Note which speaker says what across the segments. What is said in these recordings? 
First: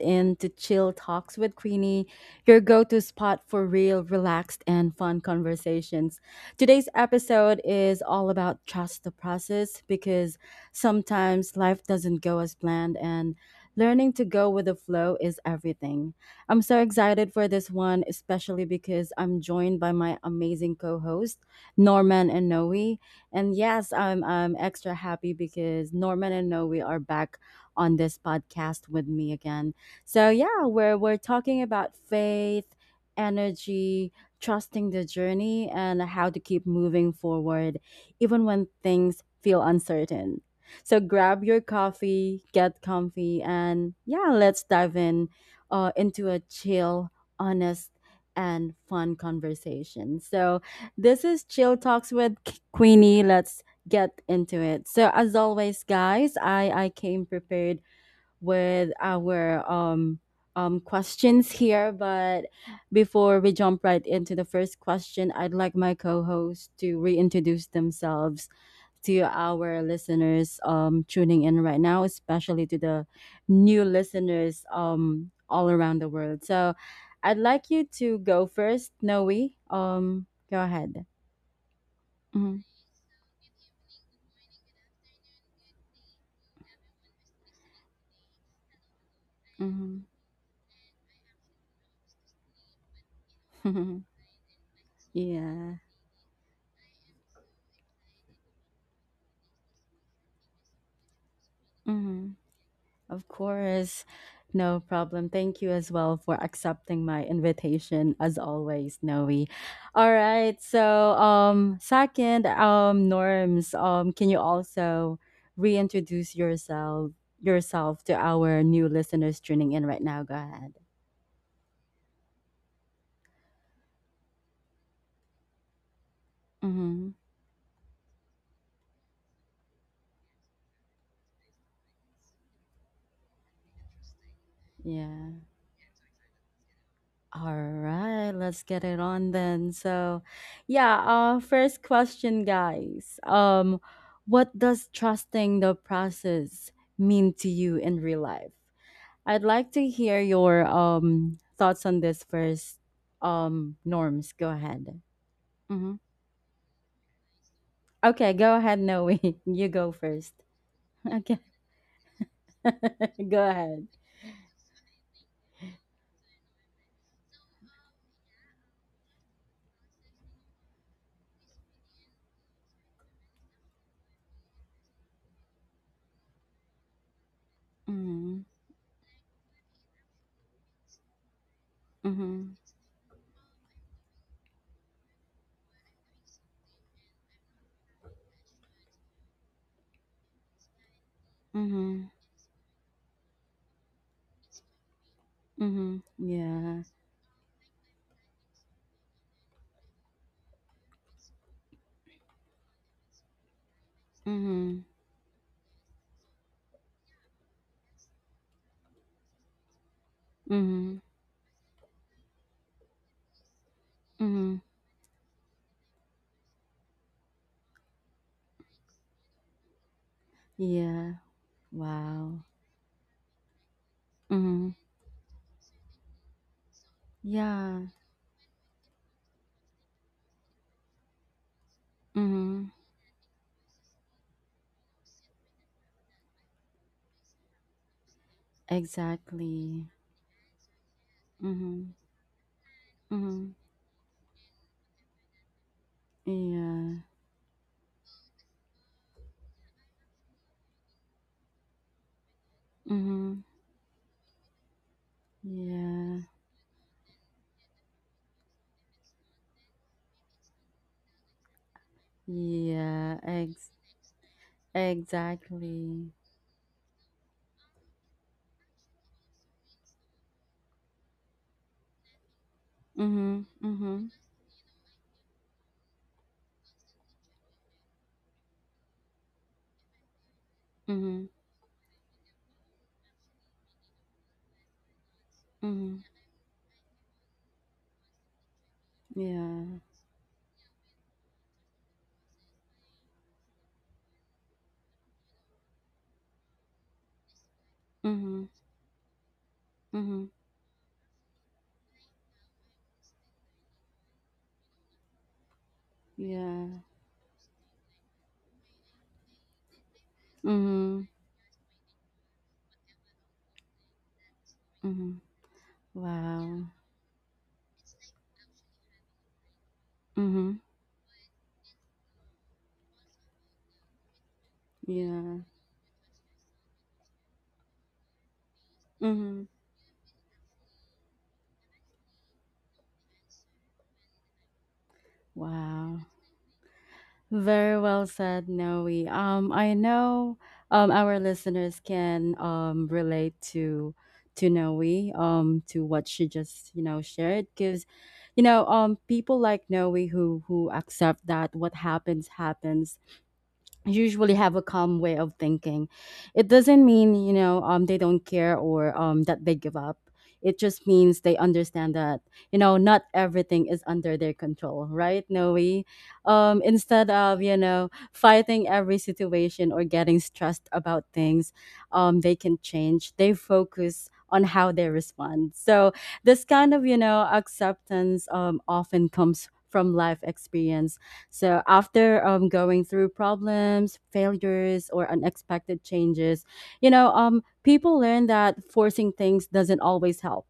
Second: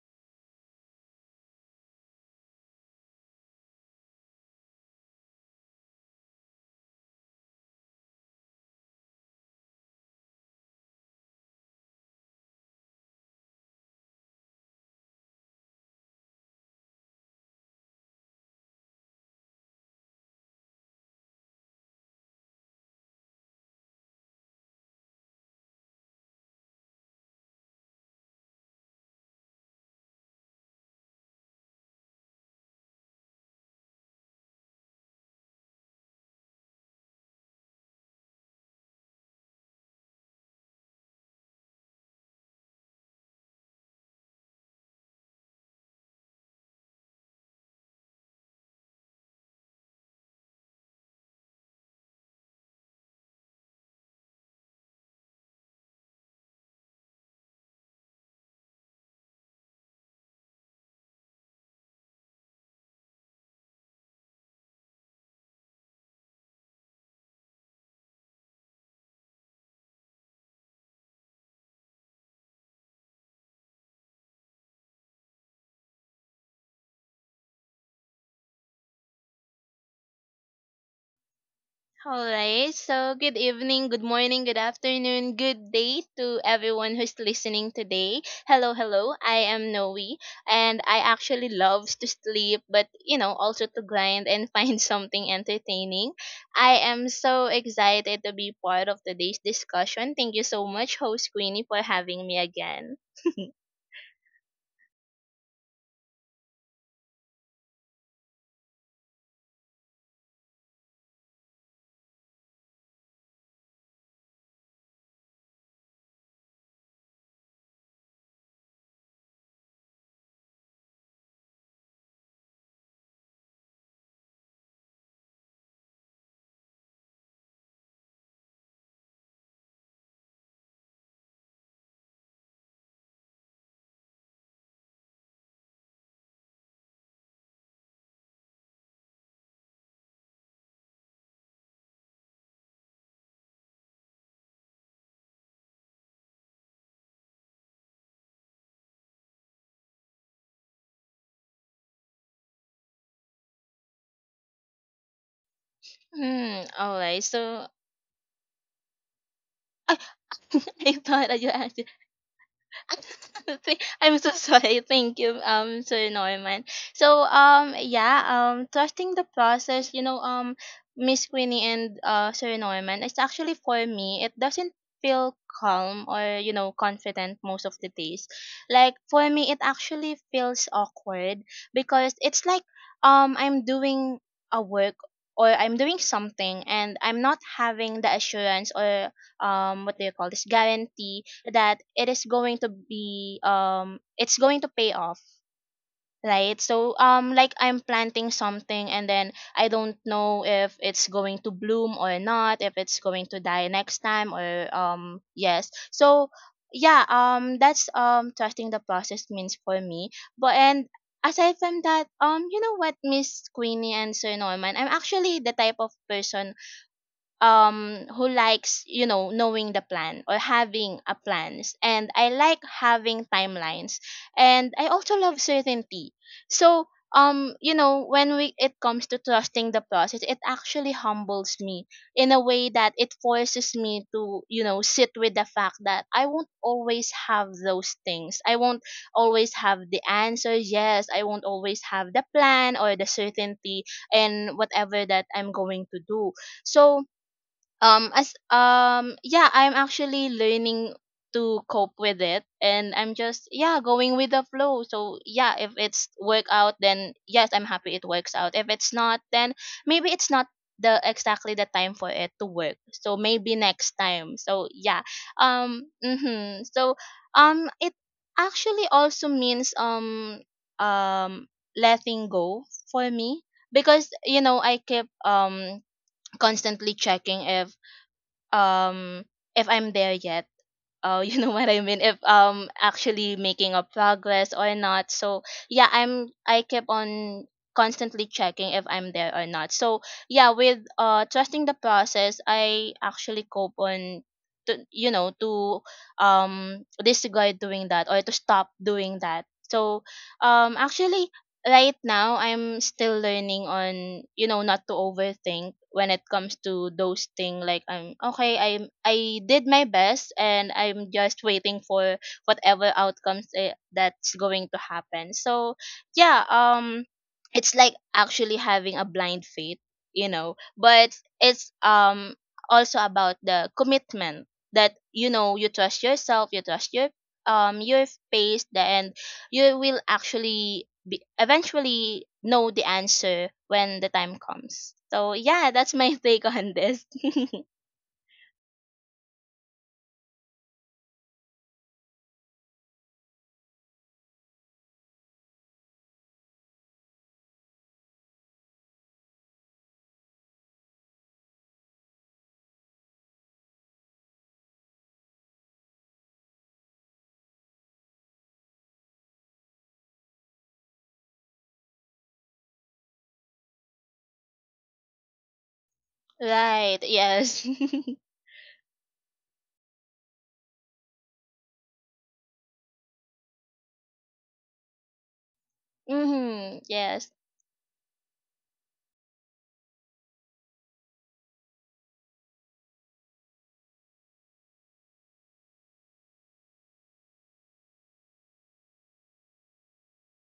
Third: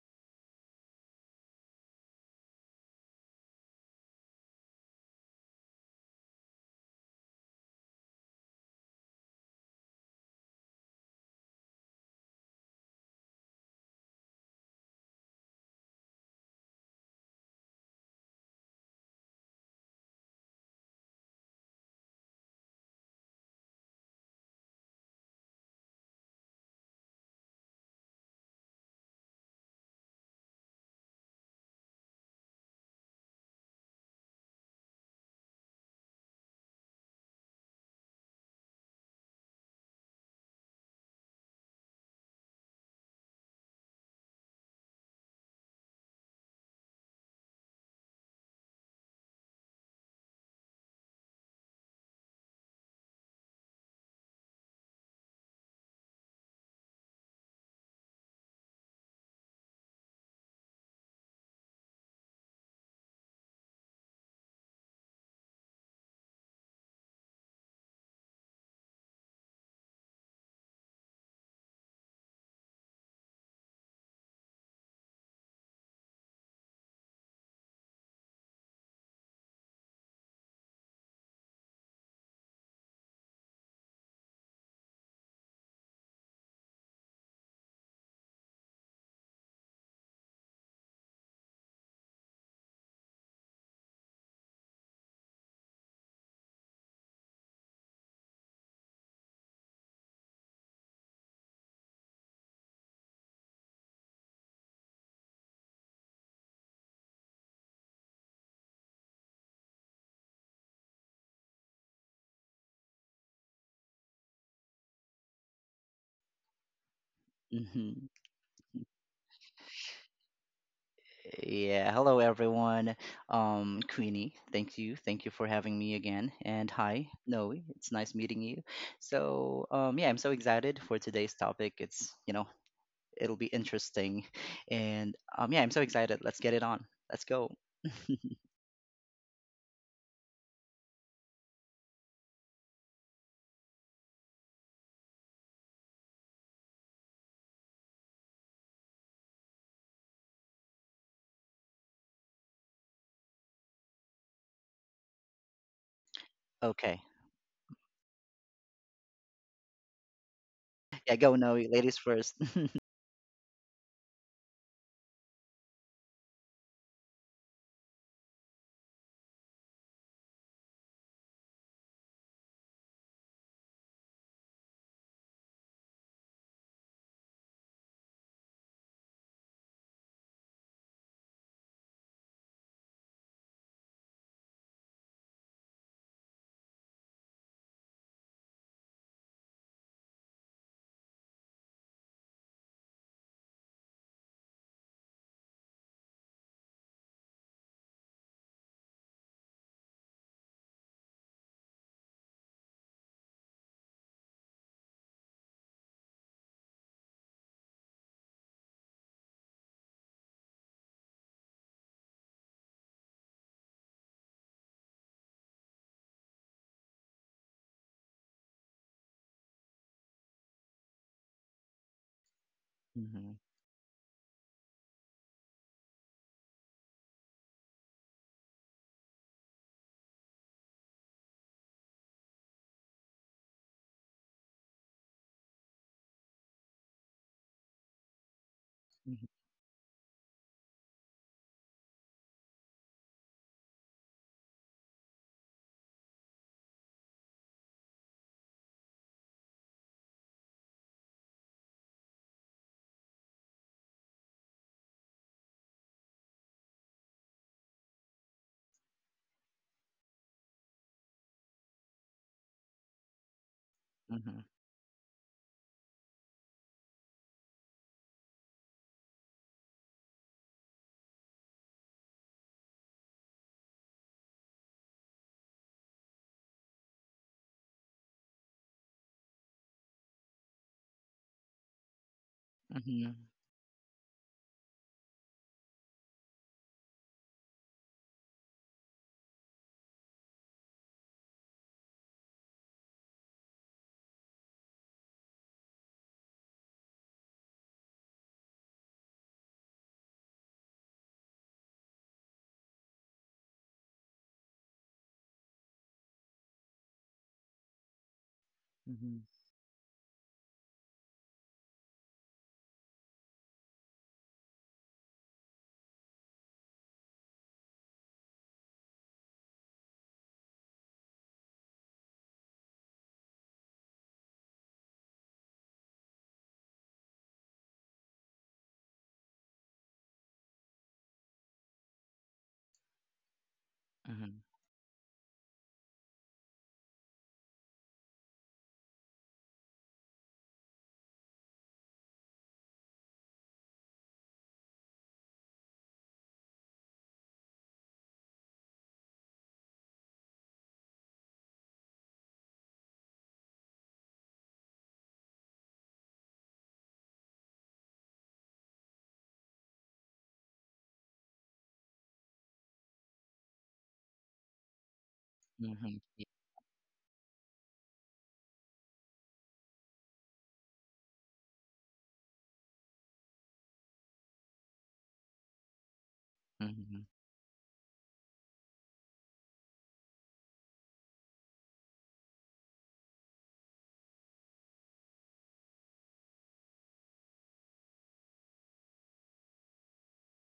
Speaker 1: in to Chill Talks with Queenie, your go to spot for real, relaxed, and fun conversations. Today's episode is all about trust the process because sometimes life doesn't go as planned, and learning to go with the flow is everything. I'm so excited for this one, especially because I'm joined by my amazing co host, Norman and Noe. And yes, I'm extra happy because Norman and Noe are back on this podcast with me again. So yeah, we're talking about faith, energy, trusting the journey, and how to keep moving forward even when things feel uncertain. So grab your coffee, get comfy, and yeah, let's dive in into a chill, honest, and fun conversation. So this is Chill Talks with Queenie. Let's get into it. So as always, guys, I came prepared with our questions here, but before we jump right into the first question, I'd like my co-host to reintroduce themselves to our listeners tuning in right now, especially to the new listeners all around the world. So I'd like you to go first, Noe. Go ahead.
Speaker 2: All
Speaker 1: Hmm.
Speaker 2: right. So, good evening, good morning, good afternoon, good day to everyone who's listening today. Hello, hello. I am Noe,
Speaker 1: Hmm.
Speaker 2: and I actually loves to sleep, but also to grind and find something
Speaker 1: Yeah.
Speaker 2: entertaining. I am so excited to be part of today's discussion. Thank you so much, host Queenie, for having
Speaker 1: Hmm.
Speaker 2: me again.
Speaker 1: Of course. No problem. Thank you as well for accepting my invitation as always, Noe. All right. So, second, Norms, can you also reintroduce yourself
Speaker 3: Mhm.
Speaker 1: to our new listeners tuning in right now? Go ahead.
Speaker 3: Yeah, hello everyone. Queenie, thank you for having me again. And hi,
Speaker 1: Mhm.
Speaker 3: Noe, it's nice meeting you. So, yeah, I'm so excited for today's topic. It's it'll be interesting, and
Speaker 1: Yeah.
Speaker 3: yeah, I'm so excited. Let's get it on. Let's go.
Speaker 1: All right, let's get it on then. So, yeah, first question, guys. What does trusting the process mean to you in real life? I'd like to hear your thoughts on this first. Norms, go ahead. Mhm.
Speaker 2: Hmm. All
Speaker 3: Okay.
Speaker 2: right. So
Speaker 1: Okay, go ahead, Noe. You go first.
Speaker 2: I
Speaker 3: Yeah,
Speaker 2: thought
Speaker 3: go
Speaker 1: Okay,
Speaker 2: that you
Speaker 3: Noe,
Speaker 2: asked.
Speaker 3: ladies first.
Speaker 1: go ahead.
Speaker 2: I'm so sorry. Thank you, Sir Norman. So, trusting the process, Miss Queenie and Sir Norman, it's actually for me, it doesn't feel calm or confident most of the days.
Speaker 1: Mhm.
Speaker 2: Like for me, it actually feels awkward because it's
Speaker 1: Mhm.
Speaker 2: like I'm doing a work or I'm doing something, and I'm not having the assurance or what do you call this, guarantee that
Speaker 1: Mhm.
Speaker 2: it is going to be it's going to pay off,
Speaker 1: Mhm.
Speaker 2: right?
Speaker 1: Yeah.
Speaker 2: So like I'm planting something, and then I don't know if it's going to bloom or not, if it's going to die next time, or
Speaker 1: Mhm.
Speaker 2: yes. So yeah, that's trusting the process means for me. But and
Speaker 1: Mhm.
Speaker 2: aside from that, you know what, Miss Queenie and Sir
Speaker 1: Mhm.
Speaker 2: Norman, I'm actually the type of person who likes, knowing the plan or having a
Speaker 1: Yeah.
Speaker 2: plans, and I
Speaker 1: Wow.
Speaker 2: like having
Speaker 3: Mm-hmm.
Speaker 2: timelines, and
Speaker 1: Mhm.
Speaker 2: I also love certainty. So
Speaker 1: Yeah.
Speaker 2: when we it comes to trusting the process, it actually humbles me in a way
Speaker 1: Mhm.
Speaker 2: that it forces me to, sit with the fact that I won't always have those things. I won't
Speaker 3: Mm-hmm.
Speaker 2: always have
Speaker 1: Exactly.
Speaker 2: the answer. Yes, I won't always
Speaker 1: Mhm.
Speaker 2: have the plan or the
Speaker 1: Mhm.
Speaker 2: certainty and whatever that I'm going to do.
Speaker 1: Yeah.
Speaker 2: So as yeah, I'm actually learning to cope with it, and I'm
Speaker 1: Mhm.
Speaker 2: just, yeah, going with the flow. So yeah, if it's
Speaker 1: Yeah.
Speaker 2: work out, then yes, I'm happy it works out. If it's not, then maybe it's not the exactly the time for it to work. So
Speaker 1: Yeah.
Speaker 2: maybe next time. So yeah.
Speaker 1: Exactly.
Speaker 2: Mm-hmm. So it actually also means, um letting go for me,
Speaker 1: Mhm.
Speaker 2: because
Speaker 1: Mhm.
Speaker 2: I keep constantly checking um if I'm there yet.
Speaker 1: Mhm.
Speaker 2: You know what I mean? If
Speaker 3: Mm-hmm.
Speaker 2: actually making a progress or not. So yeah,
Speaker 1: Mhm.
Speaker 2: I keep on constantly checking if I'm there or not.
Speaker 1: Yeah.
Speaker 2: So yeah, with trusting the process, I actually cope on to, to disregard doing that or to
Speaker 1: Mhm.
Speaker 2: stop doing that. So
Speaker 1: Mhm.
Speaker 2: actually right now I'm still learning on, not to overthink when it comes
Speaker 1: Yeah.
Speaker 2: to those things. Like I'm okay, I'm
Speaker 3: Mm-hmm.
Speaker 2: I did my best, and
Speaker 1: Mhm.
Speaker 2: I'm just waiting for whatever outcomes, eh, that's going to
Speaker 1: Mhm.
Speaker 2: happen. So yeah,
Speaker 1: Wow.
Speaker 2: it's like actually having a blind faith,
Speaker 1: Mhm.
Speaker 2: but it's also about the commitment that,
Speaker 1: Yeah.
Speaker 2: you trust yourself, you trust your pace, and
Speaker 1: Mhm.
Speaker 2: you will actually be eventually know the answer when the
Speaker 3: Mm-hmm.
Speaker 2: time comes. So yeah, that's
Speaker 1: Wow.
Speaker 2: my take on this.
Speaker 1: Very well said, Noe. I know our listeners can relate to Noe, to what she just shared, because people like Noe who accept that what happens happens usually have a calm way of thinking. It doesn't mean, they don't care or that they give up. It just means they understand that, you know, not everything is under their control, right, Noe?
Speaker 3: Mm-hmm.
Speaker 2: Right.
Speaker 1: Instead of
Speaker 2: Yes.
Speaker 1: fighting every situation or getting stressed about things, they can change. They focus on how they respond. So this kind
Speaker 2: Mhm.
Speaker 1: of
Speaker 2: Yes.
Speaker 1: acceptance often comes from life experience, so after going through problems, failures, or unexpected changes, people learn that forcing things doesn't always help.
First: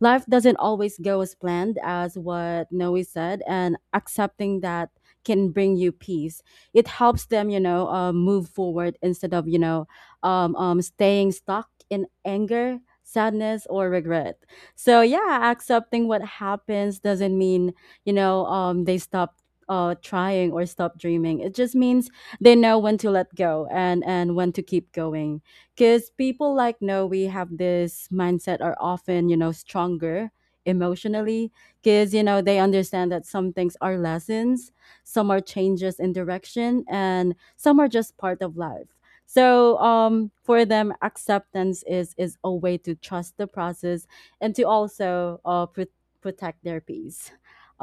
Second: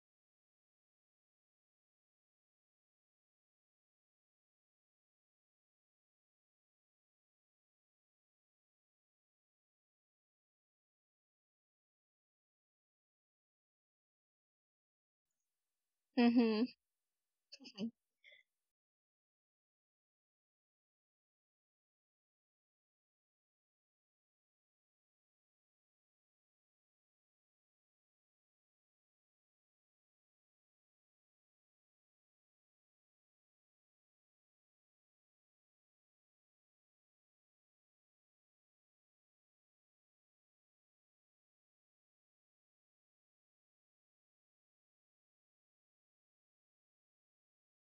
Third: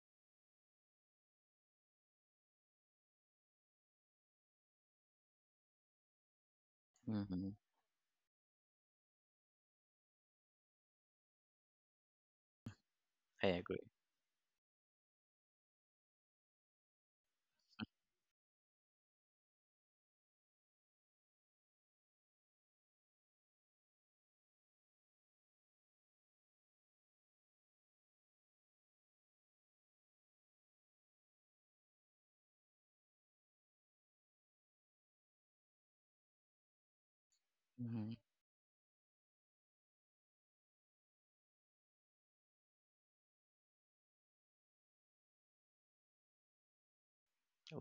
Speaker 1: Life doesn't always go as planned, as what Noe said, and accepting that can bring you peace. It helps
Speaker 3: Mm-hmm.
Speaker 1: them, move forward instead of, staying stuck in anger,
Speaker 3: I
Speaker 1: sadness,
Speaker 3: agree.
Speaker 1: or regret. So yeah, accepting what
Speaker 2: Mhm.
Speaker 1: happens doesn't mean they stop trying or stop dreaming. It just means they know when to let go and when to keep going, because people like no we have this mindset are often stronger emotionally, because they understand that some things are lessons, some are changes in direction, and some are
Speaker 3: Mm-hmm.
Speaker 1: just part of life. So for them, acceptance is a way to trust the process and to also protect their peace.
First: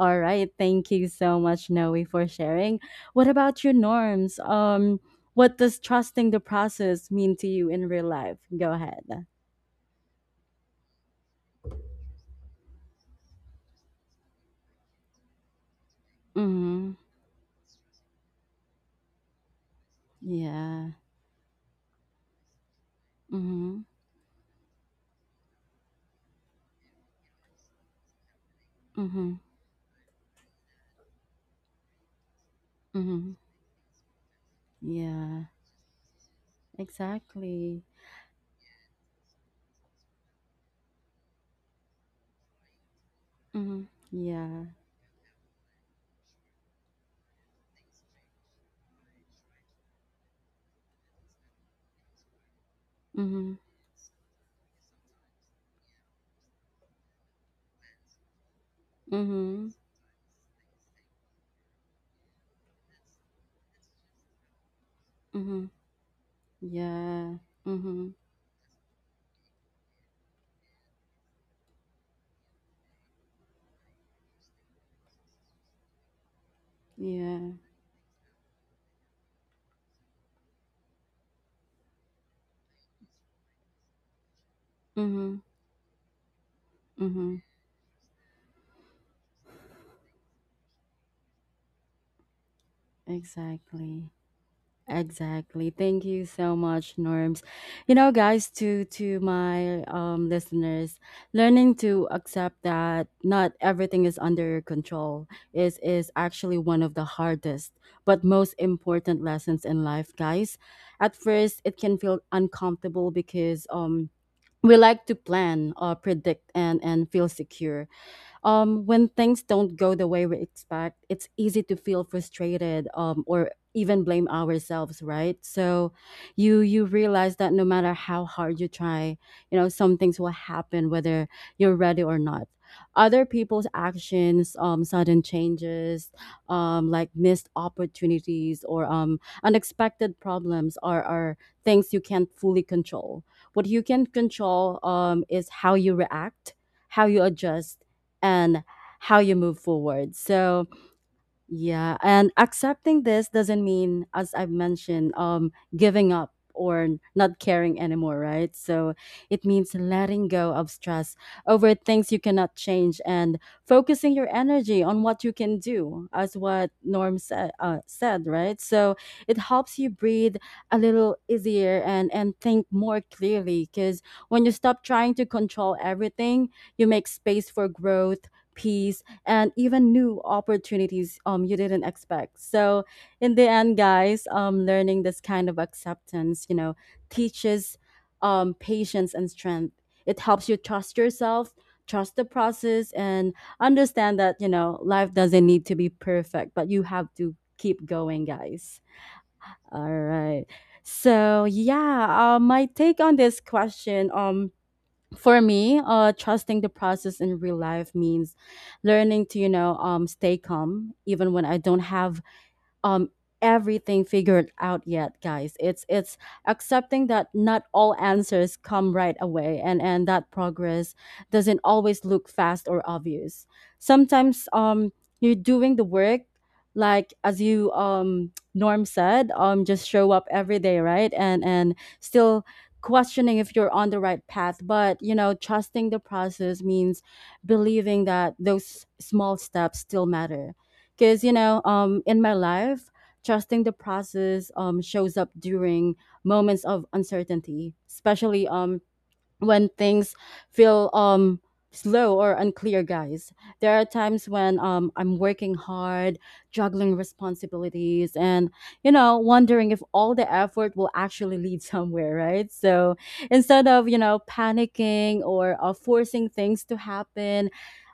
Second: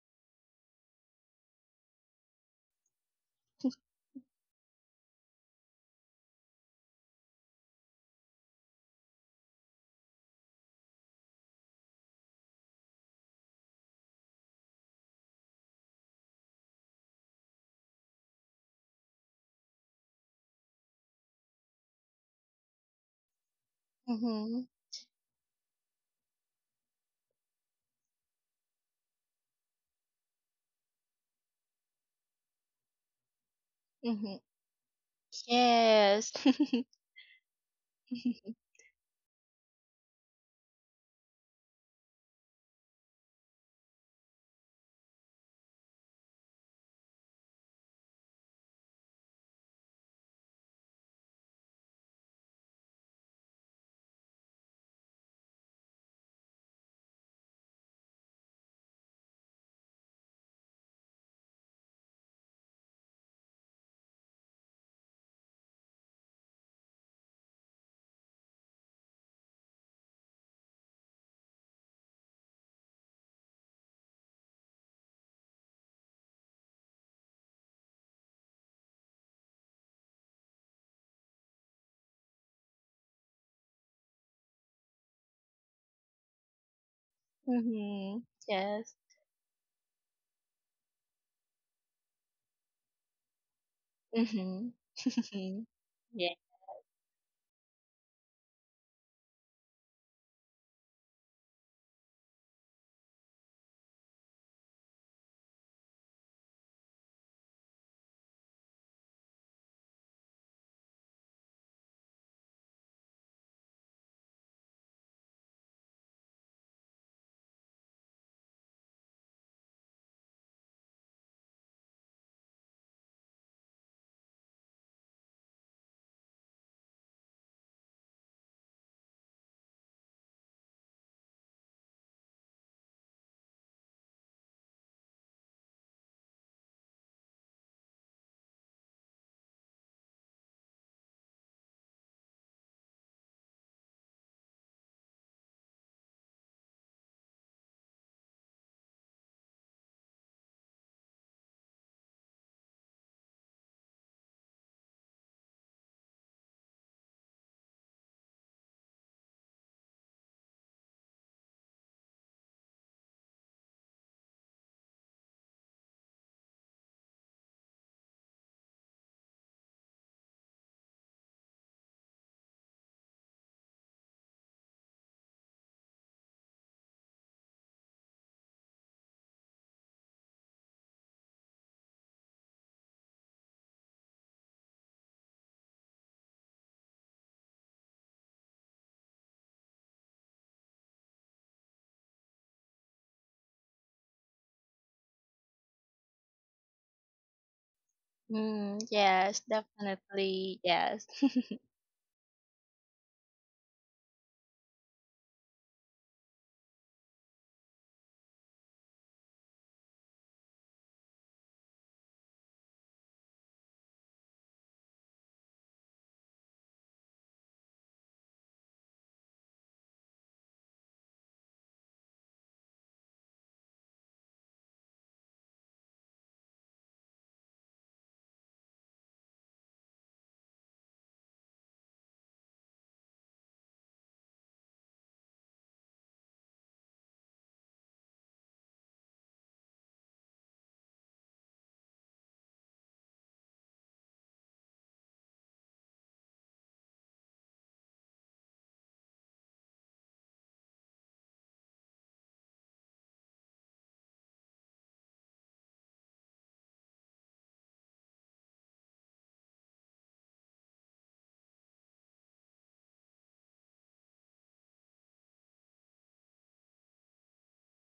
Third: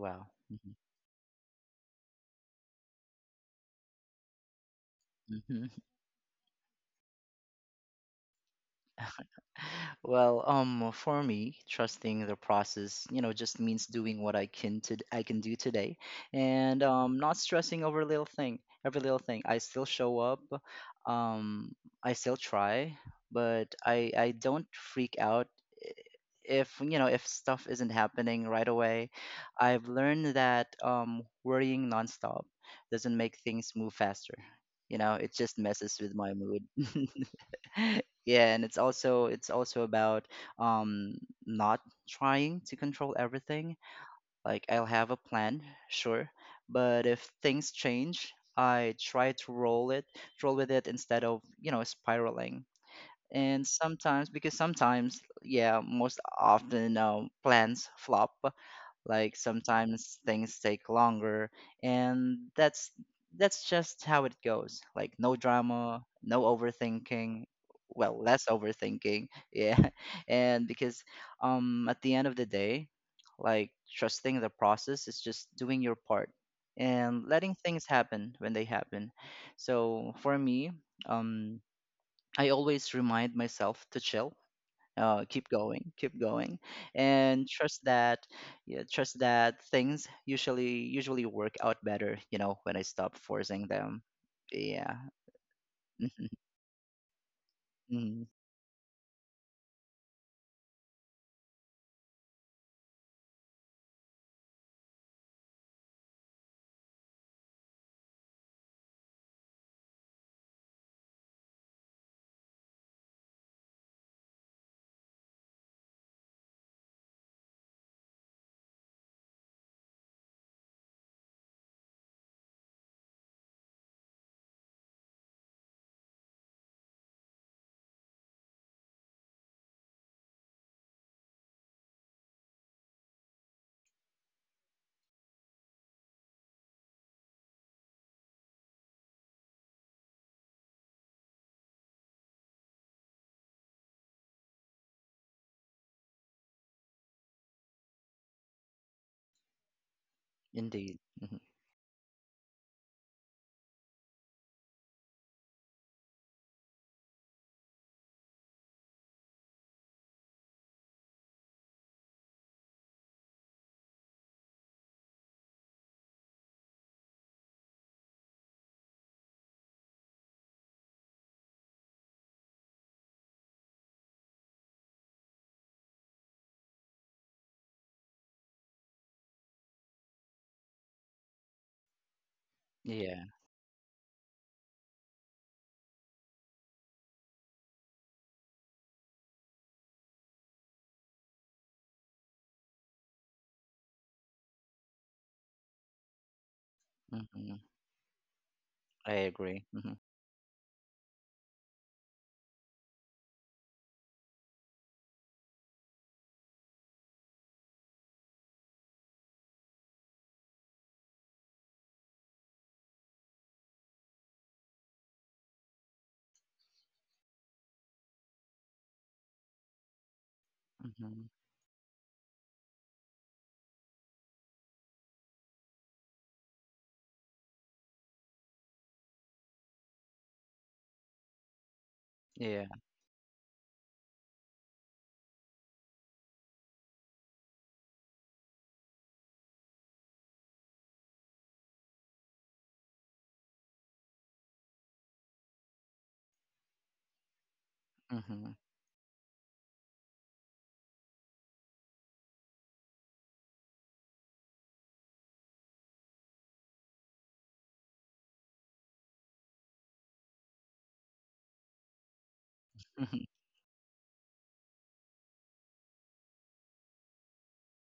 Speaker 1: All right, thank you so much, Noe, for sharing. What about your norms? What does
Speaker 3: Mm-hmm.
Speaker 1: trusting the process mean to you in real life? Go ahead.
Speaker 3: Well, for me, trusting the process, just means doing what I can to I can do today, and
Speaker 1: Mm-hmm.
Speaker 3: not stressing over little thing, every little thing. I still show up,
Speaker 1: Yeah.
Speaker 3: um, I still try, but
Speaker 1: Mm-hmm.
Speaker 3: I don't
Speaker 2: Mhm.
Speaker 3: freak out i- if if stuff isn't happening right away.
Speaker 1: Mm-hmm.
Speaker 3: I've learned that worrying nonstop doesn't
Speaker 1: Mm-hmm.
Speaker 3: make things move faster.
Speaker 2: Mhm.
Speaker 3: You know, it
Speaker 1: Yeah.
Speaker 3: just messes with
Speaker 2: Yes.
Speaker 3: my mood.
Speaker 1: Exactly.
Speaker 3: Yeah, and it's also about um not trying to control everything.
Speaker 1: Mm-hmm. Yeah.
Speaker 3: Like I'll have a plan, sure, but if things change, I try to roll with it instead of spiraling.
Speaker 1: Mm-hmm.
Speaker 3: And sometimes, because sometimes, yeah, most often, plans flop. Like
Speaker 1: Mm-hmm.
Speaker 3: sometimes things take longer, and that's just how it goes. Like no
Speaker 1: Mm-hmm.
Speaker 3: drama, no
Speaker 1: Yeah.
Speaker 3: overthinking,
Speaker 1: Mm-hmm.
Speaker 3: well, less overthinking. Yeah. And because at the end of the day, like trusting the process is just doing your part and
Speaker 1: Yeah.
Speaker 3: letting things happen when they happen. So for me, um I always remind myself to chill,
Speaker 1: Mm-hmm.
Speaker 3: keep going,
Speaker 1: Mm-hmm.
Speaker 3: and trust
Speaker 2: Mhm.
Speaker 3: that yeah,
Speaker 2: Yes.
Speaker 3: trust that things usually work out better, you know, when I stop forcing them.
Speaker 1: Exactly.
Speaker 2: Mhm.
Speaker 3: Yeah.
Speaker 1: Exactly. Thank you
Speaker 3: Mhm,
Speaker 2: Yeah.
Speaker 1: so much, Norms. You know,
Speaker 3: mhm,
Speaker 1: guys, to my listeners, learning to accept that not everything is under your control is actually one of the hardest but most important lessons in life, guys. At first, it can feel uncomfortable because we like to plan or predict and feel secure. When things don't go the way we expect, it's easy to feel frustrated or even blame ourselves, right? So you realize that no matter how hard you try, you know, some things will happen whether you're ready or not. Other people's actions, sudden changes, like missed opportunities or unexpected problems are things you can't fully control. What you can control is how you react, how you adjust, and how you move forward. So,
Speaker 3: indeed. Hmm,
Speaker 1: yeah, and accepting this doesn't mean, as I've mentioned, giving up or not caring anymore, right? So it means letting go of stress over things you cannot change, and focusing your energy on what you can do, as what Norm said, right? So it helps you breathe a little easier and think more clearly, because when you stop trying to control everything, you make space for growth, peace, and even new opportunities you didn't expect. So
Speaker 3: yeah.
Speaker 1: in the end, guys, learning this kind of acceptance, you know, teaches patience and strength. It helps you trust yourself, trust the process, and understand that, you know, life doesn't need to be perfect, but you have to
Speaker 3: Hmm,
Speaker 1: keep going, guys.
Speaker 2: Mm,
Speaker 3: I
Speaker 2: yes,
Speaker 3: agree.
Speaker 1: All
Speaker 3: Hmm.
Speaker 1: right.
Speaker 2: definitely. Yes.
Speaker 1: So yeah, my take on this question. For me, trusting the process in real life means learning to, you know, stay calm even when I don't have um everything figured out yet, guys. It's accepting that not all answers come right away, and that progress
Speaker 3: Hmm,
Speaker 1: doesn't always look fast or obvious. Sometimes you're doing the work, like as you Norm said, just show up every day, right, and still
Speaker 3: yeah.
Speaker 1: questioning if you're on the right path. But trusting the process means believing that those small steps still matter, because in my life, trusting the process shows up during moments of uncertainty,
Speaker 3: Hmm.
Speaker 1: especially
Speaker 3: Hmm.
Speaker 1: when things feel slow or unclear, guys. There are times when I'm working hard, juggling responsibilities, and wondering if all the effort will actually lead somewhere, right? So instead of panicking or forcing things to happen,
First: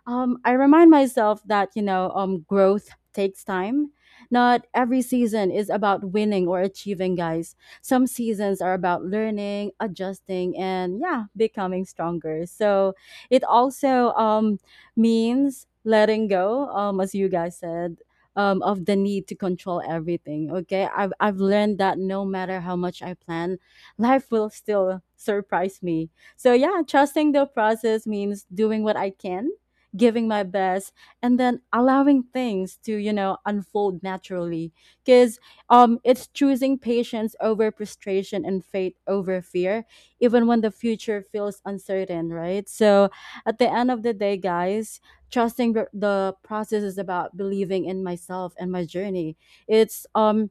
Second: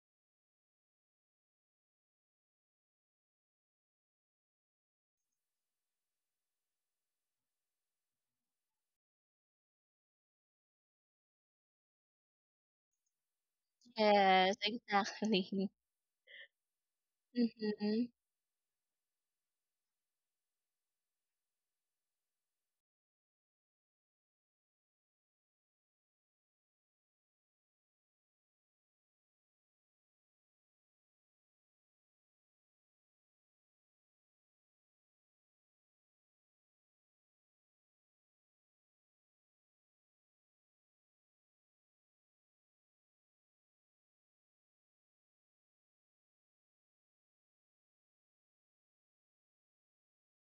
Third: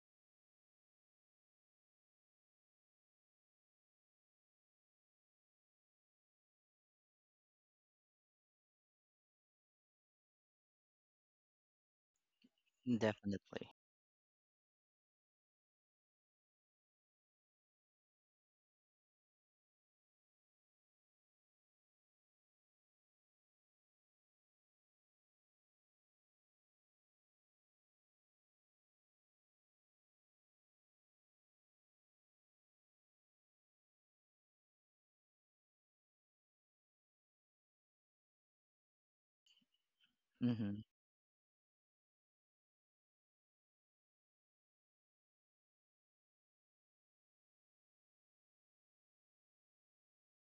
Speaker 1: I remind myself that growth takes time. Not every season is about winning or achieving, guys. Some seasons are about learning, adjusting, and yeah, becoming stronger. So it
Speaker 3: Definitely.
Speaker 1: also
Speaker 2: Yes,
Speaker 1: means
Speaker 2: exactly.
Speaker 1: letting go, as you guys said.
Speaker 2: Mhm.
Speaker 1: Of the need to control everything. Okay. I've learned that no matter how much I plan, life will still surprise me. So, yeah, trusting the process means doing what I can, giving my best, and then allowing things to, you know, unfold naturally. Because it's choosing patience over frustration and faith over fear, even when the
Speaker 3: Hmm,
Speaker 1: future feels uncertain, right? So, at the end of the day, guys, trusting the process is about believing in myself and my journey. It's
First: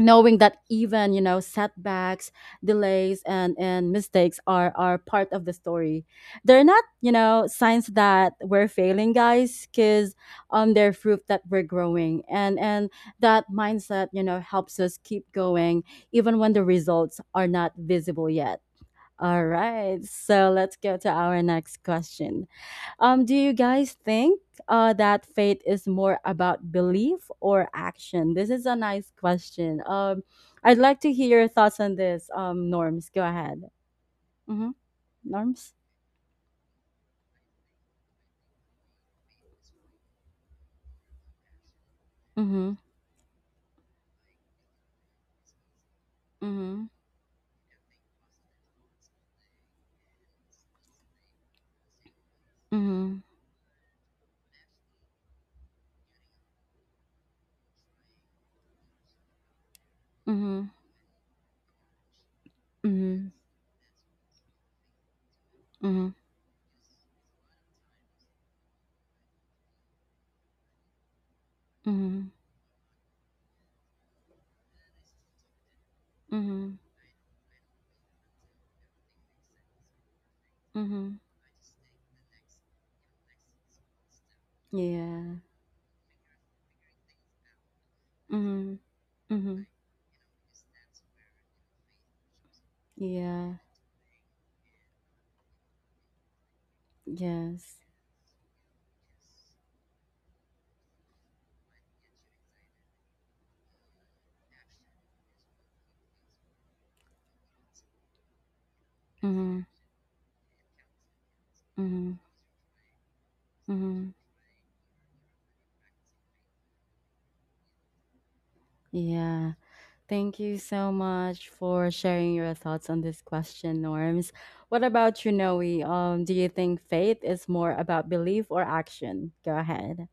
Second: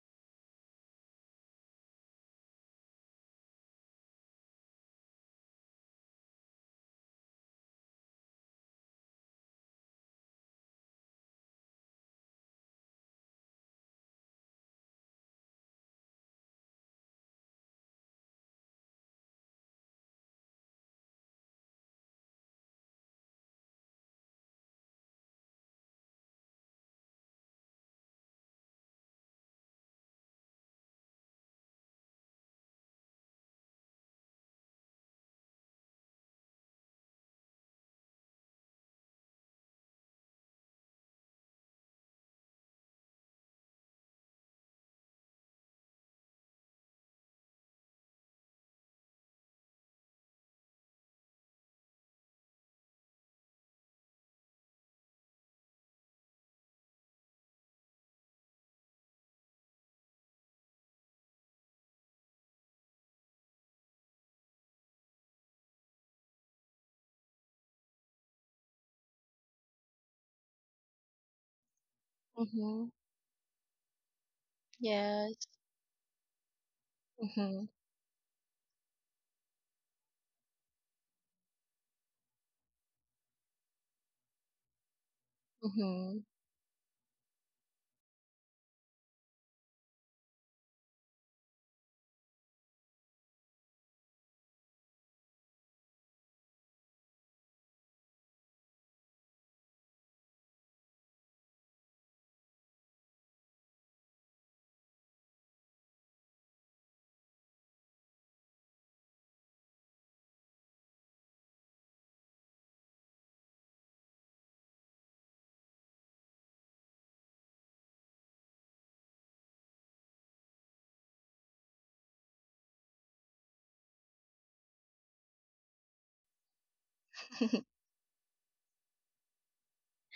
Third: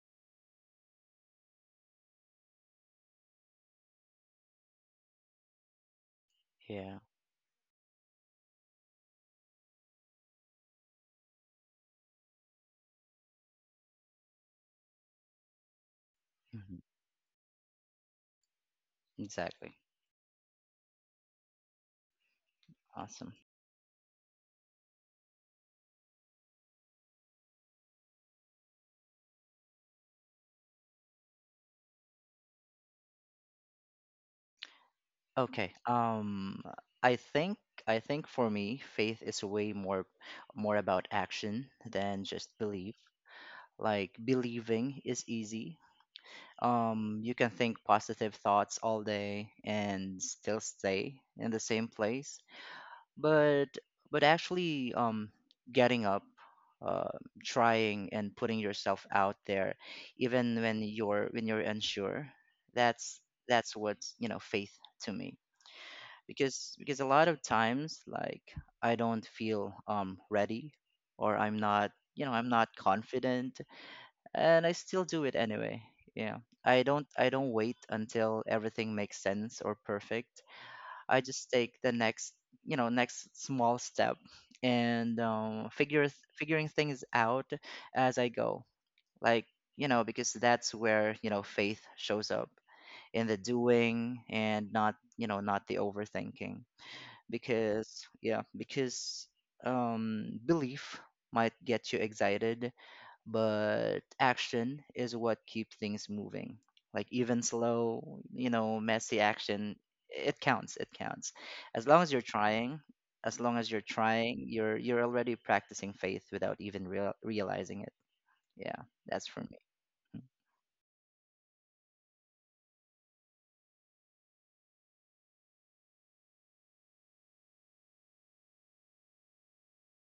Speaker 1: knowing that even setbacks, delays, and mistakes are part of the story. They're not
Speaker 3: yeah.
Speaker 1: signs that we're failing, guys, because they're proof that we're growing, and that mindset helps us keep going even when the
Speaker 3: Hmm.
Speaker 1: results are not visible yet. All
Speaker 3: Exactly.
Speaker 1: right, so let's go to our next question.
Speaker 3: Awesome.
Speaker 1: Do you guys think that faith is more about belief or action? This is a nice question. I'd like to hear your thoughts on this, Norms. Go ahead. Mm-hmm. Norms?
Speaker 3: Okay, I think, I think for me faith is way more about action than just
Speaker 1: Mm-hmm.
Speaker 3: belief. Like believing is easy.
Speaker 1: Mm-hmm.
Speaker 3: You can think positive thoughts all day and still stay in the same place,
Speaker 1: Mm-hmm.
Speaker 3: but actually, getting up, uh, trying and putting yourself out there even
Speaker 1: Mm-hmm.
Speaker 3: when you're unsure, that's
Speaker 1: Mm-hmm.
Speaker 3: that's what, you know, faith to me.
Speaker 1: Mm-hmm.
Speaker 3: Because a lot of times, like I don't feel ready, or I'm not, you
Speaker 1: Mm-hmm.
Speaker 3: know, I'm not
Speaker 2: Mhm.
Speaker 3: confident, and I still do it
Speaker 2: Yes.
Speaker 3: anyway. Yeah.
Speaker 1: Mm-hmm.
Speaker 3: I don't
Speaker 2: Mhm.
Speaker 3: wait until everything makes sense or perfect.
Speaker 1: Mm-hmm.
Speaker 3: I just take the next, you know, next small step and
Speaker 1: Yeah.
Speaker 3: figure,
Speaker 2: Mhm.
Speaker 3: figuring things out as I go.
Speaker 1: Mm-hmm.
Speaker 3: Like,
Speaker 1: Mm-hmm.
Speaker 3: you know, because that's where, you know, faith shows up in the
Speaker 1: Yeah.
Speaker 3: doing and not, you know, not the overthinking.
Speaker 1: Yes.
Speaker 3: Because yeah, because belief might get you excited, but action is what keeps things moving. Like even slow, you know, messy
Speaker 1: Mm-hmm.
Speaker 3: action, It counts. As long
Speaker 1: Mm-hmm.
Speaker 3: as you're trying, as long as you're
Speaker 1: Mm-hmm.
Speaker 3: trying, you're already practicing faith without even realizing it. Yeah, that's for
Speaker 1: Yeah.
Speaker 3: me.
Speaker 1: Thank you so much for sharing your thoughts on this question, Norms. What about you, Noe? Do you think faith is more about belief or action? Go ahead.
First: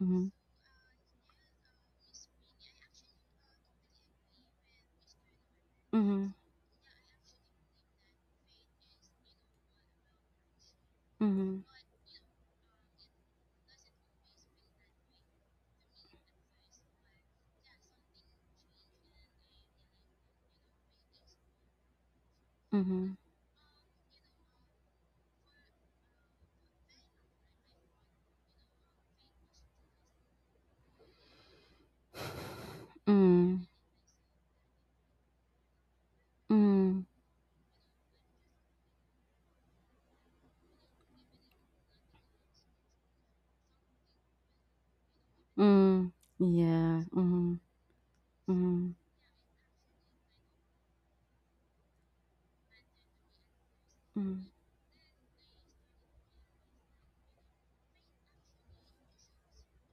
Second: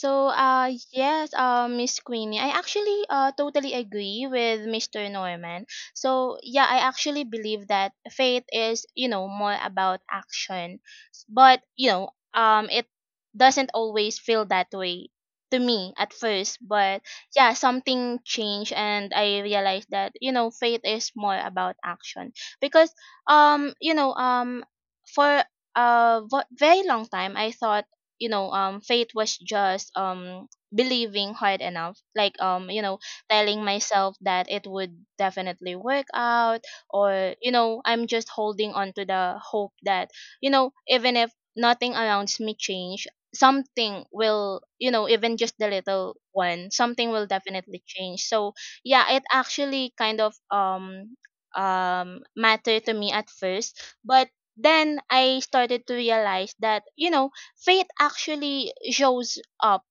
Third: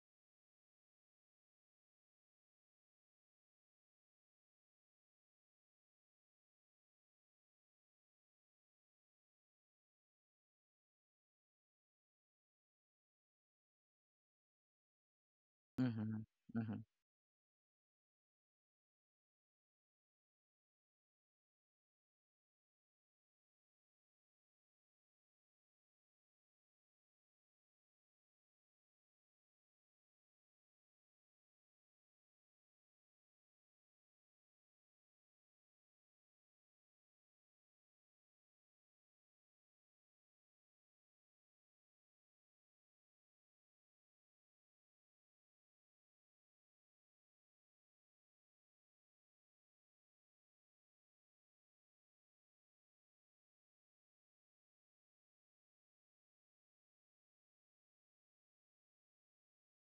Speaker 1: Mm-hmm.
Speaker 2: yes, Miss Queenie, I actually totally agree with Mr. Norman.
Speaker 1: Mm-hmm.
Speaker 2: So, yeah, I actually believe that faith is, more about action.
Speaker 1: Mm-hmm.
Speaker 2: But, it doesn't always feel that way to
Speaker 3: Mm.
Speaker 2: me at
Speaker 3: Mhm.
Speaker 2: first.
Speaker 3: Mhm.
Speaker 2: But, yeah, something changed and I realized that, faith is more about action. Because,
Speaker 1: Mm-hmm.
Speaker 2: um, you know, um, for a very long time, I thought, faith was just believing hard enough, like, telling
Speaker 1: Mm,
Speaker 2: myself that it would definitely work out,
Speaker 1: mm,
Speaker 2: or, I'm just holding on to the hope that, even if nothing around me change, something will, even just the
Speaker 1: mm,
Speaker 2: little one,
Speaker 1: yeah,
Speaker 2: something will
Speaker 1: mm,
Speaker 2: definitely change. So
Speaker 1: mm,
Speaker 2: yeah, it actually kind of matter to me at first. But
Speaker 1: mm,
Speaker 2: then I started to realize that, faith actually shows up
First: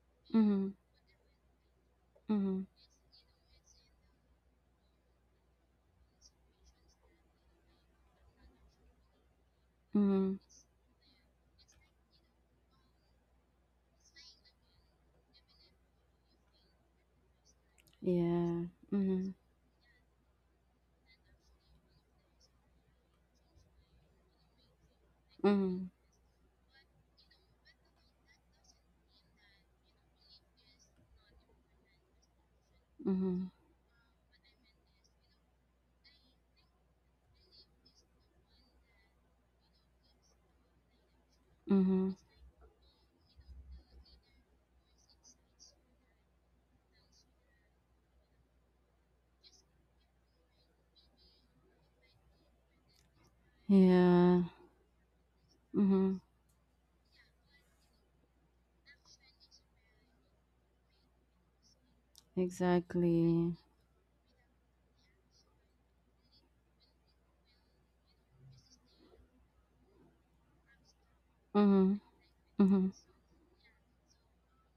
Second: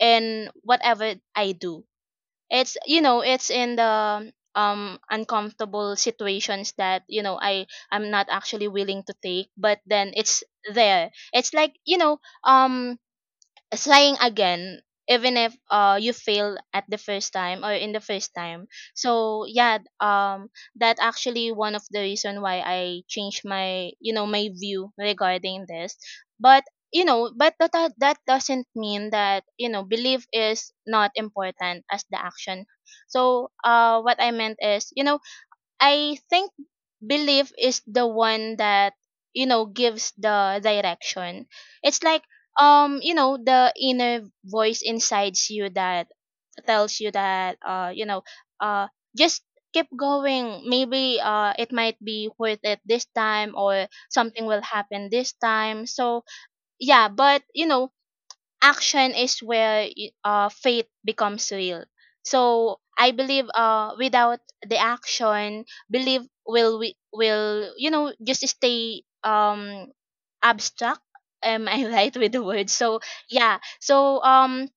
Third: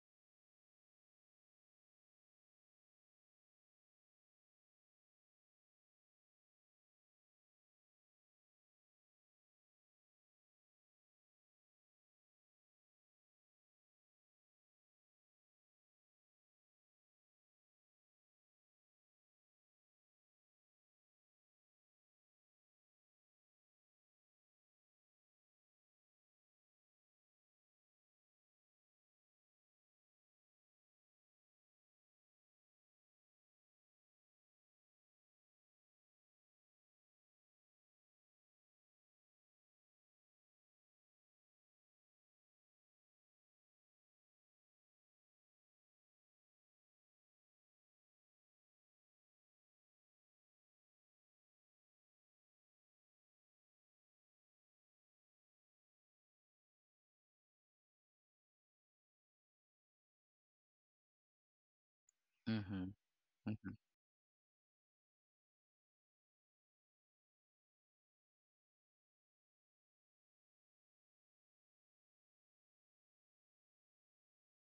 Speaker 2: in
Speaker 1: mm,
Speaker 2: whatever I do.
Speaker 1: mm,
Speaker 2: It's in the uncomfortable situations that, I'm not actually willing to take, but then
Speaker 1: mm,
Speaker 2: it's there. It's like, trying again, even if you fail at the first time or in the first
Speaker 1: yeah,
Speaker 2: time.
Speaker 1: mm,
Speaker 2: So yeah, that actually one of the reason why I changed my you know my view regarding
Speaker 1: mm,
Speaker 2: this. But that doesn't mean that, belief is not important as the action. So
Speaker 1: mm,
Speaker 2: what I meant is, I think belief is the one that, gives the direction. It's
Speaker 1: mm,
Speaker 2: like, the inner voice inside you that tells you that, uh just keep going. Maybe it might be worth it this time, or
Speaker 1: yeah,
Speaker 2: something will happen this time.
Speaker 1: mm,
Speaker 2: So yeah, but, action is where faith becomes real. So
Speaker 3: Mhm.
Speaker 2: I believe,
Speaker 1: exactly,
Speaker 3: Mhm,
Speaker 2: without the action, belief will just stay abstract. Am I
Speaker 1: mm,
Speaker 2: right with the words?
Speaker 1: mm,
Speaker 2: So yeah. So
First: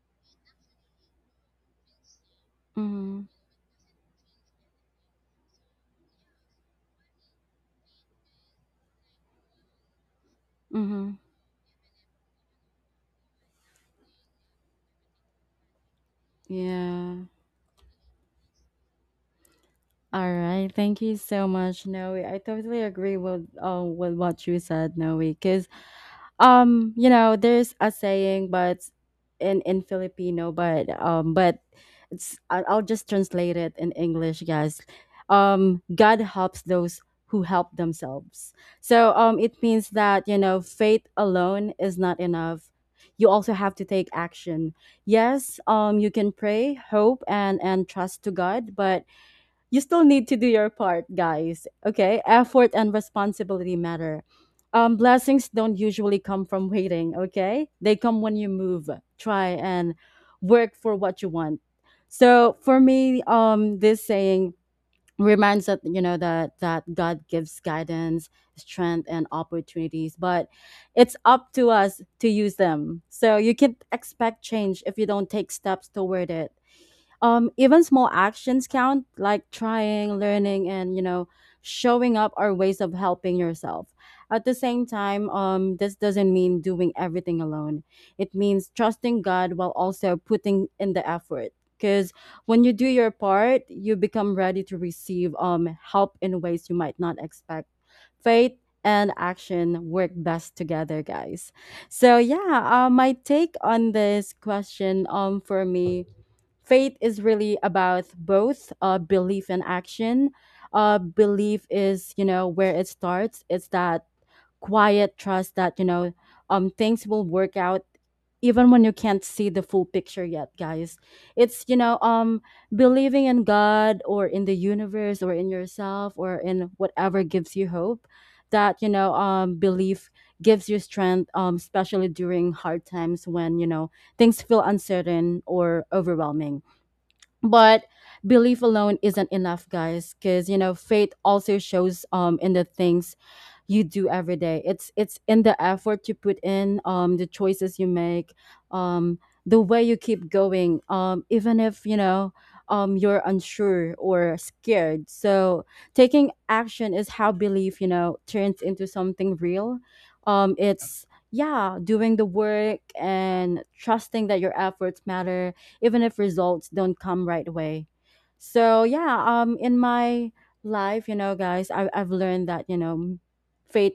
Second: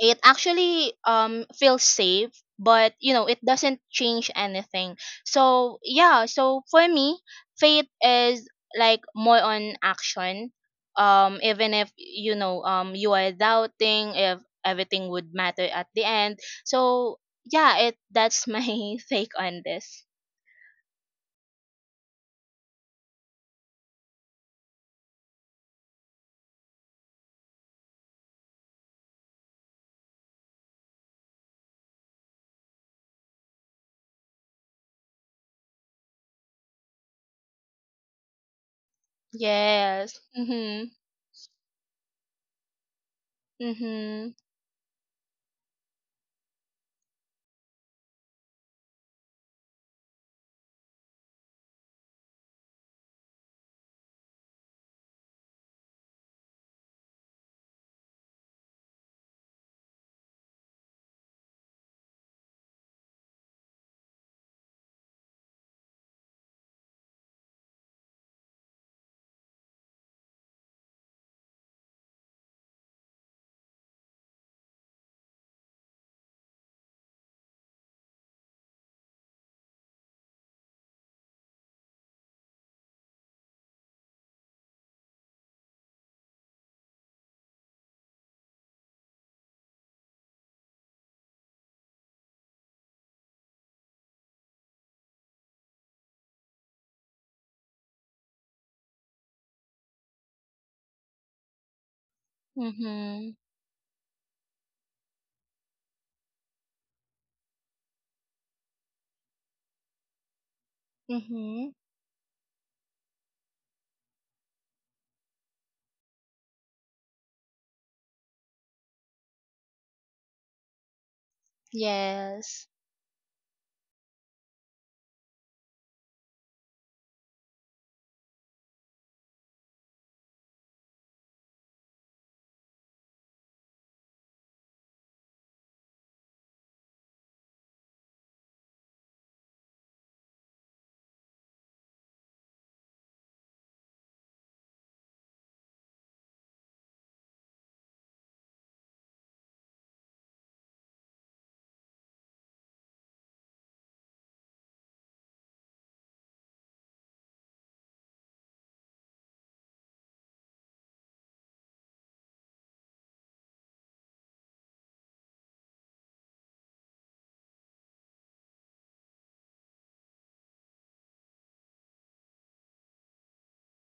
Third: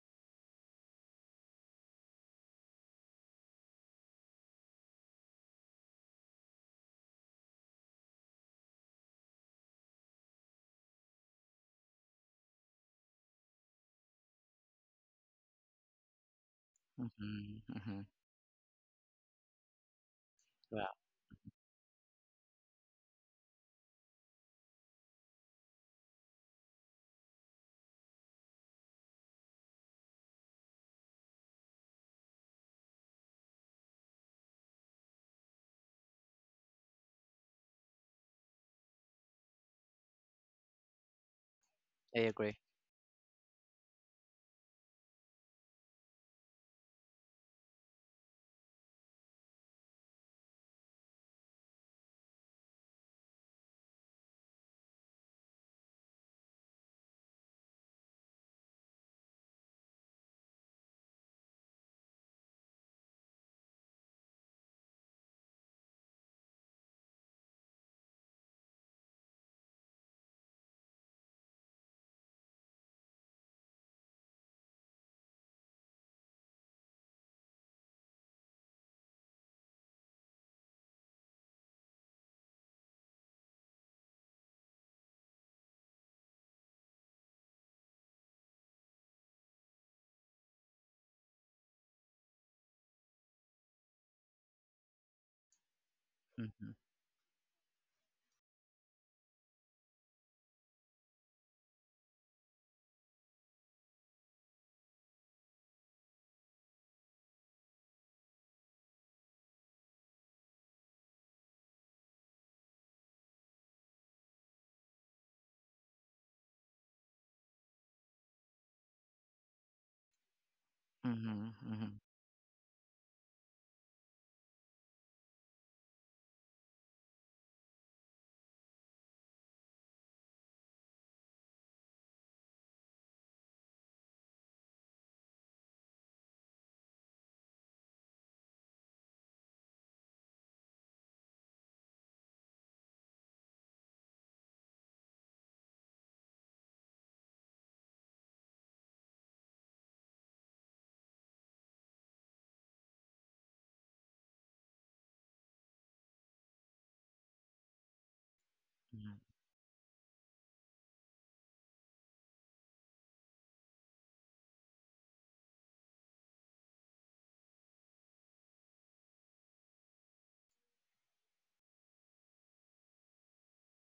Speaker 2: it actually feels safe, but,
Speaker 1: mm,
Speaker 2: it doesn't change anything. So yeah, so for me, faith is like more on action,
Speaker 1: mm.
Speaker 2: even if, you are doubting if everything would matter at the end. So
Speaker 1: Yeah.
Speaker 3: mhm,
Speaker 2: yeah, it
Speaker 3: mhm.
Speaker 2: that's my take on this.
Speaker 1: All right.
Speaker 3: Well,
Speaker 1: Thank you so much, Noe. I totally agree with with what you said, Noe. Because there's a saying, but in Filipino, but it's I'll just translate it in English, guys. God helps those who help themselves. So it means
Speaker 2: Yes.
Speaker 1: that, you know,
Speaker 2: Mhm.
Speaker 1: faith alone is not
Speaker 3: I agree.
Speaker 1: enough. You also have to take
Speaker 2: Mhm.
Speaker 1: action. Yes, you can pray, hope, and trust to God, but you still need to do your part, guys. Okay? Effort and responsibility matter. Blessings don't usually come from waiting, okay? They come when you move, try, and work for what you want. So for me, this saying reminds that you know that that God gives guidance, strength, and opportunities, but it's up to us to use them. So you can't expect change if you don't take steps toward it. Even small actions count, like trying, learning, and showing up are ways of helping yourself. At the same time, this doesn't mean doing everything alone. It means trusting God while also putting in the effort. Because when you do your part, you become ready to receive help in ways
Speaker 3: Mhm,
Speaker 1: you might not expect. Faith and action work best together, guys. So yeah, my
Speaker 2: Mhm.
Speaker 1: take on this question, for me, faith is really about both belief and action. Belief
Speaker 2: Mhm.
Speaker 1: is where it starts. It's that quiet trust that things will work out even when you can't see the full picture yet, guys.
Speaker 3: mhm,
Speaker 1: it's you know
Speaker 3: mhm,
Speaker 1: um
Speaker 2: Yes.
Speaker 1: believing in God or in the universe or in yourself or in whatever gives you hope. That you know Belief gives you strength, especially during hard times when things feel uncertain or overwhelming. But belief alone isn't enough, guys, because faith also shows in the things you do every day. It's in the effort you put in, the choices you make, um the way you keep going, even if you're unsure or scared. So taking action is how belief, turns into
Speaker 3: mhm,
Speaker 1: something real. It's Yeah, doing the work and trusting that your efforts matter, even if results don't come right away. So yeah, in my life, guys, I've learned that faith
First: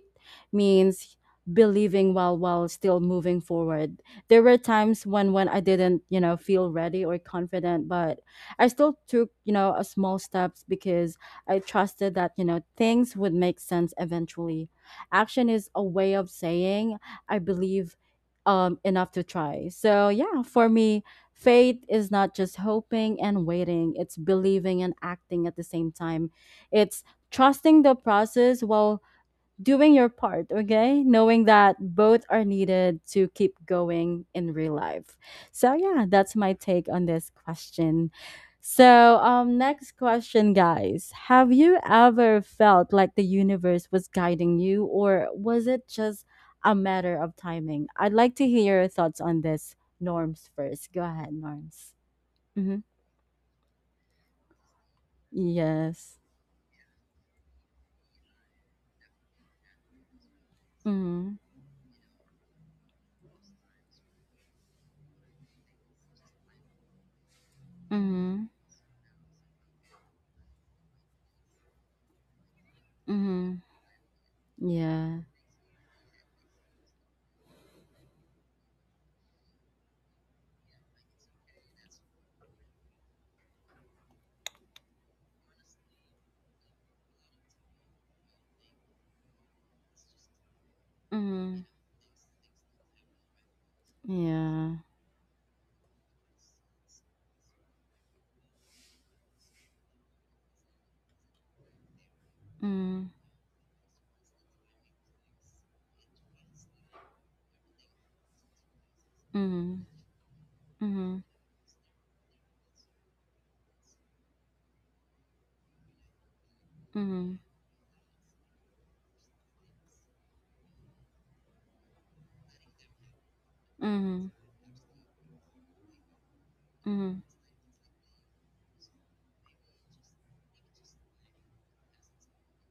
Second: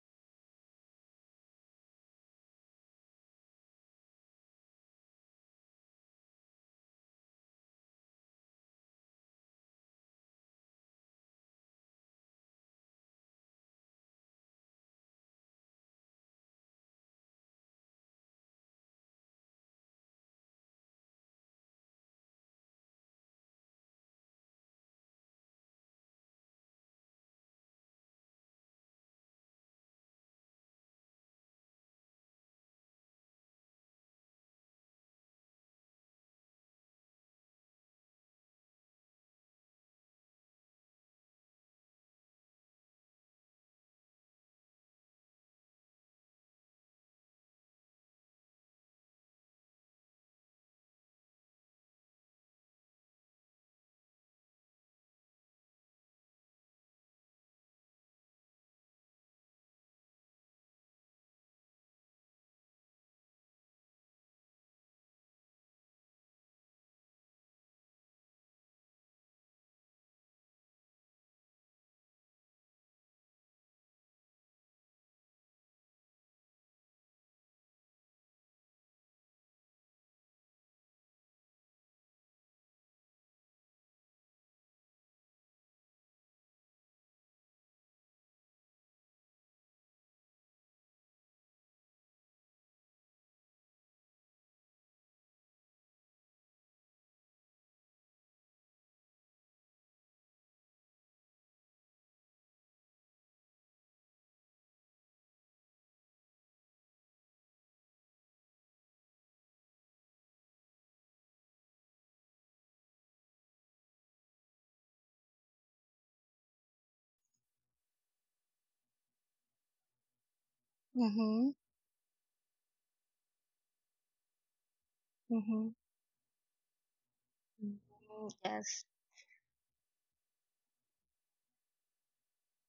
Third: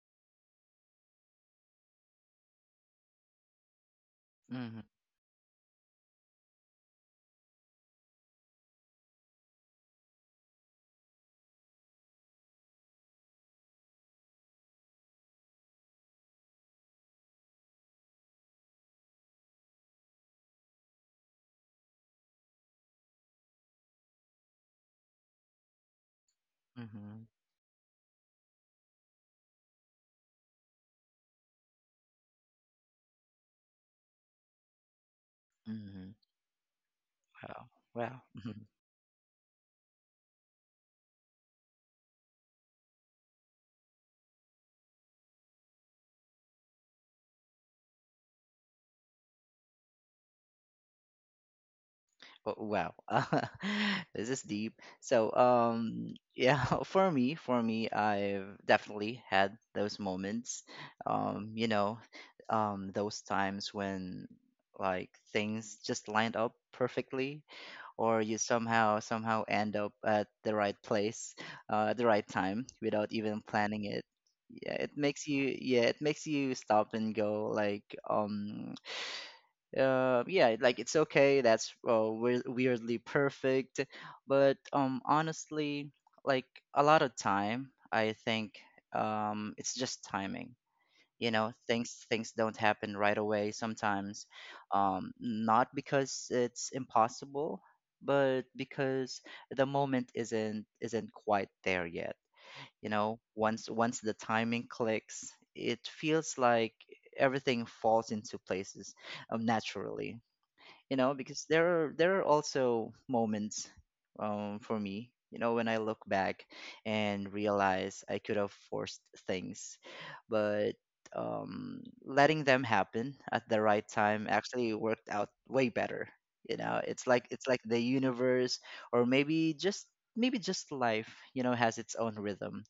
Speaker 1: means believing while still moving forward. There were
Speaker 3: mhm,
Speaker 1: times when I didn't feel ready or confident, but I still took, a small steps because I trusted that things would make sense eventually. Action is a way of saying I believe enough to try. So yeah, for me, faith is not just hoping and waiting, it's believing and acting at the same time. It's
Speaker 3: mhm,
Speaker 1: trusting the process while doing your part, okay? Knowing that both are needed to keep going in real life. So yeah,
Speaker 3: mhm.
Speaker 1: that's my take on this
Speaker 3: Well,
Speaker 1: question.
Speaker 3: well.
Speaker 1: So, next question, guys, have you ever felt like the universe was guiding you, or was it just a matter of timing? I'd like to hear your thoughts on this, Norms first. Go ahead, Norms.
Speaker 3: Oh,
Speaker 1: Mhm.
Speaker 3: wow. This is deep. So
Speaker 1: Yes.
Speaker 3: yeah, for me, for me, I've definitely had those moments,
Speaker 1: Mhm.
Speaker 3: you know, those times when, like, things just lined up perfectly, or you
Speaker 1: Mhm.
Speaker 3: somehow end up at the right place, at the right time without even
Speaker 1: Mhm.
Speaker 3: planning it. Yeah, it
Speaker 1: Yeah.
Speaker 3: makes you yeah it makes you stop and go like, yeah, like it's okay. That's, weirdly perfect, but honestly, like a lot of time, I think, it's just timing. You know,
Speaker 1: Mhm.
Speaker 3: things don't happen right away sometimes.
Speaker 1: Yeah.
Speaker 3: Not because it's impossible, but because the moment isn't quite there yet. You
Speaker 1: Mm-hmm.
Speaker 3: know, once the timing clicks, it feels like everything falls into places
Speaker 1: Mhm,
Speaker 3: naturally. You know,
Speaker 1: mhm,
Speaker 3: because there are, there are also moments, for me, you know, when I look back and
Speaker 1: mhm,
Speaker 3: realize I could have forced things, but
Speaker 2: Mhm.
Speaker 3: letting them happen at the right time
Speaker 1: mhm,
Speaker 3: actually worked out way
Speaker 2: Mhm.
Speaker 3: better. You know,
Speaker 1: mhm.
Speaker 3: it's like the
Speaker 2: Mhm.
Speaker 3: universe,
Speaker 2: Yes.
Speaker 3: or maybe just, maybe just life, you know, has its own rhythm,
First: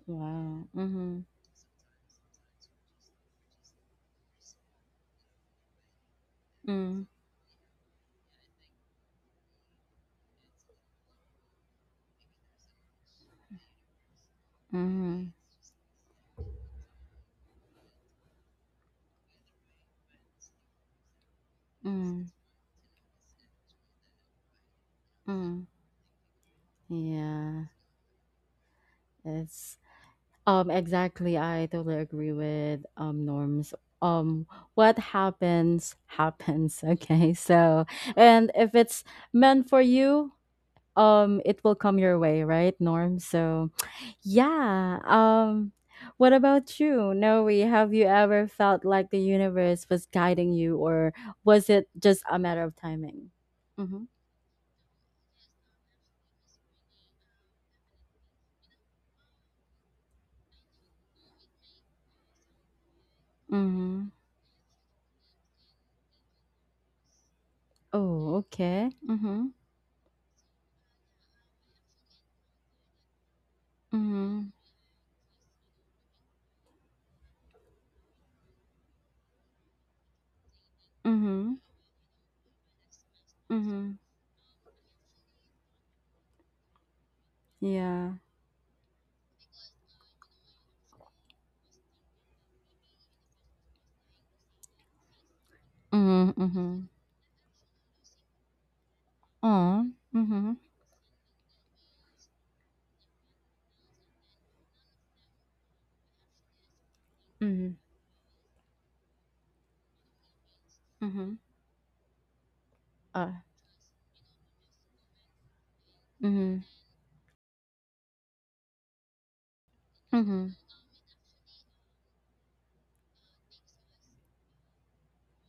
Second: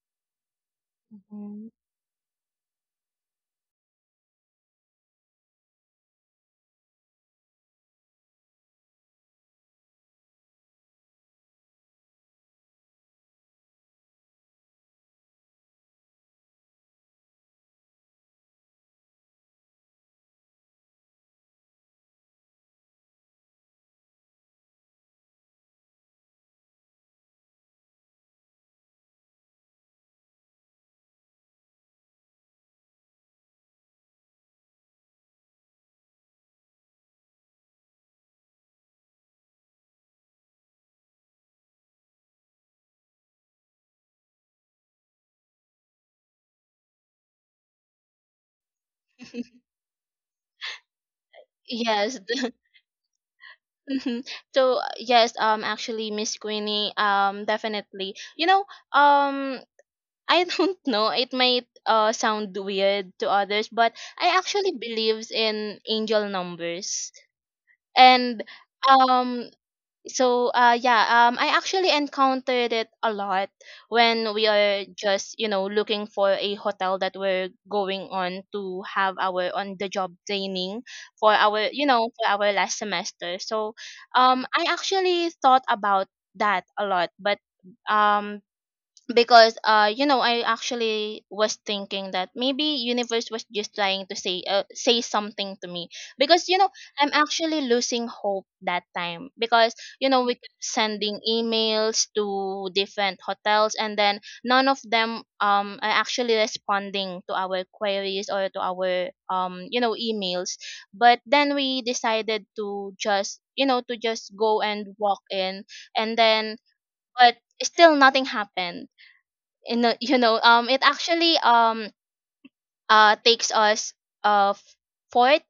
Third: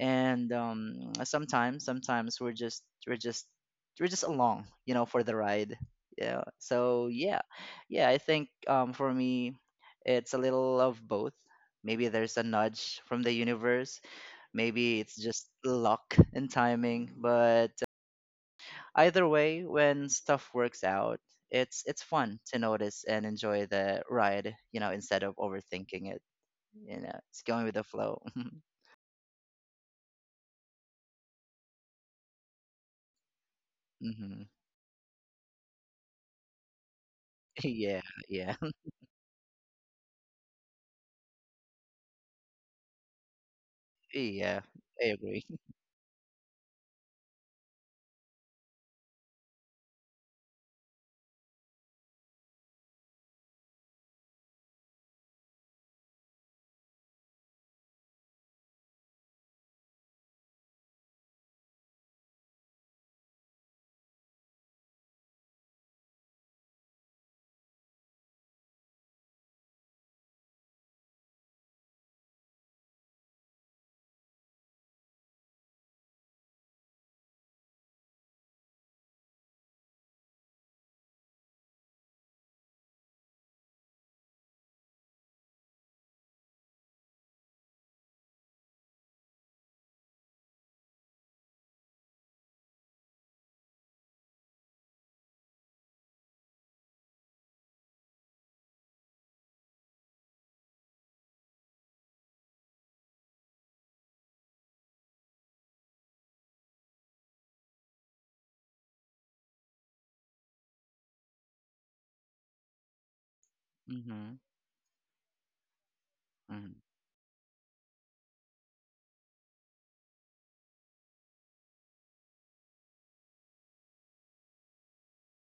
Speaker 3: and
Speaker 1: Wow. Mhm,
Speaker 2: Mhm.
Speaker 3: sometimes, sometimes we're just along, you know, for the ride. Yeah,
Speaker 1: mm,
Speaker 3: so yeah, yeah, I think, for me, it's a little of both. Maybe there's a nudge from the universe, maybe it's
Speaker 1: mhm,
Speaker 3: just luck and timing, but either way, when stuff works out, it's
Speaker 1: mm,
Speaker 3: fun to notice and enjoy the ride, you know, instead of
Speaker 1: mm.
Speaker 3: overthinking it. You know, it's going
Speaker 1: Yeah,
Speaker 3: with the flow.
Speaker 1: it's exactly. I totally agree with Norms.
Speaker 3: Hmm.
Speaker 1: Um, what happens happens. Okay, so
Speaker 3: Yeah. Yeah,
Speaker 1: and if it's meant for you, it will come your way, right, Norm? So
Speaker 3: Yeah,
Speaker 1: yeah,
Speaker 3: I agree.
Speaker 1: what about you, Noe? Have you ever felt like the universe was guiding you, or was it
Speaker 2: Yes.
Speaker 1: just a matter of timing? Mm-hmm.
Speaker 2: Mhm. So yes, actually, Miss Queenie, definitely. Um I don't know, it might sound weird to others, but
Speaker 1: Mm-hmm.
Speaker 2: I actually believes in angel numbers.
Speaker 1: Oh,
Speaker 2: And
Speaker 1: okay. Mm-hmm.
Speaker 2: um so, yeah, I actually encountered it a lot when we
Speaker 1: Mm-hmm.
Speaker 2: are just, looking for a hotel that we're going on to have our on the job training for
Speaker 1: Mm-hmm.
Speaker 2: our you know for our last semester. So
Speaker 1: Mm-hmm.
Speaker 2: I actually thought about that a lot. But
Speaker 1: Yeah.
Speaker 2: um because, I actually was thinking that maybe universe was just trying to say, say something to me,
Speaker 1: Mm-hmm.
Speaker 2: because,
Speaker 1: Mm-hmm.
Speaker 2: I'm actually losing hope that time, because,
Speaker 1: Oh.
Speaker 2: we kept
Speaker 1: Mm-hmm.
Speaker 2: sending emails to different hotels, and then none of them are actually responding to our
Speaker 1: Mm-hmm.
Speaker 2: queries or to our, emails. But
Speaker 1: Mm-hmm.
Speaker 2: then we decided to just,
Speaker 1: Uh.
Speaker 2: to just
Speaker 3: Mhm.
Speaker 2: go and walk in. And then
Speaker 1: Mm-hmm.
Speaker 3: Mhm.
Speaker 2: but still nothing happened. You know you know
Speaker 1: Mm-hmm.
Speaker 2: it actually takes us uh f- fourth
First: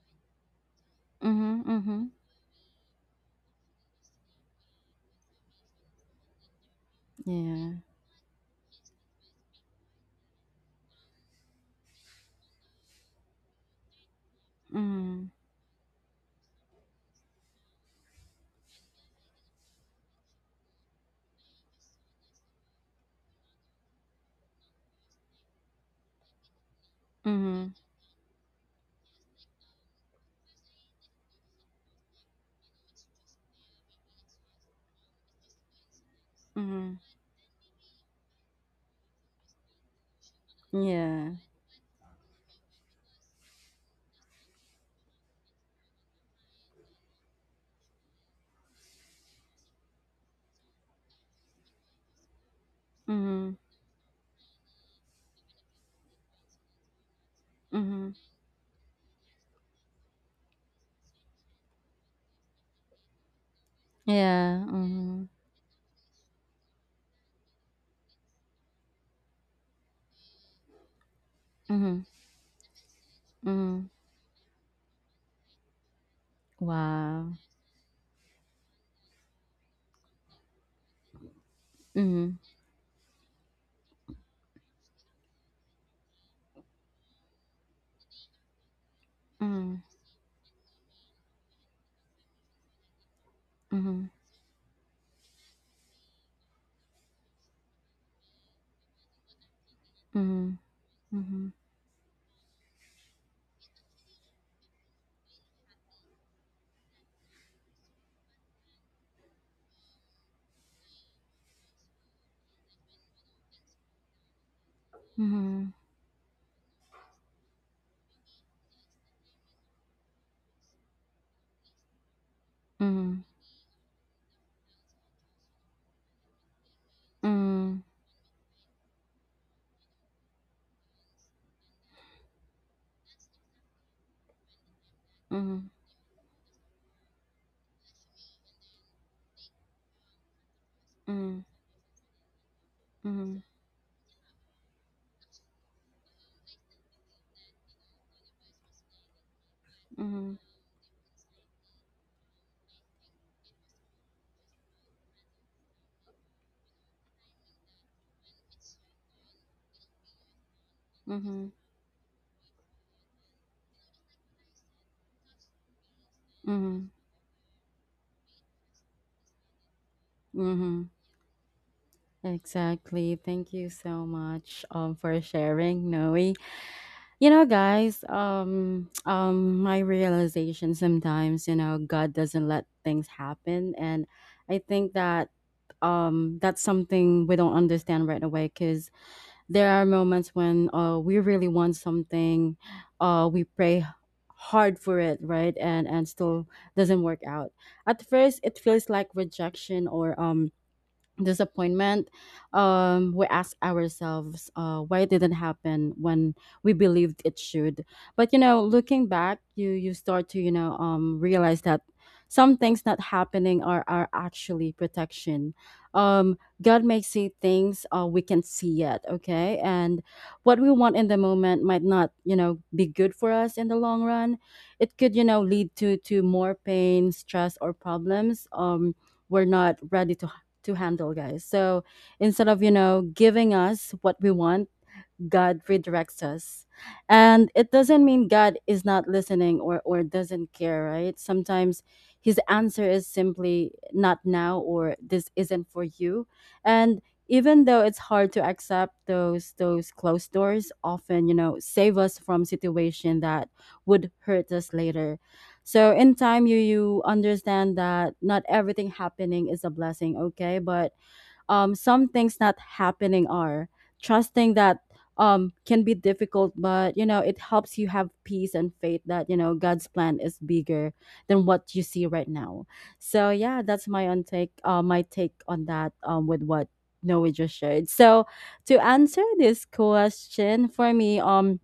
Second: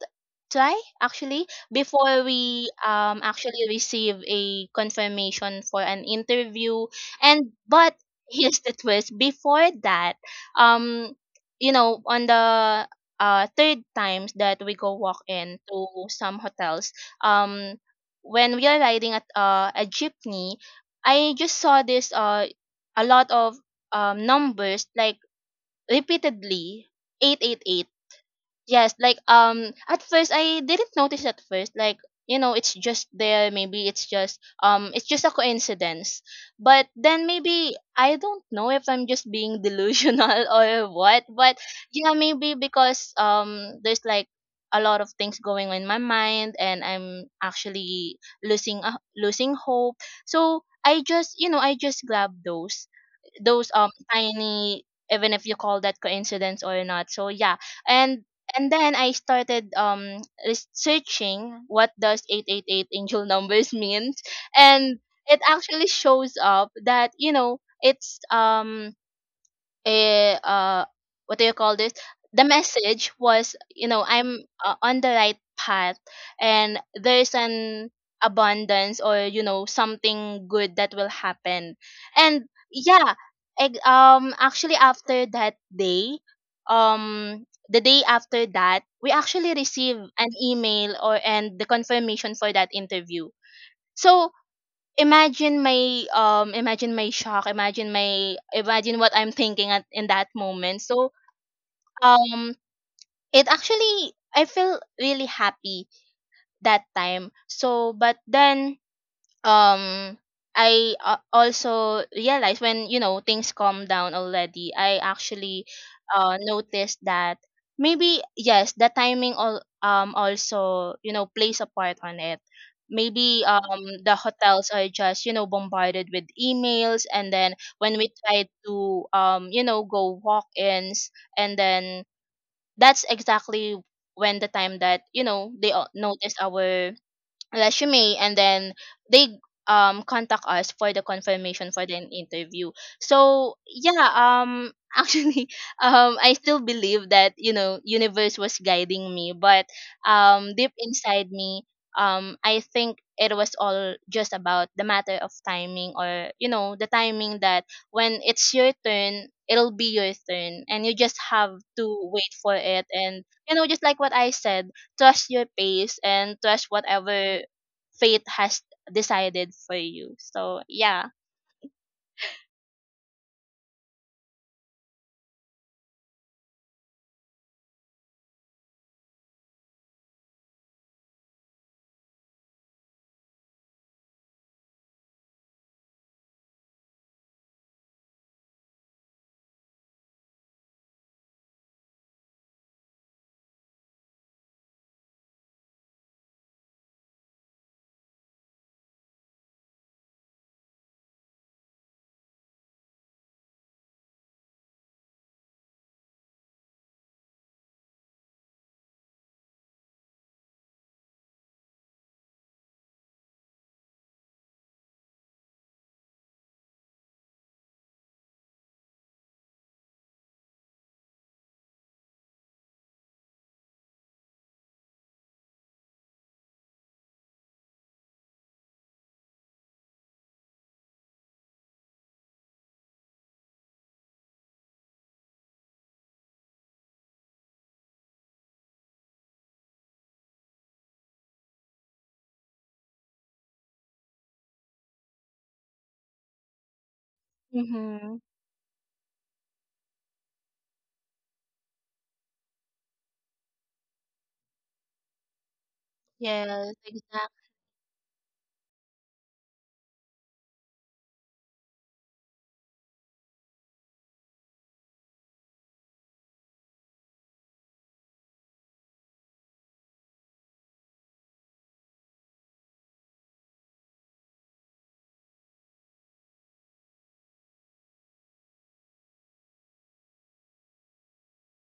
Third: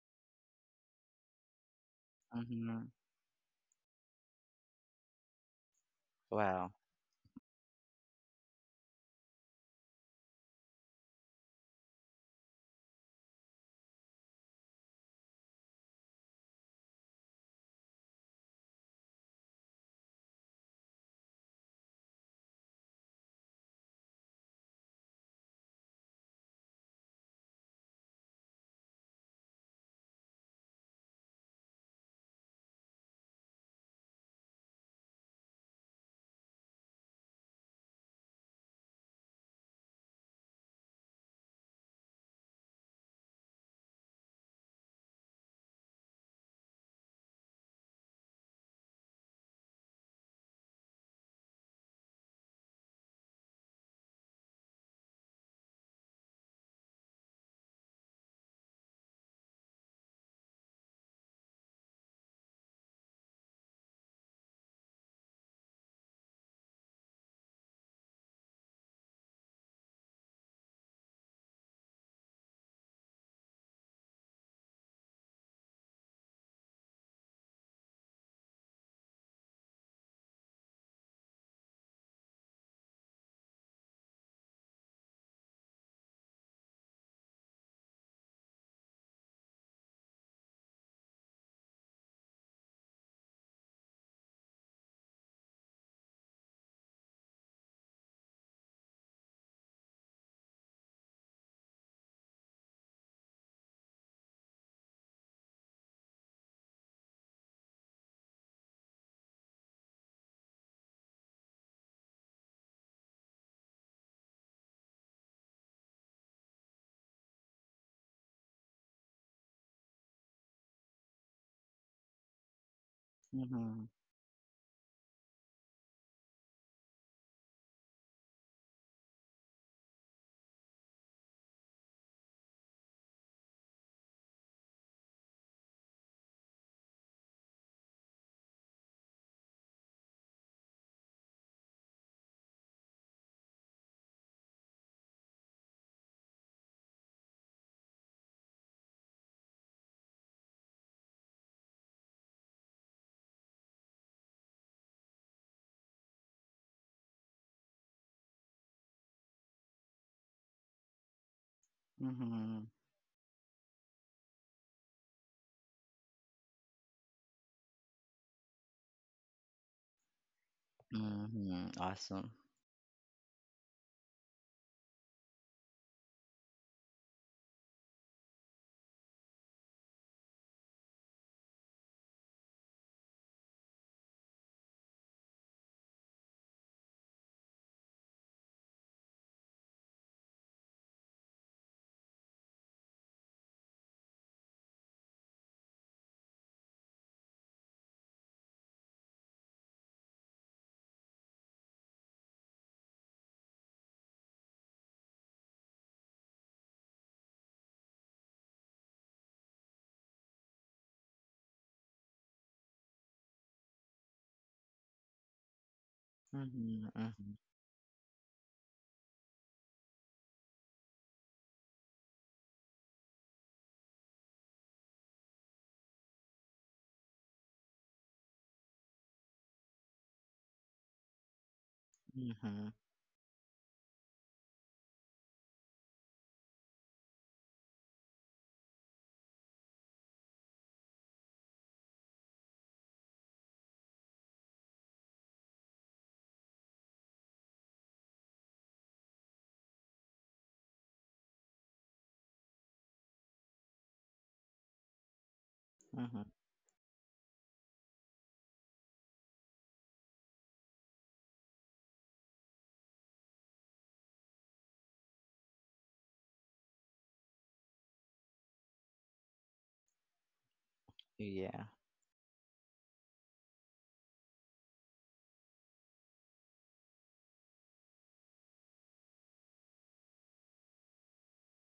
Speaker 2: try, actually,
Speaker 1: Mm-hmm. Mm-hmm.
Speaker 2: before we
Speaker 3: Mhm.
Speaker 2: actually receive a confirmation for an
Speaker 3: Wow.
Speaker 2: interview. And
Speaker 1: Yeah.
Speaker 2: but here's the twist. Before that, um on the third times that we go
Speaker 1: Mm-hmm.
Speaker 2: walk in to some hotels, um when we are riding at, a jeepney, I just saw this a lot of numbers, like, repeatedly,
Speaker 1: Mm-hmm.
Speaker 2: 888. Yes, like, at first I didn't notice at first, like, it's just there, maybe it's just a coincidence. But
Speaker 1: Mm-hmm.
Speaker 2: then maybe I don't know if I'm just being delusional or what.
Speaker 1: Yeah.
Speaker 2: But yeah, maybe because, there's like a lot of things going on in my mind, and I'm actually losing hope. So I just grab those,
Speaker 1: Mm-hmm.
Speaker 2: tiny, even if you call that coincidence or not. So yeah.
Speaker 1: Mhm.
Speaker 2: And And then I started researching what does 888 angel numbers means.
Speaker 1: Yeah.
Speaker 2: And
Speaker 1: Mhm.
Speaker 2: it actually shows up that, it's a what do you call this,
Speaker 1: Mhm.
Speaker 2: the message was,
Speaker 1: Mhm.
Speaker 2: I'm, on the right path, and there's
Speaker 1: Wow.
Speaker 2: an abundance, or, something good that will happen,
Speaker 1: Mhm.
Speaker 2: and yeah. Actually, after that day, the day after that, we actually
Speaker 1: Mhm.
Speaker 2: received an email or and the confirmation for that interview.
Speaker 1: Mhm.
Speaker 2: So imagine my shock. Imagine what I'm thinking at in that
Speaker 1: Mhm.
Speaker 2: moment. So
Speaker 1: Mhm.
Speaker 2: um it actually, I feel really happy that time. So but then, um I, also realized when, things calm down already, I actually
Speaker 1: Mhm.
Speaker 2: noticed that maybe, yes, the timing all, also, plays a part on it.
Speaker 1: Mhm.
Speaker 2: Maybe
Speaker 3: Mhm.
Speaker 2: the hotels are just bombarded with emails, and then
Speaker 1: Mhm.
Speaker 2: when we try to go walk-ins, and then that's exactly when the time that they
Speaker 1: Mhm.
Speaker 2: notice our resume, and then they contact us for the
Speaker 1: Mhm.
Speaker 2: confirmation for the interview.
Speaker 1: Mhm.
Speaker 2: So yeah. Actually, I still believe that universe was guiding me, but deep inside me, I think it was all just about the matter of timing, or the timing that when it's your turn, it'll be your turn, and you
Speaker 1: Mhm.
Speaker 2: just
Speaker 1: Mhm.
Speaker 2: have to wait for
Speaker 3: Mhm.
Speaker 2: it. And just like what I said, trust your pace and trust
Speaker 1: Mhm.
Speaker 2: whatever fate has decided for you. So
Speaker 1: Mhm.
Speaker 2: yeah.
Speaker 3: Mhm. Awesome.
Speaker 1: Exactly. Thank you so much for sharing, Noe. You know, guys, my realization, sometimes, you know, God doesn't let things happen, and I think that that's something we don't understand right away because there are moments when we really want something. We pray hard for it, right? And still doesn't work out. At first it feels like rejection or disappointment. We ask ourselves why it didn't happen when we believed it should. But you know, looking back, you start to, you know, realize that some things not happening are actually protection. God
Speaker 3: Mhm.
Speaker 1: may see
Speaker 3: Mhm.
Speaker 1: things we can see yet, okay? And what we want in the moment might not, you know, be good for us in the long run. It could, you know, lead to more pain, stress, or problems we're not ready to handle, guys. So instead of, you
Speaker 3: Mhm.
Speaker 1: know, giving us what we want, God redirects us. And it doesn't mean God is not listening, or doesn't care, right? Sometimes his answer is simply not now or this isn't for you. And even though it's
Speaker 2: Mm-hmm.
Speaker 1: hard to accept, those closed doors often, you know, save us from situation that would hurt us later. So in
Speaker 3: Mhm.
Speaker 1: time, you
Speaker 2: Yes,
Speaker 1: you understand that not everything happening is a blessing, okay? But some things not happening are. Trusting that can be difficult, but you know, it helps you have peace and faith that, you know, God's plan is bigger than
Speaker 3: Yeah.
Speaker 1: what you see right now. So yeah, that's my on take, my take on that, with what Noe just shared. So to answer this question, for me,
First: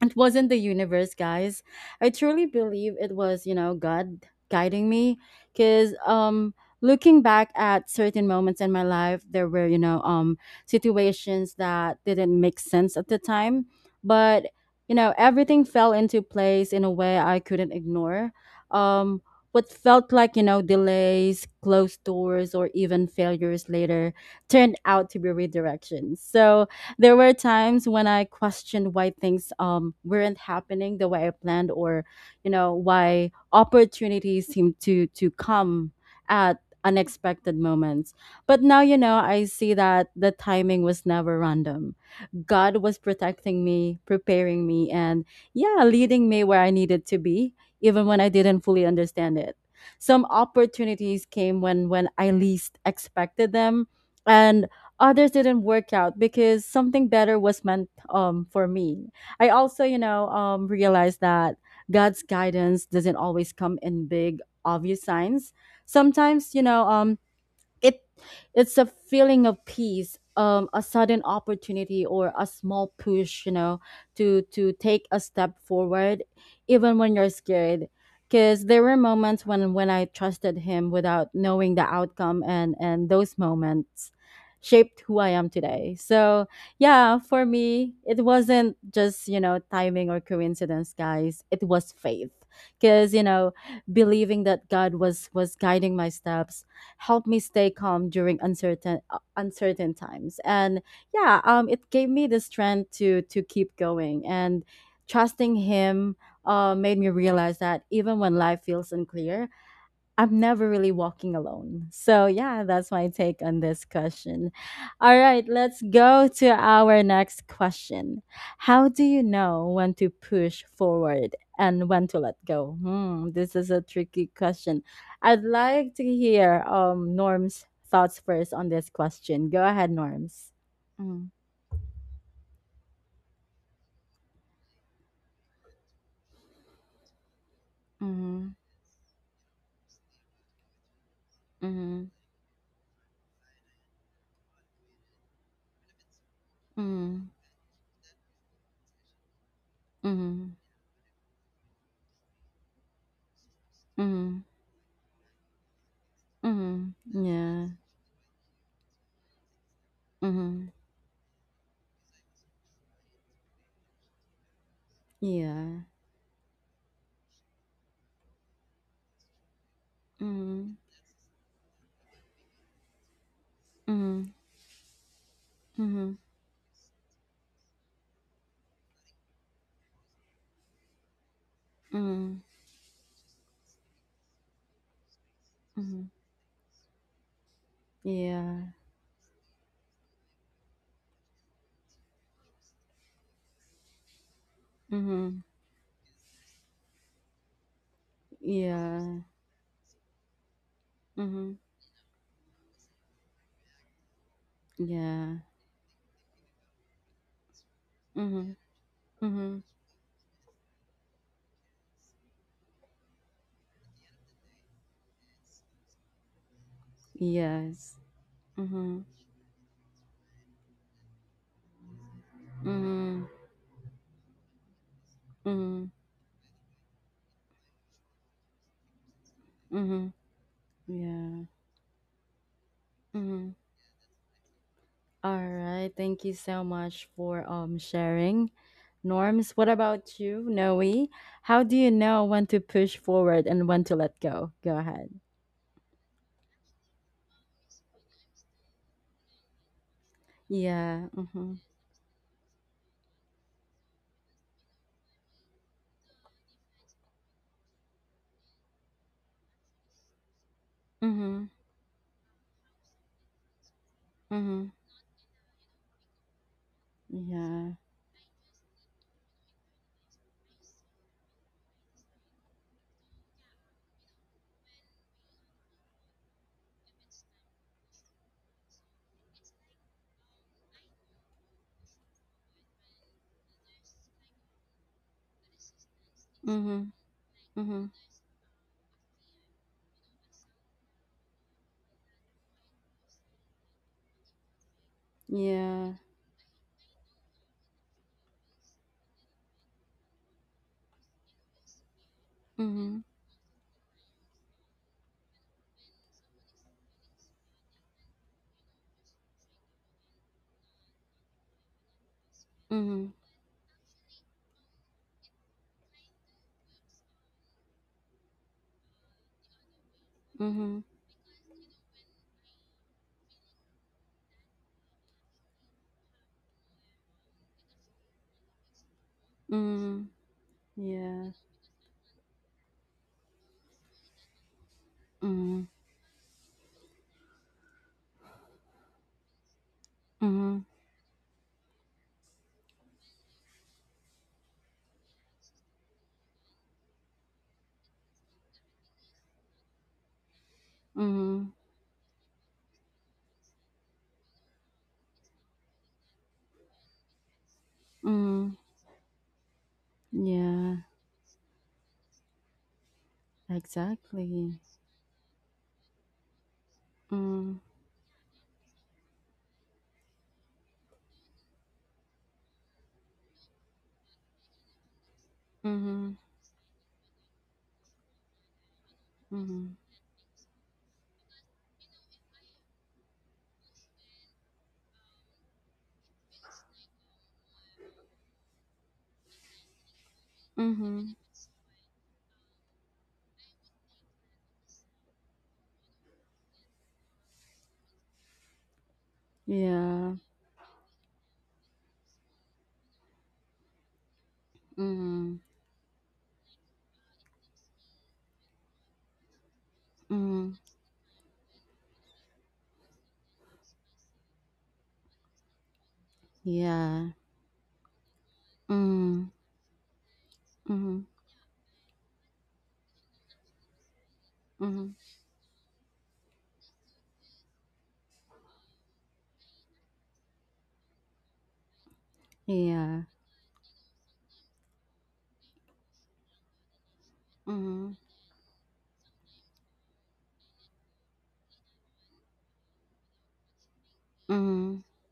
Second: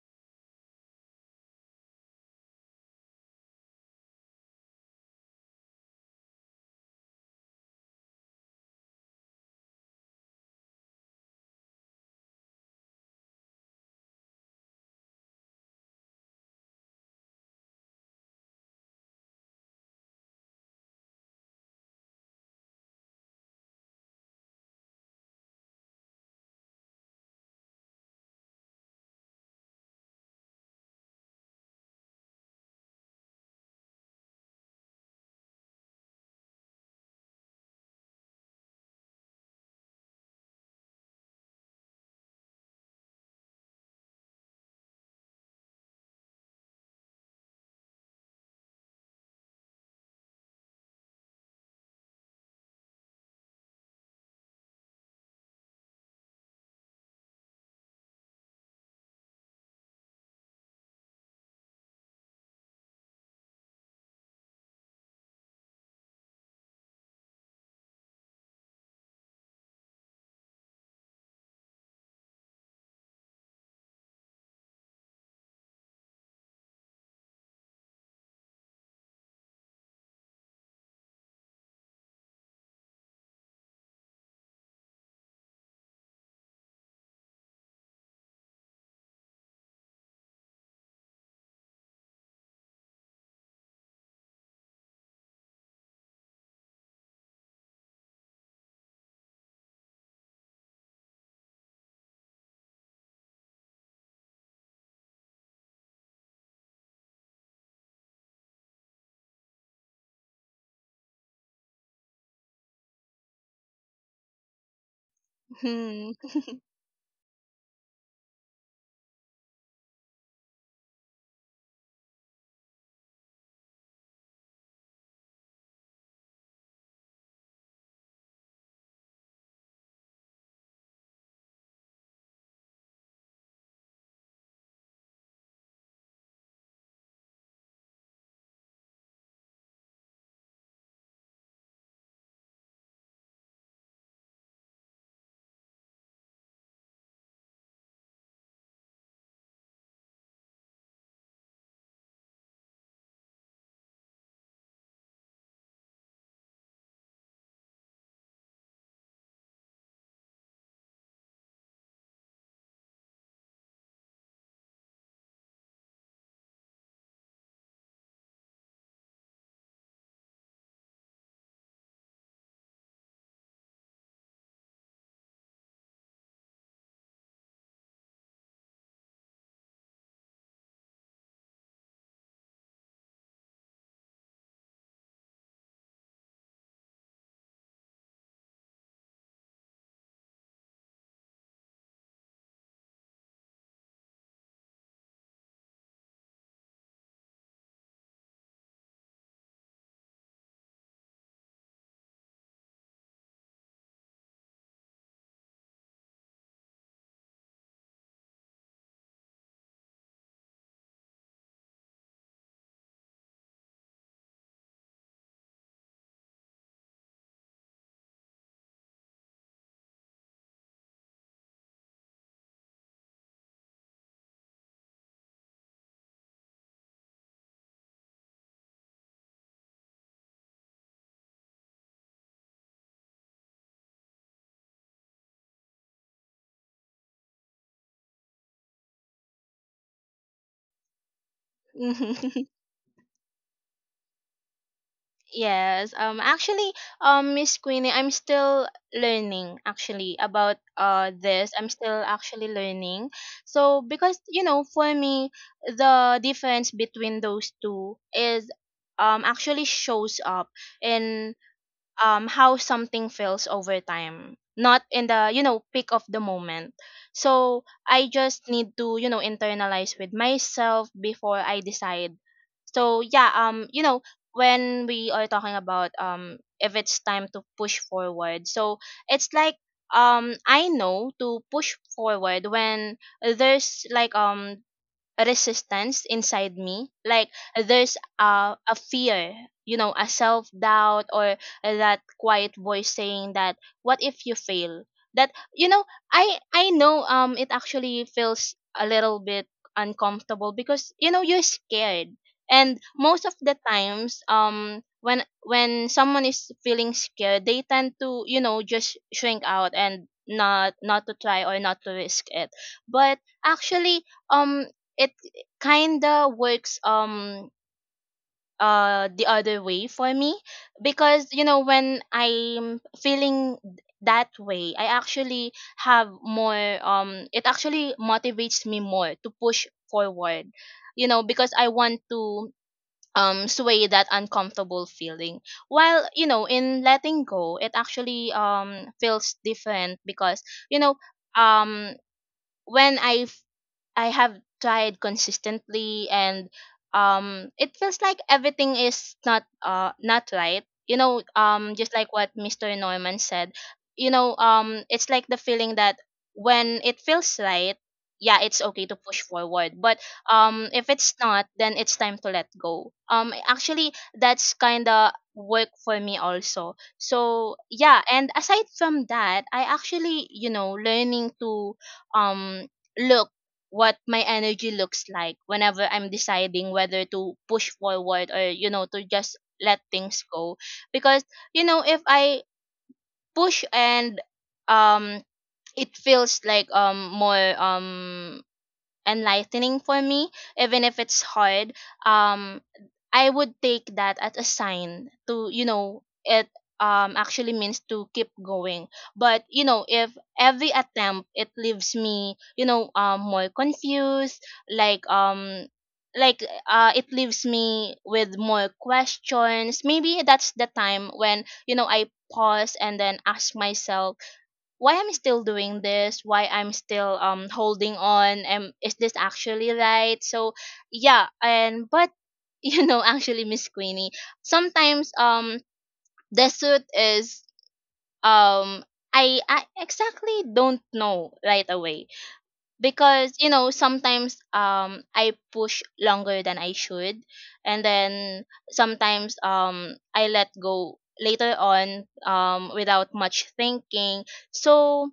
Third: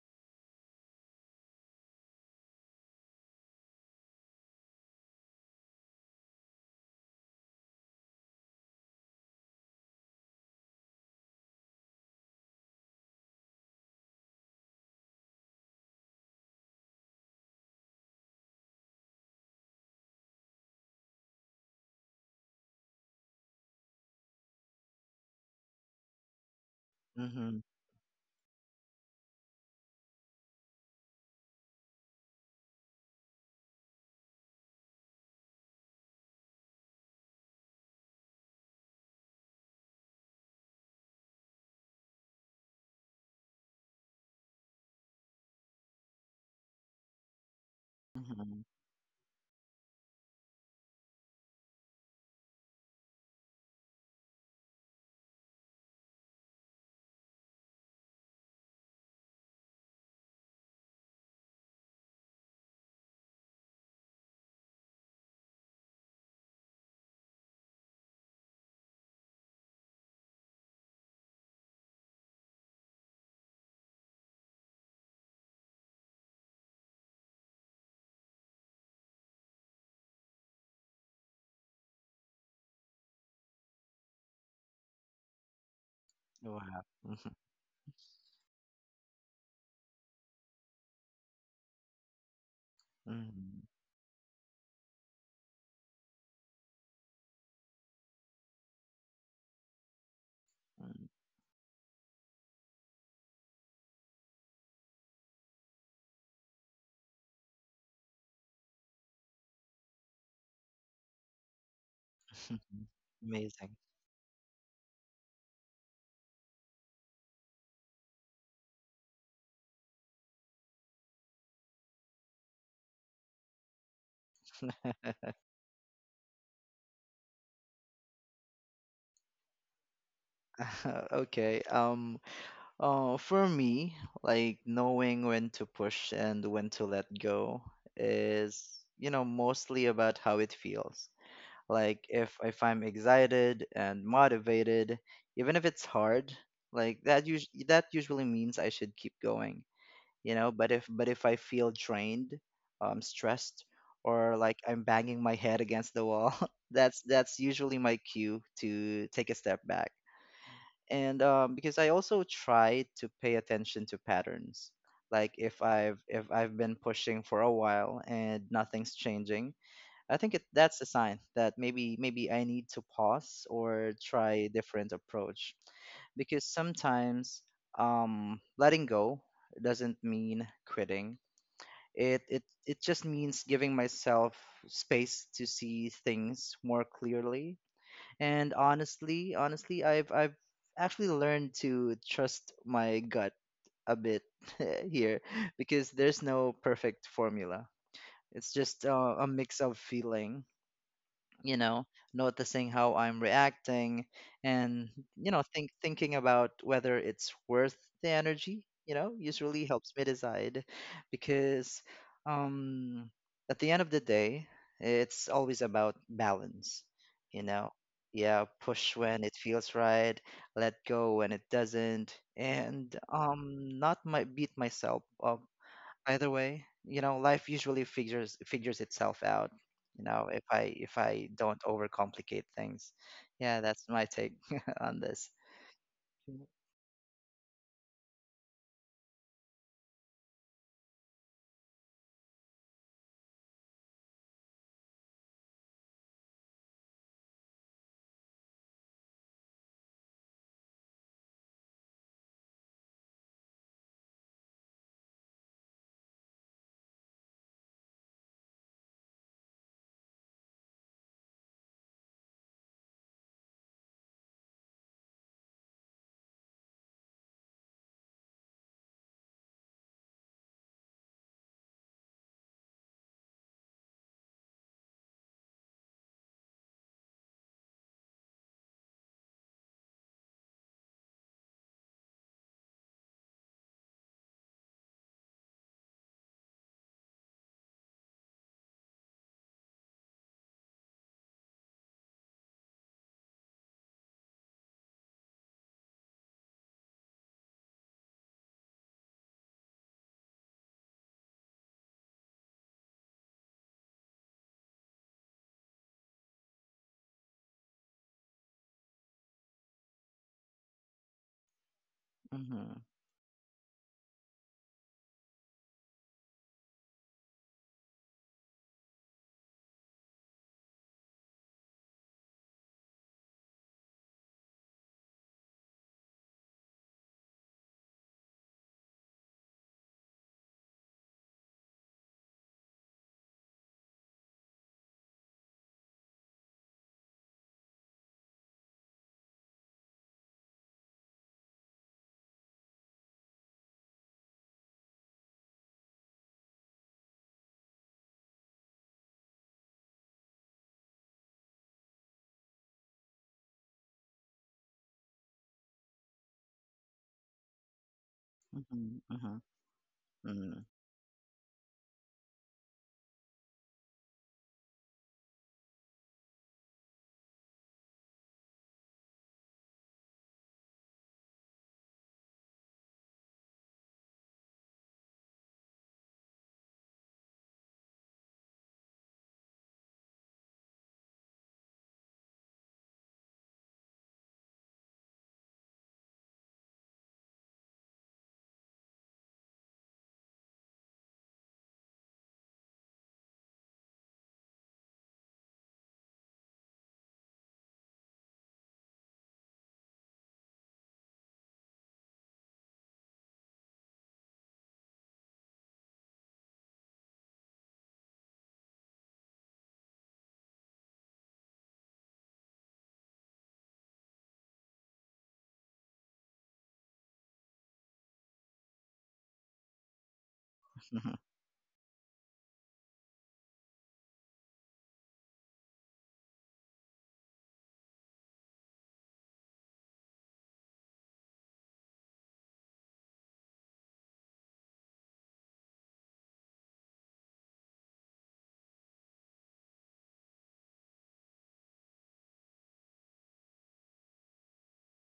Speaker 1: it wasn't the universe, guys. I truly believe it was, you know, God guiding me. Because looking back at certain moments in my life, there were, you know, situations that didn't make sense at the time, but you know, everything fell into place in a way I couldn't ignore. um what felt like, you know, delays, closed doors, or even failures later turned out to be redirections. So there were
Speaker 3: Mhm.
Speaker 1: times when I questioned why things weren't happening the way I planned, or you know, why opportunities seemed to come at unexpected moments. But now, you know, I see that the timing was never random. God was protecting me, preparing me, and yeah, leading me where I needed to be, even when I didn't
Speaker 3: Mhm.
Speaker 1: fully understand it. Some opportunities came when I least expected them, and others didn't work out because something better was meant, for me. I also, you know, realized that God's guidance doesn't always come in big, obvious signs. Sometimes, you know, it it's a feeling of peace, a sudden opportunity, or a small push, you know, to take a step forward even when you're scared. Because there were moments when I trusted him without knowing the outcome, and those moments shaped who I am today. So
Speaker 3: Wow. Mhm.
Speaker 1: yeah, for me, it wasn't just, you know, timing or coincidence, guys. It was faith, because you know,
Speaker 3: Mhm.
Speaker 1: believing that God was guiding my steps helped me stay calm during uncertain, uncertain times. And
Speaker 3: Mhm.
Speaker 1: yeah, it gave me the strength to keep going. And trusting him made me realize that even when life feels unclear, I'm never really walking alone. So, yeah, that's my take on
Speaker 3: Amazing.
Speaker 1: this question. All right, let's
Speaker 2: exactly.
Speaker 1: go to our next question. How do you know when to push forward and when to let go? Hmm, this is a tricky question. I'd like to hear Norm's thoughts first on this question. Go ahead, Norms. Mm,
Speaker 3: Okay. For me, like knowing when to push and when to let go
Speaker 1: mhm,
Speaker 3: is, you know, mostly about how it feels. Like
Speaker 1: mhm,
Speaker 3: if I'm excited and motivated, even if it's hard, like that usually means I should keep going, you know.
Speaker 1: mhm,
Speaker 3: But if I feel drained, stressed, or
Speaker 1: mhm,
Speaker 3: like I'm banging my head against the wall,
Speaker 1: mhm, mhm.
Speaker 3: that's
Speaker 1: Yeah.
Speaker 3: usually my cue to take a step back.
Speaker 1: Mhm,
Speaker 3: And because I also try to pay attention to patterns, like
Speaker 1: yeah.
Speaker 3: if I've been pushing for a while and nothing's changing, I think it, that's a sign that maybe I need to pause or try a different approach,
Speaker 1: Mm-hmm.
Speaker 3: because sometimes letting go doesn't mean quitting.
Speaker 1: Mhm.
Speaker 3: It just means giving myself space to see
Speaker 1: Mhm.
Speaker 3: things more clearly. And
Speaker 1: Yeah.
Speaker 3: honestly, honestly, I've actually learned to trust my gut a bit here,
Speaker 1: Mhm.
Speaker 3: because there's no perfect formula. It's just,
Speaker 1: Yeah.
Speaker 3: a mix of feeling, you
Speaker 1: Mhm.
Speaker 3: know, noticing how I'm reacting, and, you
Speaker 1: Yeah.
Speaker 3: know, thinking about whether it's worth the
Speaker 1: Mhm.
Speaker 3: energy. You know,
Speaker 1: Mhm.
Speaker 3: usually helps me decide, because um at the end of the day, it's always about balance, you know.
Speaker 1: Yes.
Speaker 3: Yeah, push
Speaker 1: Mhm.
Speaker 3: when it feels right, let go when it doesn't, and
Speaker 1: Mhm.
Speaker 3: not my beat myself up
Speaker 1: Mhm.
Speaker 3: either way. You know, life usually figures itself out. You
Speaker 1: Mhm.
Speaker 3: know, if I
Speaker 1: Yeah.
Speaker 3: don't overcomplicate things,
Speaker 1: Mhm.
Speaker 3: yeah, that's my take on this.
Speaker 1: All right. Thank you so much for sharing. Norms, what about you, Noe? How do you know
Speaker 2: Mm-hmm.
Speaker 1: when to push forward and when to let go? Go ahead.
Speaker 2: Yes. Actually, Miss Queenie, I'm still learning actually about
Speaker 1: Yeah.
Speaker 2: this.
Speaker 1: Mhm.
Speaker 2: I'm still actually learning. So because for me, the difference between those two is actually shows up in
Speaker 1: Mhm.
Speaker 2: how something feels over time,
Speaker 1: Mhm.
Speaker 2: not in the peak of the moment. So
Speaker 1: Yeah.
Speaker 2: I just need to internalize with myself before I decide. So yeah, when we are talking about if it's time to push forward, so it's like I know to push forward when there's like resistance inside me,
Speaker 1: Mhm.
Speaker 2: like
Speaker 1: Mhm.
Speaker 2: there's a fear, a self-doubt, or that quiet voice saying that what if you fail, that you know
Speaker 1: Yeah.
Speaker 2: i i know it actually feels a little bit uncomfortable because you're scared. And
Speaker 1: Mhm.
Speaker 2: most of the times, when someone is feeling scared, they tend to just shrink out and not to try or not to risk it.
Speaker 3: Mm-hmm,
Speaker 1: Mhm.
Speaker 2: But actually, um it kinda works, the other way for me,
Speaker 1: Mhm.
Speaker 2: because when I'm feeling that way, I actually have more, it actually motivates me more to push
Speaker 1: Mm,
Speaker 2: forward,
Speaker 1: yeah.
Speaker 2: because I want to sway that uncomfortable feeling.
Speaker 1: Mm,
Speaker 2: While in letting go, it actually feels different, because
Speaker 1: mhm,
Speaker 2: you know um when I have tried consistently and it feels like everything is not not right. You know,
Speaker 1: mhm,
Speaker 2: just like what Mr. Norman said, you know, it's like the feeling that when it feels right, yeah,
Speaker 1: mhm.
Speaker 2: it's okay to push
Speaker 3: mm-hmm,
Speaker 2: forward. But
Speaker 3: mm-hmm, mm-hmm,
Speaker 1: Yeah,
Speaker 2: if it's not, then it's time to let go. Actually, that's
Speaker 1: exactly.
Speaker 2: kinda work for me also. So
Speaker 1: Mm,
Speaker 2: yeah, and aside from that, I actually, you know, learning to um look what my energy looks like whenever I'm
Speaker 1: mhm,
Speaker 2: deciding whether to push forward or to just
Speaker 1: mhm,
Speaker 2: let things go. Because if I push and um it feels like more enlightening for me, even if
Speaker 1: mhm.
Speaker 2: it's hard. Um, I would take that as a sign to, you know it actually means to keep going. But if
Speaker 1: Yeah.
Speaker 2: every attempt it leaves me, more confused, like
Speaker 1: Mm,
Speaker 2: like it leaves me with more questions, maybe that's
Speaker 1: mhm.
Speaker 2: the time when I pause and then ask myself why I'm still doing this, why I'm
Speaker 1: Yeah.
Speaker 2: still holding on, and is this
Speaker 1: Mm,
Speaker 2: actually right? So
Speaker 1: mhm,
Speaker 3: mm-hmm,
Speaker 2: yeah, and but you know actually, Miss Queenie,
Speaker 1: mhm.
Speaker 2: sometimes the suit is um I exactly don't know right away,
Speaker 1: Yeah.
Speaker 2: because sometimes I push longer than I should, and
Speaker 1: Mhm,
Speaker 2: then sometimes I let go later on without much thinking.
Speaker 1: mhm.
Speaker 2: So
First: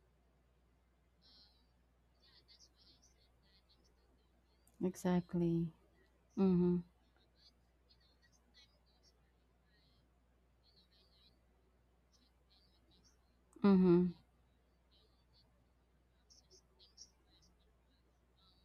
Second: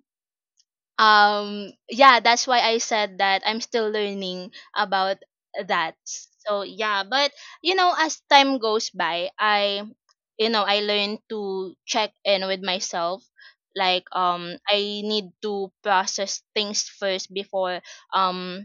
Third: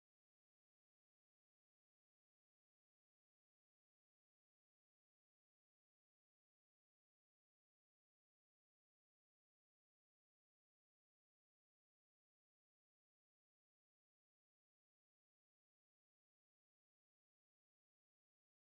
Speaker 2: yeah, that's why I said that I'm still learning about
Speaker 1: Exactly.
Speaker 2: that. So
Speaker 1: Mhm,
Speaker 2: yeah, but as time goes by, I, I learn to check in with myself, like,
Speaker 1: mhm,
Speaker 2: I need to process things first before um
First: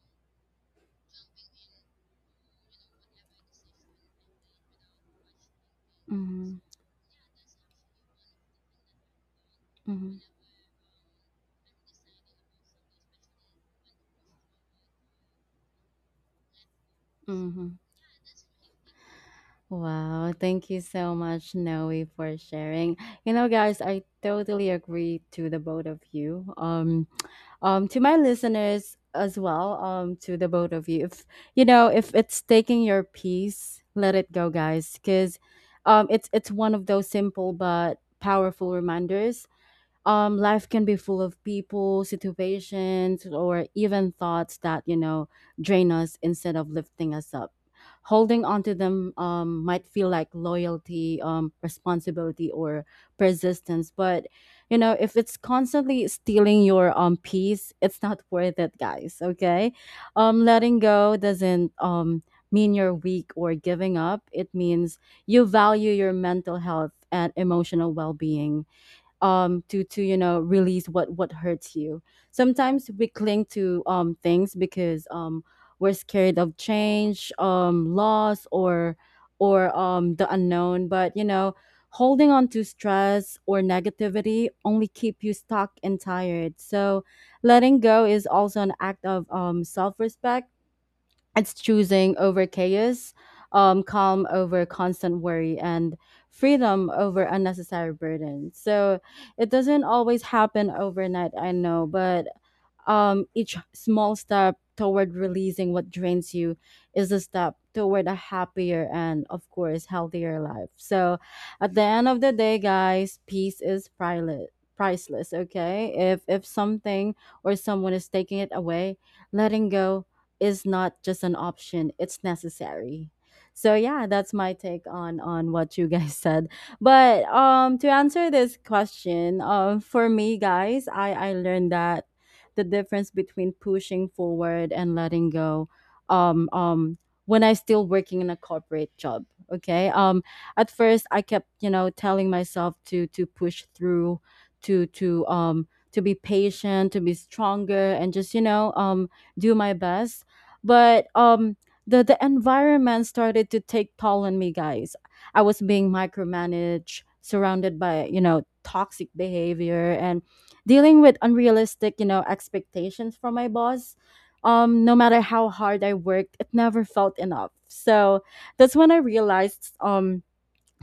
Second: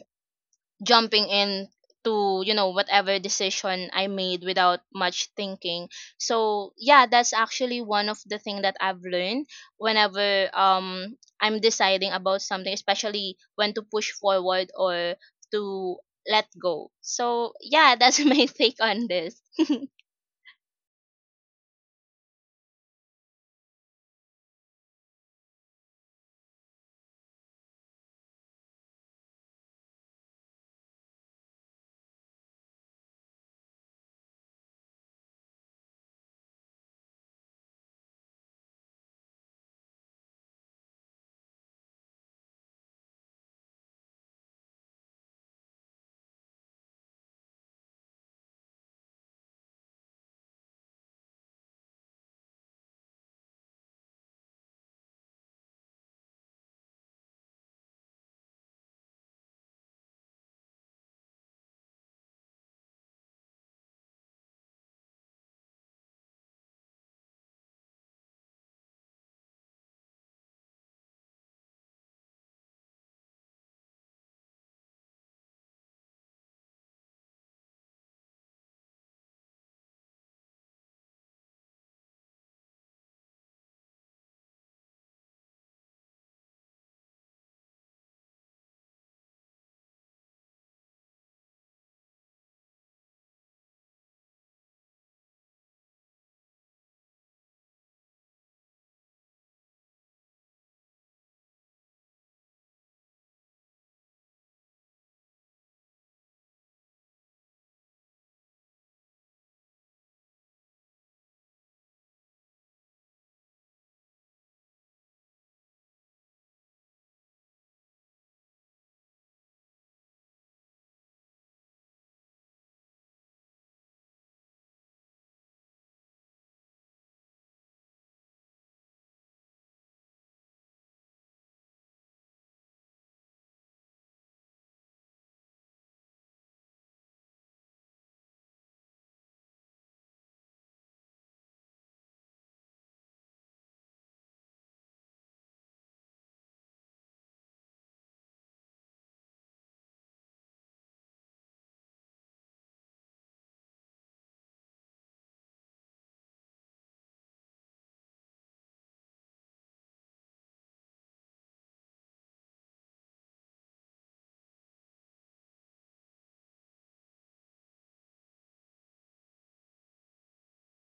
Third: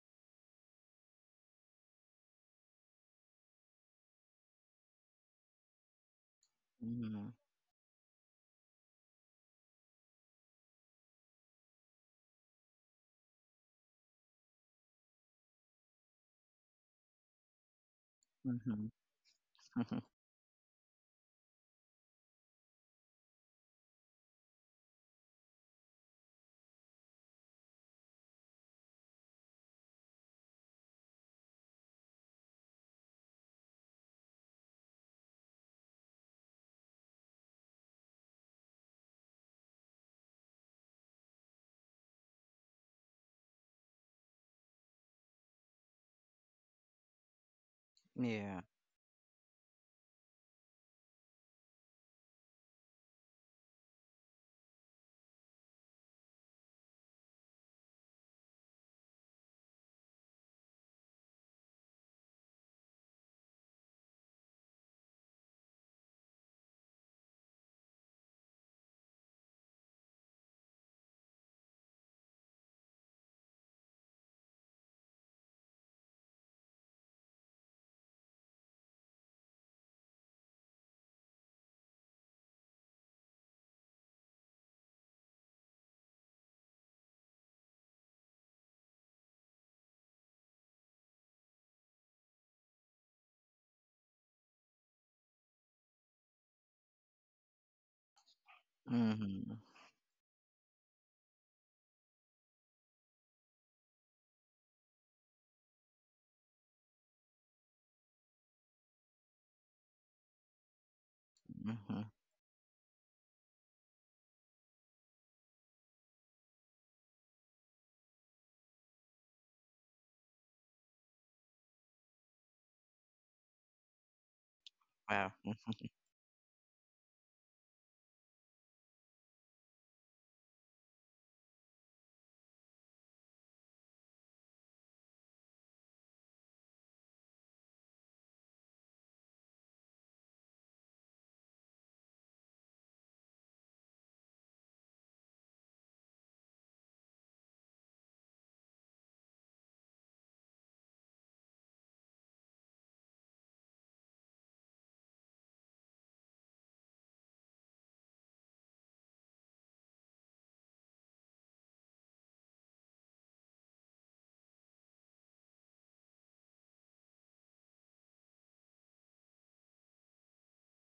Speaker 2: jumping in to, whatever decision I made without much thinking.
Speaker 1: mhm,
Speaker 2: So yeah,
Speaker 3: mm-hmm,
Speaker 2: that's actually one of the thing that I've learned
Speaker 1: mhm,
Speaker 2: whenever I'm deciding about something, especially when to push forward or to let go. So
Speaker 1: mhm.
Speaker 2: yeah, that's my take
Speaker 3: mm-hmm.
Speaker 2: on this.
Speaker 3: Mm-hmm.
Speaker 1: Wow, thank you so much, Noe, for sharing. You know, guys, I totally agree to the both of you. To my listeners as well, to the both of you. If you know, if it's taking your peace, let it go, guys, because it's one of those simple but powerful reminders. Life can be full of people, situations, or even thoughts that you know drain us instead of lifting us up. Holding
Speaker 3: Yeah.
Speaker 1: on to them, might feel like loyalty, responsibility, or persistence, but you know, if it's constantly stealing your peace, it's not worth it, guys, okay? Letting go doesn't mean you're weak or giving up. It means you value your mental health and emotional well-being, to you know, release what hurts you. Sometimes we cling to things because we're scared of change, loss, or the unknown. But you know, holding on to stress or negativity only keep you stuck and tired. So letting go is also an act of self-respect. It's choosing over chaos, calm over constant worry, and freedom over unnecessary burden. So it
Speaker 3: Mm-hmm,
Speaker 1: doesn't always happen overnight, I know, but each small step toward releasing what drains you is a step toward a happier and of course healthier life. So at the
Speaker 3: mm-hmm.
Speaker 1: end of the day, guys, peace is priceless. Priceless. Okay, if something or someone is taking it away, letting go is not just an option, it's necessary. So yeah, that's my take on
Speaker 3: Wow.
Speaker 1: on what you guys said. But to answer this question, for me, guys, I learned that the difference between pushing forward and letting go, um um when I still working in a corporate job. Okay. At first I kept, telling myself to push through, to to um to be patient, to be stronger, and just, do my best. But the environment started to take toll on me, guys. I was being micromanaged, surrounded by, toxic behavior, and dealing with unrealistic, expectations from my boss. No matter how hard I worked, it never felt enough. So that's when I realized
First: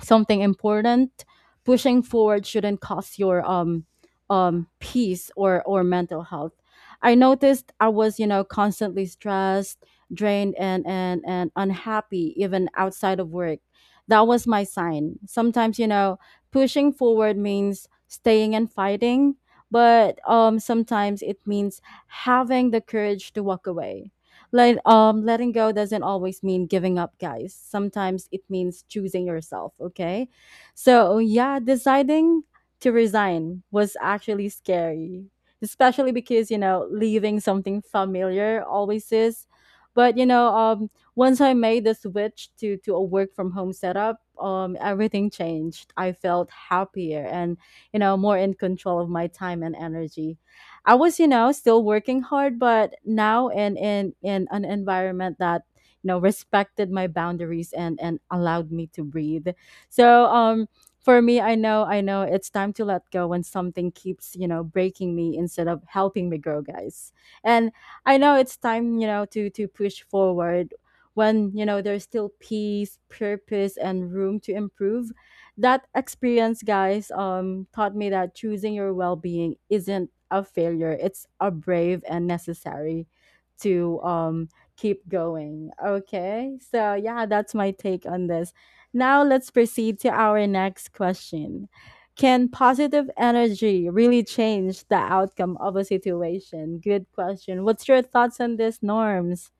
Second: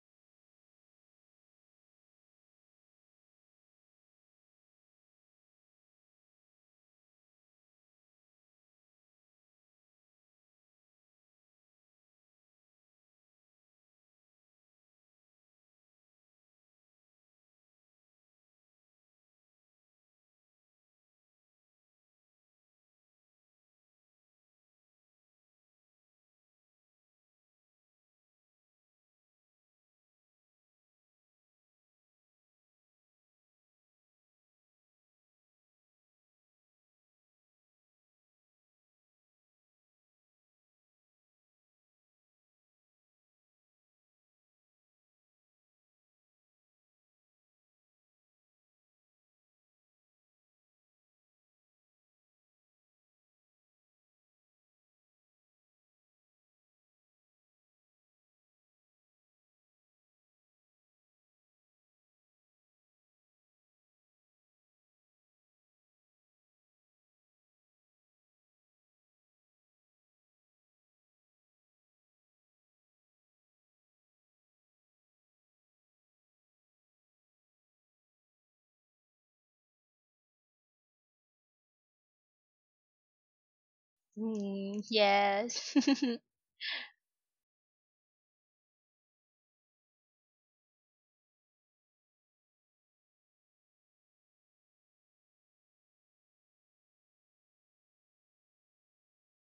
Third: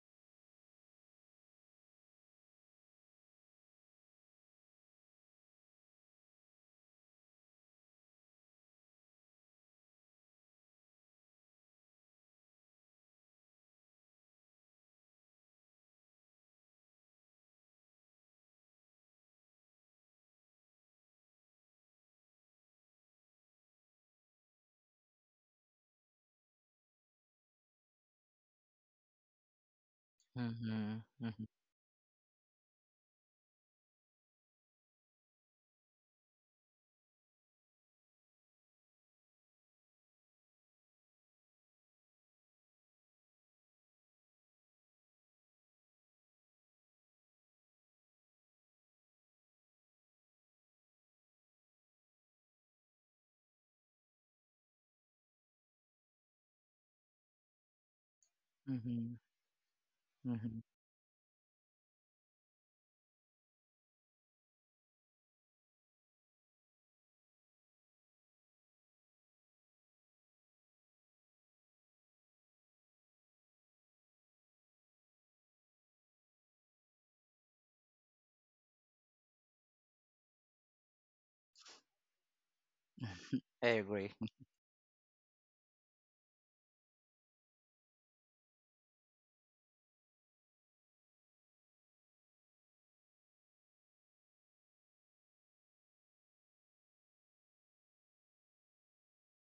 Speaker 1: something important: pushing forward shouldn't cost your peace or mental health. I noticed I was, constantly stressed, drained, and unhappy even outside of work. That was my sign. Sometimes, pushing forward means staying and fighting, but sometimes it means having the courage to walk away. Letting go doesn't always mean giving up, guys. Sometimes it means choosing yourself, okay?
Speaker 3: Mm-hmm,
Speaker 1: So,
Speaker 3: mm-hmm,
Speaker 1: yeah, deciding to resign was actually scary, especially because, leaving something familiar always is. But, once I made the switch to a work from home setup, everything changed. I felt happier, and, more in control of my time and energy. I was, still working hard, but now in an environment that, respected my boundaries and allowed me to
Speaker 3: mm-hmm,
Speaker 1: breathe. So
Speaker 3: mm-hmm.
Speaker 1: for me, I know it's time to let go when something keeps, breaking me instead of helping me grow, guys. And I know it's time, to push forward when, there's still peace, purpose, and room to improve. That experience, guys, taught me that choosing your well-being isn't a failure, it's a brave and necessary
Speaker 3: I
Speaker 1: to
Speaker 3: agree.
Speaker 2: Mm,
Speaker 1: keep going.
Speaker 2: yes.
Speaker 1: Okay, so yeah, that's my take on this. Now let's proceed to our next question: can positive energy really change the outcome of a situation? Good question. What's your thoughts on this, Norms?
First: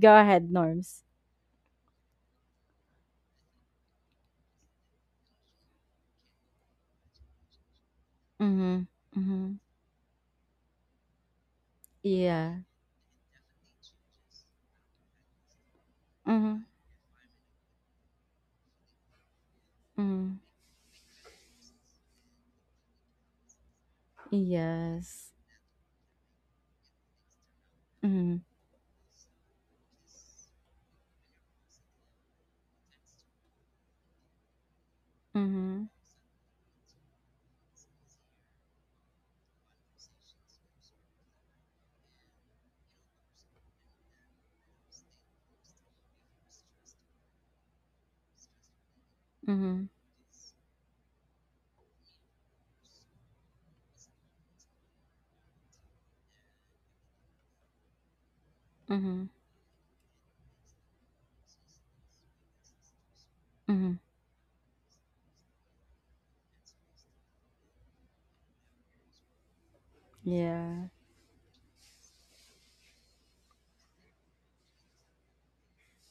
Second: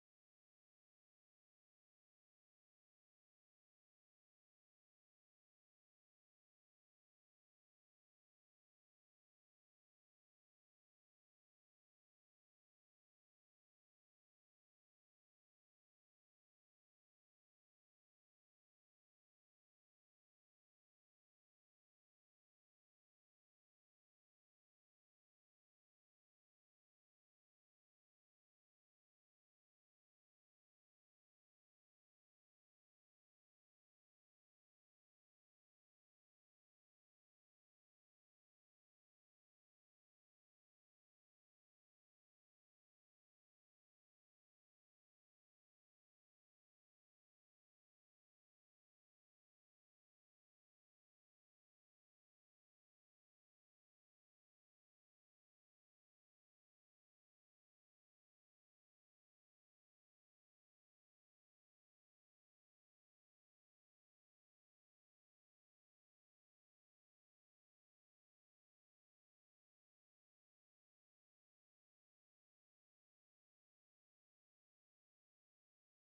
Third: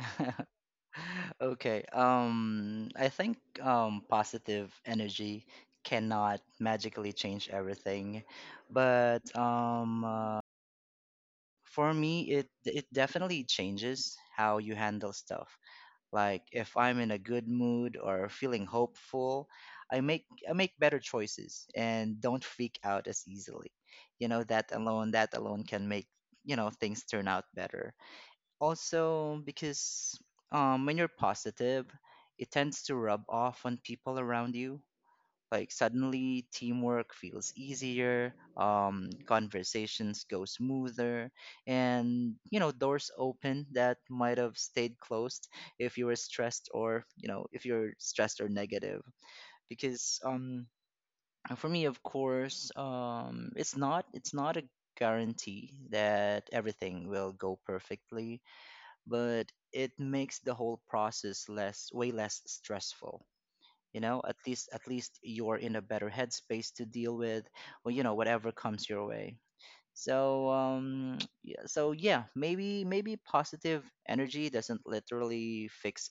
Speaker 1: Go ahead, Norms.
Speaker 3: Okay. I think, positive energy cannot magically change everything,
Speaker 1: Mm-hmm.
Speaker 3: but
Speaker 1: Mm-hmm.
Speaker 3: for me,
Speaker 1: Yeah.
Speaker 3: it definitely changes how you handle stuff. Like if I'm in a good mood or feeling hopeful,
Speaker 1: Mm-hmm.
Speaker 3: I make better choices and don't freak out as easily. You know,
Speaker 1: Yes.
Speaker 3: that alone can make, you know, things turn out better.
Speaker 1: Mhm.
Speaker 3: Also, because when you're positive, it tends to rub off on people around you. Like
Speaker 1: Mhm.
Speaker 3: suddenly, teamwork feels easier, conversations go smoother, and, you know, doors open that might have stayed closed if you were stressed, or, you know, if you're stressed or negative.
Speaker 1: Mhm.
Speaker 3: Because for me, of course, it's not a guarantee that everything will go perfectly,
Speaker 1: Mhm.
Speaker 3: but it makes the whole process less, way less stressful.
Speaker 1: Mhm.
Speaker 3: You know, at least you're in a better headspace to deal with, well, you know, whatever comes your way. So
Speaker 1: Yeah.
Speaker 3: yeah, so yeah, maybe positive energy doesn't literally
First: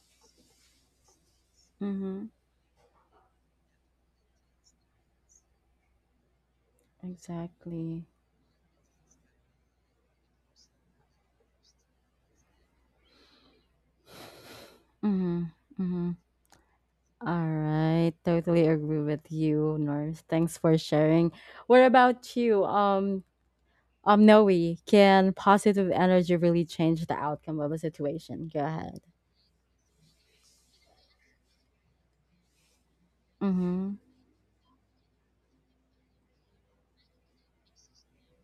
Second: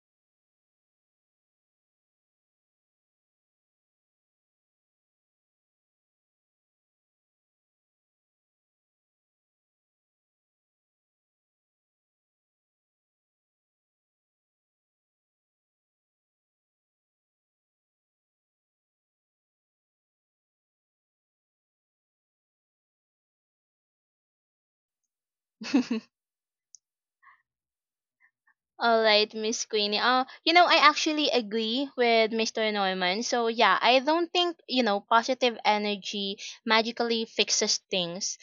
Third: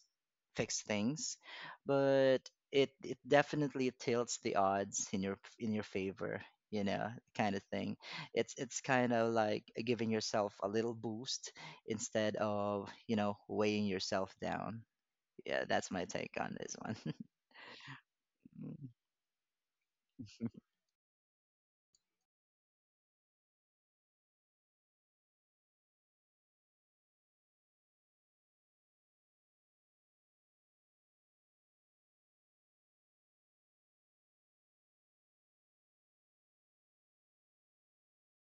Speaker 3: fix things,
Speaker 1: Mhm.
Speaker 3: but it definitely tilts the odds in your, favor, you know, kind of thing.
Speaker 1: Exactly.
Speaker 3: It's kind of like giving yourself a little boost instead of, you know, weighing yourself down.
Speaker 1: Mhm.
Speaker 3: Yeah, that's my
Speaker 1: Mhm.
Speaker 3: take on this one.
Speaker 1: All right. Totally agree with you, Norms. Thanks for sharing. What about you? Noe, can positive energy really change the outcome of a situation? Go ahead.
Speaker 2: All right, Miss Queenie. You know, I actually agree with Mr. Norman. So yeah,
Speaker 1: Mhm.
Speaker 2: I don't think positive energy magically fixes things.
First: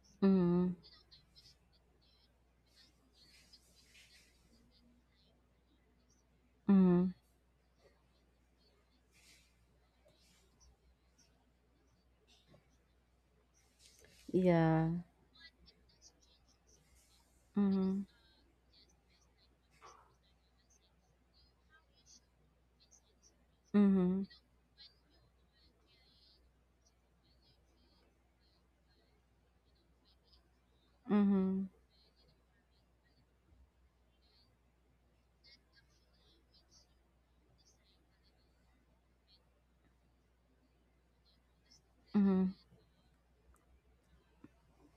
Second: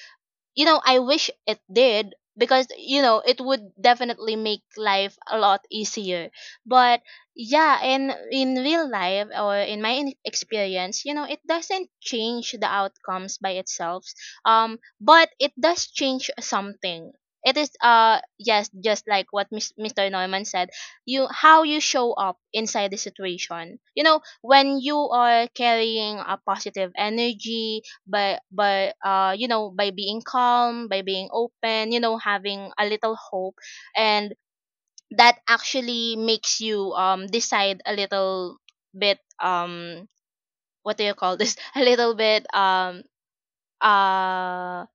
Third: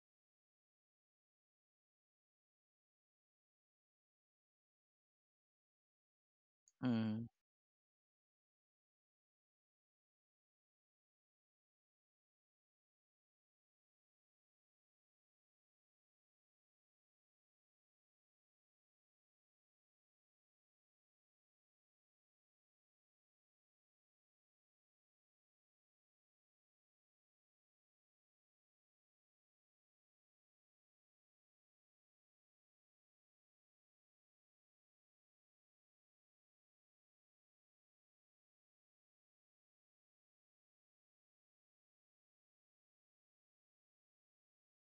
Speaker 2: You
Speaker 1: Mhm.
Speaker 2: know, I wish it did, because it would definitely make life a lot easier. But
Speaker 1: Mhm.
Speaker 3: Mm,
Speaker 2: yeah, in real life, or in my experience, you know, it doesn't change the outcomes by itself.
Speaker 1: Yeah.
Speaker 2: But it does change something. It is
Speaker 1: Mhm.
Speaker 2: yes, just like what Mr. Norman said, you how you show up inside the situation. You know,
Speaker 1: Mhm.
Speaker 2: when you are carrying a positive energy, but you know, by being calm, by being
Speaker 1: Mhm.
Speaker 2: open, you know, having a little hope. And that actually makes you decide a little bit what do you call this, a little bit
Speaker 1: Mhm.
Speaker 2: uh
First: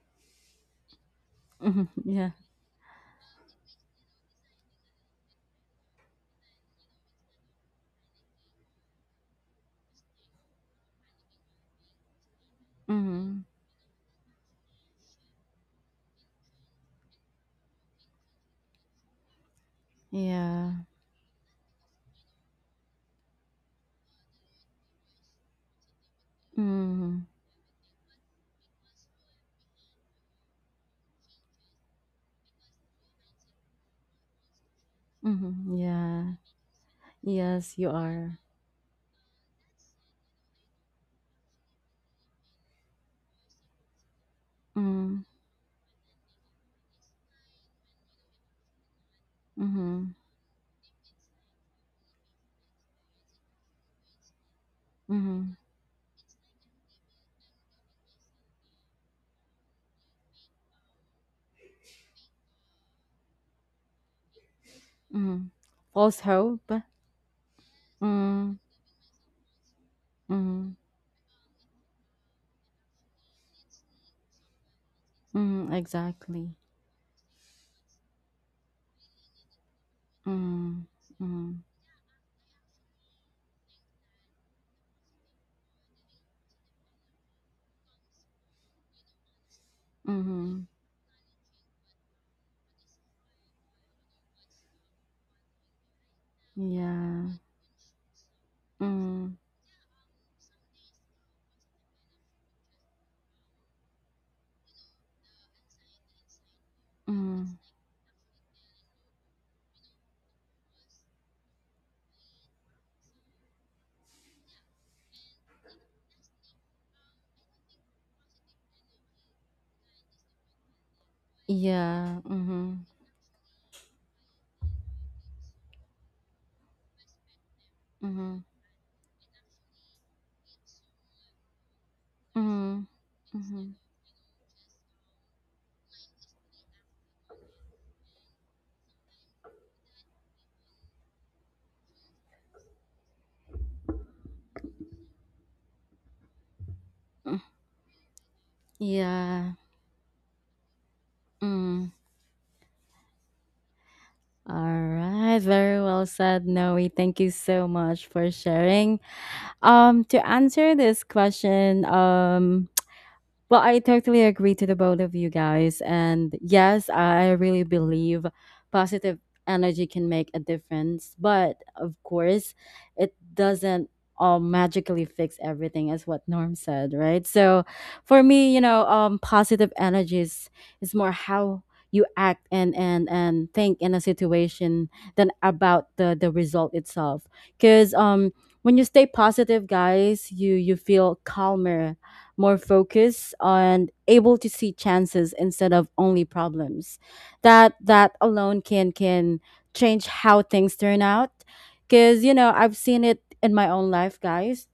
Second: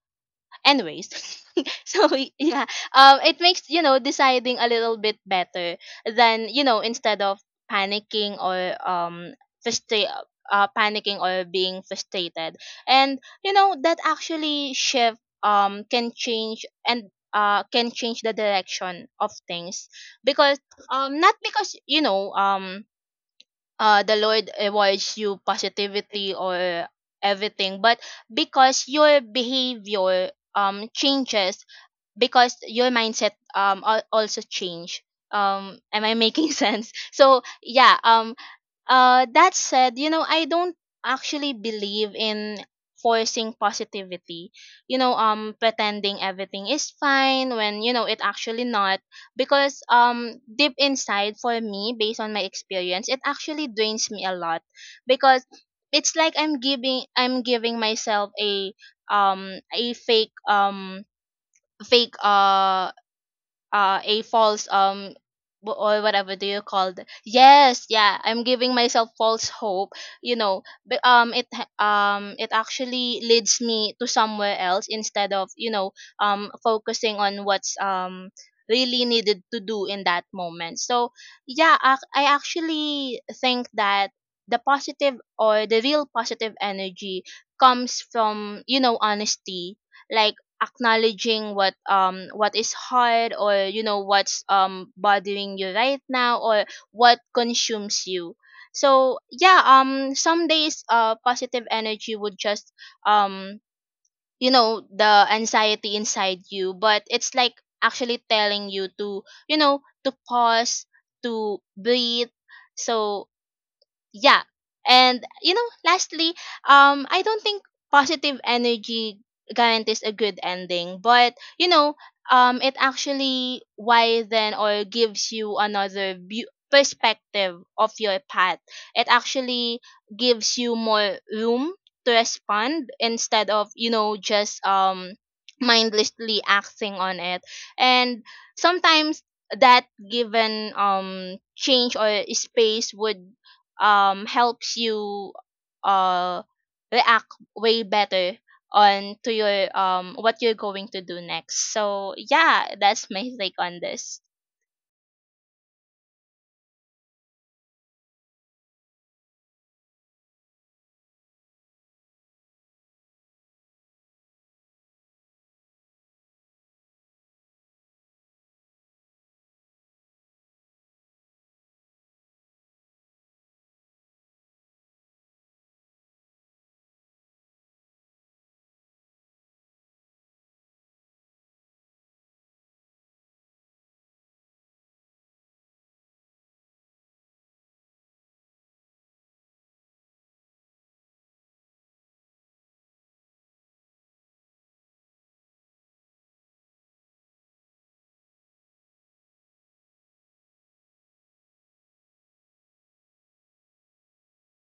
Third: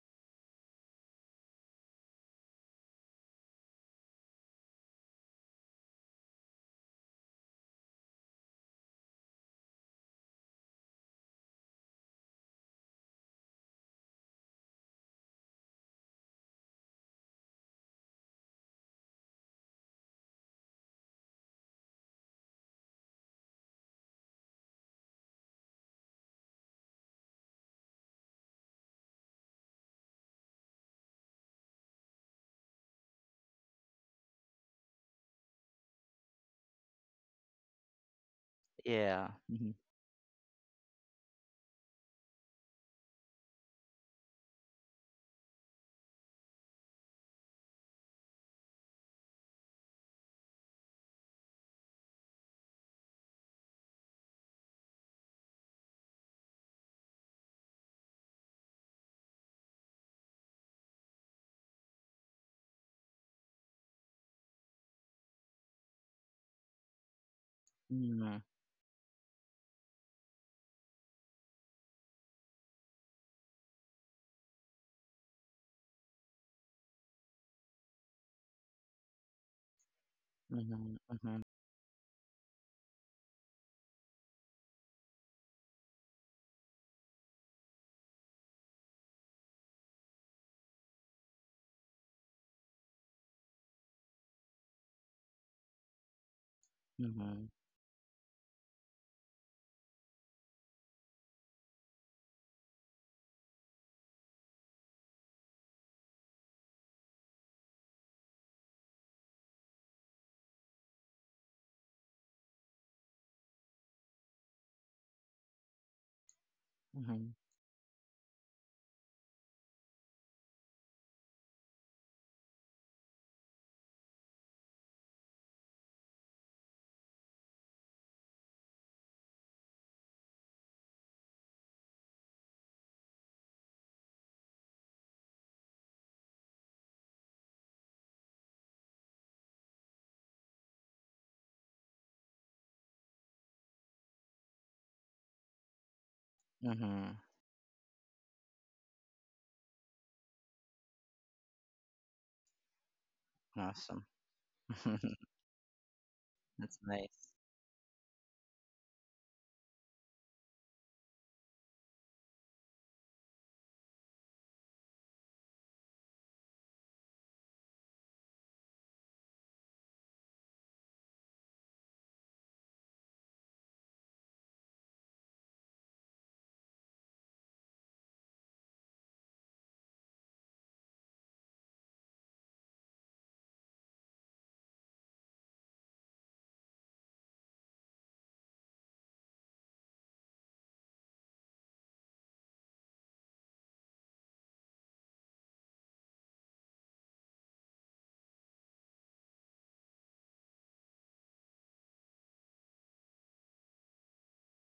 Speaker 2: anyways,
Speaker 1: Mhm.
Speaker 2: so
Speaker 1: Yeah.
Speaker 2: yeah, it makes, you know, deciding a little bit better than, you know, instead of panicking or um panicking or being frustrated. And
Speaker 1: Mhm.
Speaker 2: you know that actually shift can change, and can change the direction of things, because
Speaker 1: Yeah.
Speaker 2: not because, you know, the Lord awards you positivity or
Speaker 1: Mhm.
Speaker 2: everything, but because your behavior changes, because your mindset, also change.
Speaker 1: Mhm,
Speaker 2: Am I
Speaker 1: yeah.
Speaker 2: making sense? So
Speaker 1: Yes, you
Speaker 2: yeah,
Speaker 1: are.
Speaker 3: yeah.
Speaker 2: that
Speaker 3: Mm-hmm.
Speaker 2: said, you know, I don't actually believe in forcing positivity. You know,
Speaker 1: Mm,
Speaker 2: pretending everything is fine when, you know, it actually not. Because
Speaker 1: mhm,
Speaker 2: deep inside, for me, based on my experience, it actually drains me a lot. Because
Speaker 1: mhm,
Speaker 2: it's like I'm giving myself a fake, fake uh a false,
Speaker 1: mhm.
Speaker 2: wh- or
Speaker 1: False
Speaker 2: whatever do you
Speaker 1: hope.
Speaker 2: call it, yes, yeah,
Speaker 3: Mm-hmm.
Speaker 2: I'm
Speaker 1: Mm,
Speaker 2: giving myself false hope. You know,
Speaker 1: mhm,
Speaker 2: but it actually leads me to somewhere else, instead of, you
Speaker 1: mhm,
Speaker 2: know,
Speaker 1: exactly.
Speaker 2: focusing on what's really needed to do in that moment.
Speaker 1: Mm,
Speaker 3: Mm-hmm.
Speaker 2: So
Speaker 3: Mm-hmm.
Speaker 1: mhm,
Speaker 2: yeah, I actually think that the positive, or the real positive energy comes from, you know, honesty. Like
Speaker 1: mhm.
Speaker 2: acknowledging what is hard, or you know, what's bothering you right now, or what
Speaker 1: Yeah.
Speaker 3: Mm-hmm.
Speaker 2: consumes you. So
Speaker 1: Mm,
Speaker 2: yeah, some days positive energy would just um you know the anxiety inside you, but it's like
Speaker 1: mhm.
Speaker 2: actually telling you to, you know, to pause, to breathe. So yeah, and you know, lastly, I
Speaker 3: Mm-hmm.
Speaker 2: don't think positive energy guarantees a good ending, but you know,
Speaker 1: Yeah.
Speaker 2: it
Speaker 1: Mhm,
Speaker 2: actually widen or gives you another view, perspective of your
Speaker 1: mhm,
Speaker 2: path. It actually gives you more room to
Speaker 1: mhm,
Speaker 2: respond, instead of,
Speaker 1: mhm.
Speaker 2: you know, just mindlessly acting on it. And sometimes that given change or space would helps you uh
Speaker 3: Mm-hmm.
Speaker 2: react
Speaker 1: Mm,
Speaker 2: way better on to
Speaker 1: yeah.
Speaker 2: your what you're going to do next.
Speaker 1: Mm.
Speaker 2: So yeah, that's my take on
Speaker 3: Awesome.
Speaker 2: this.
Speaker 1: All right. Very well said,
Speaker 3: That's
Speaker 1: Noe. Thank
Speaker 3: nice.
Speaker 1: you so much for sharing. To answer this question, well, I totally agree to the both of you guys. And yes, I really believe positive energy can make a difference. But of course, it doesn't all magically fix everything, as what Norm said, right? So for me, positive energy is, more how you act and think in a situation than about the result itself. Cause when you stay positive, guys, you feel calmer, more focused, and able to see chances instead of only problems. That alone can change how things turn out. Cause, I've seen it in my own life, guys,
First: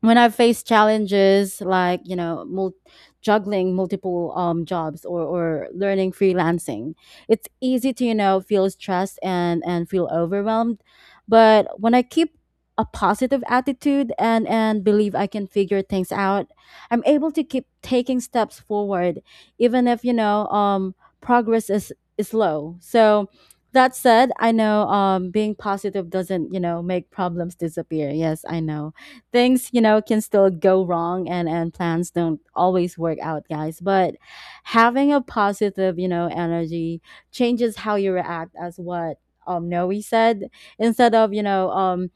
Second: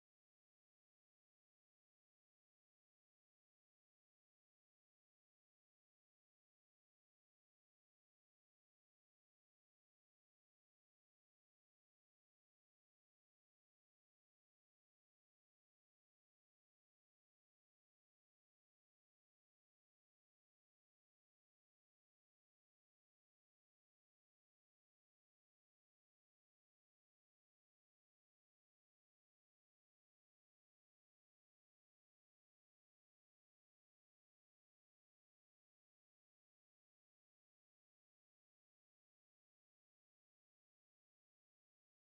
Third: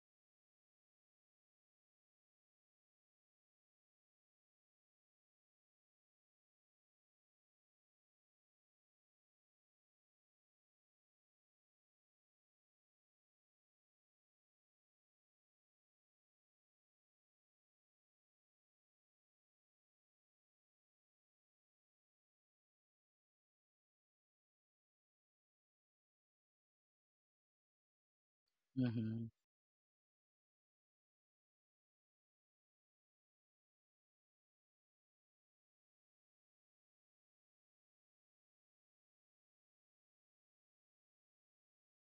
Speaker 1: when I've faced challenges like, juggling multiple, jobs, or learning freelancing. It's easy to, feel stressed and feel overwhelmed. But when I keep a positive attitude and believe I can figure things out, I'm able to keep taking steps forward, even if, progress is low. So. That said, I know, being positive doesn't, make problems disappear. Yes, I know
Speaker 3: Mm-hmm.
Speaker 1: things, can still go wrong and plans don't always work out, guys, but having a positive, energy changes how you react, as what Noe said, instead of,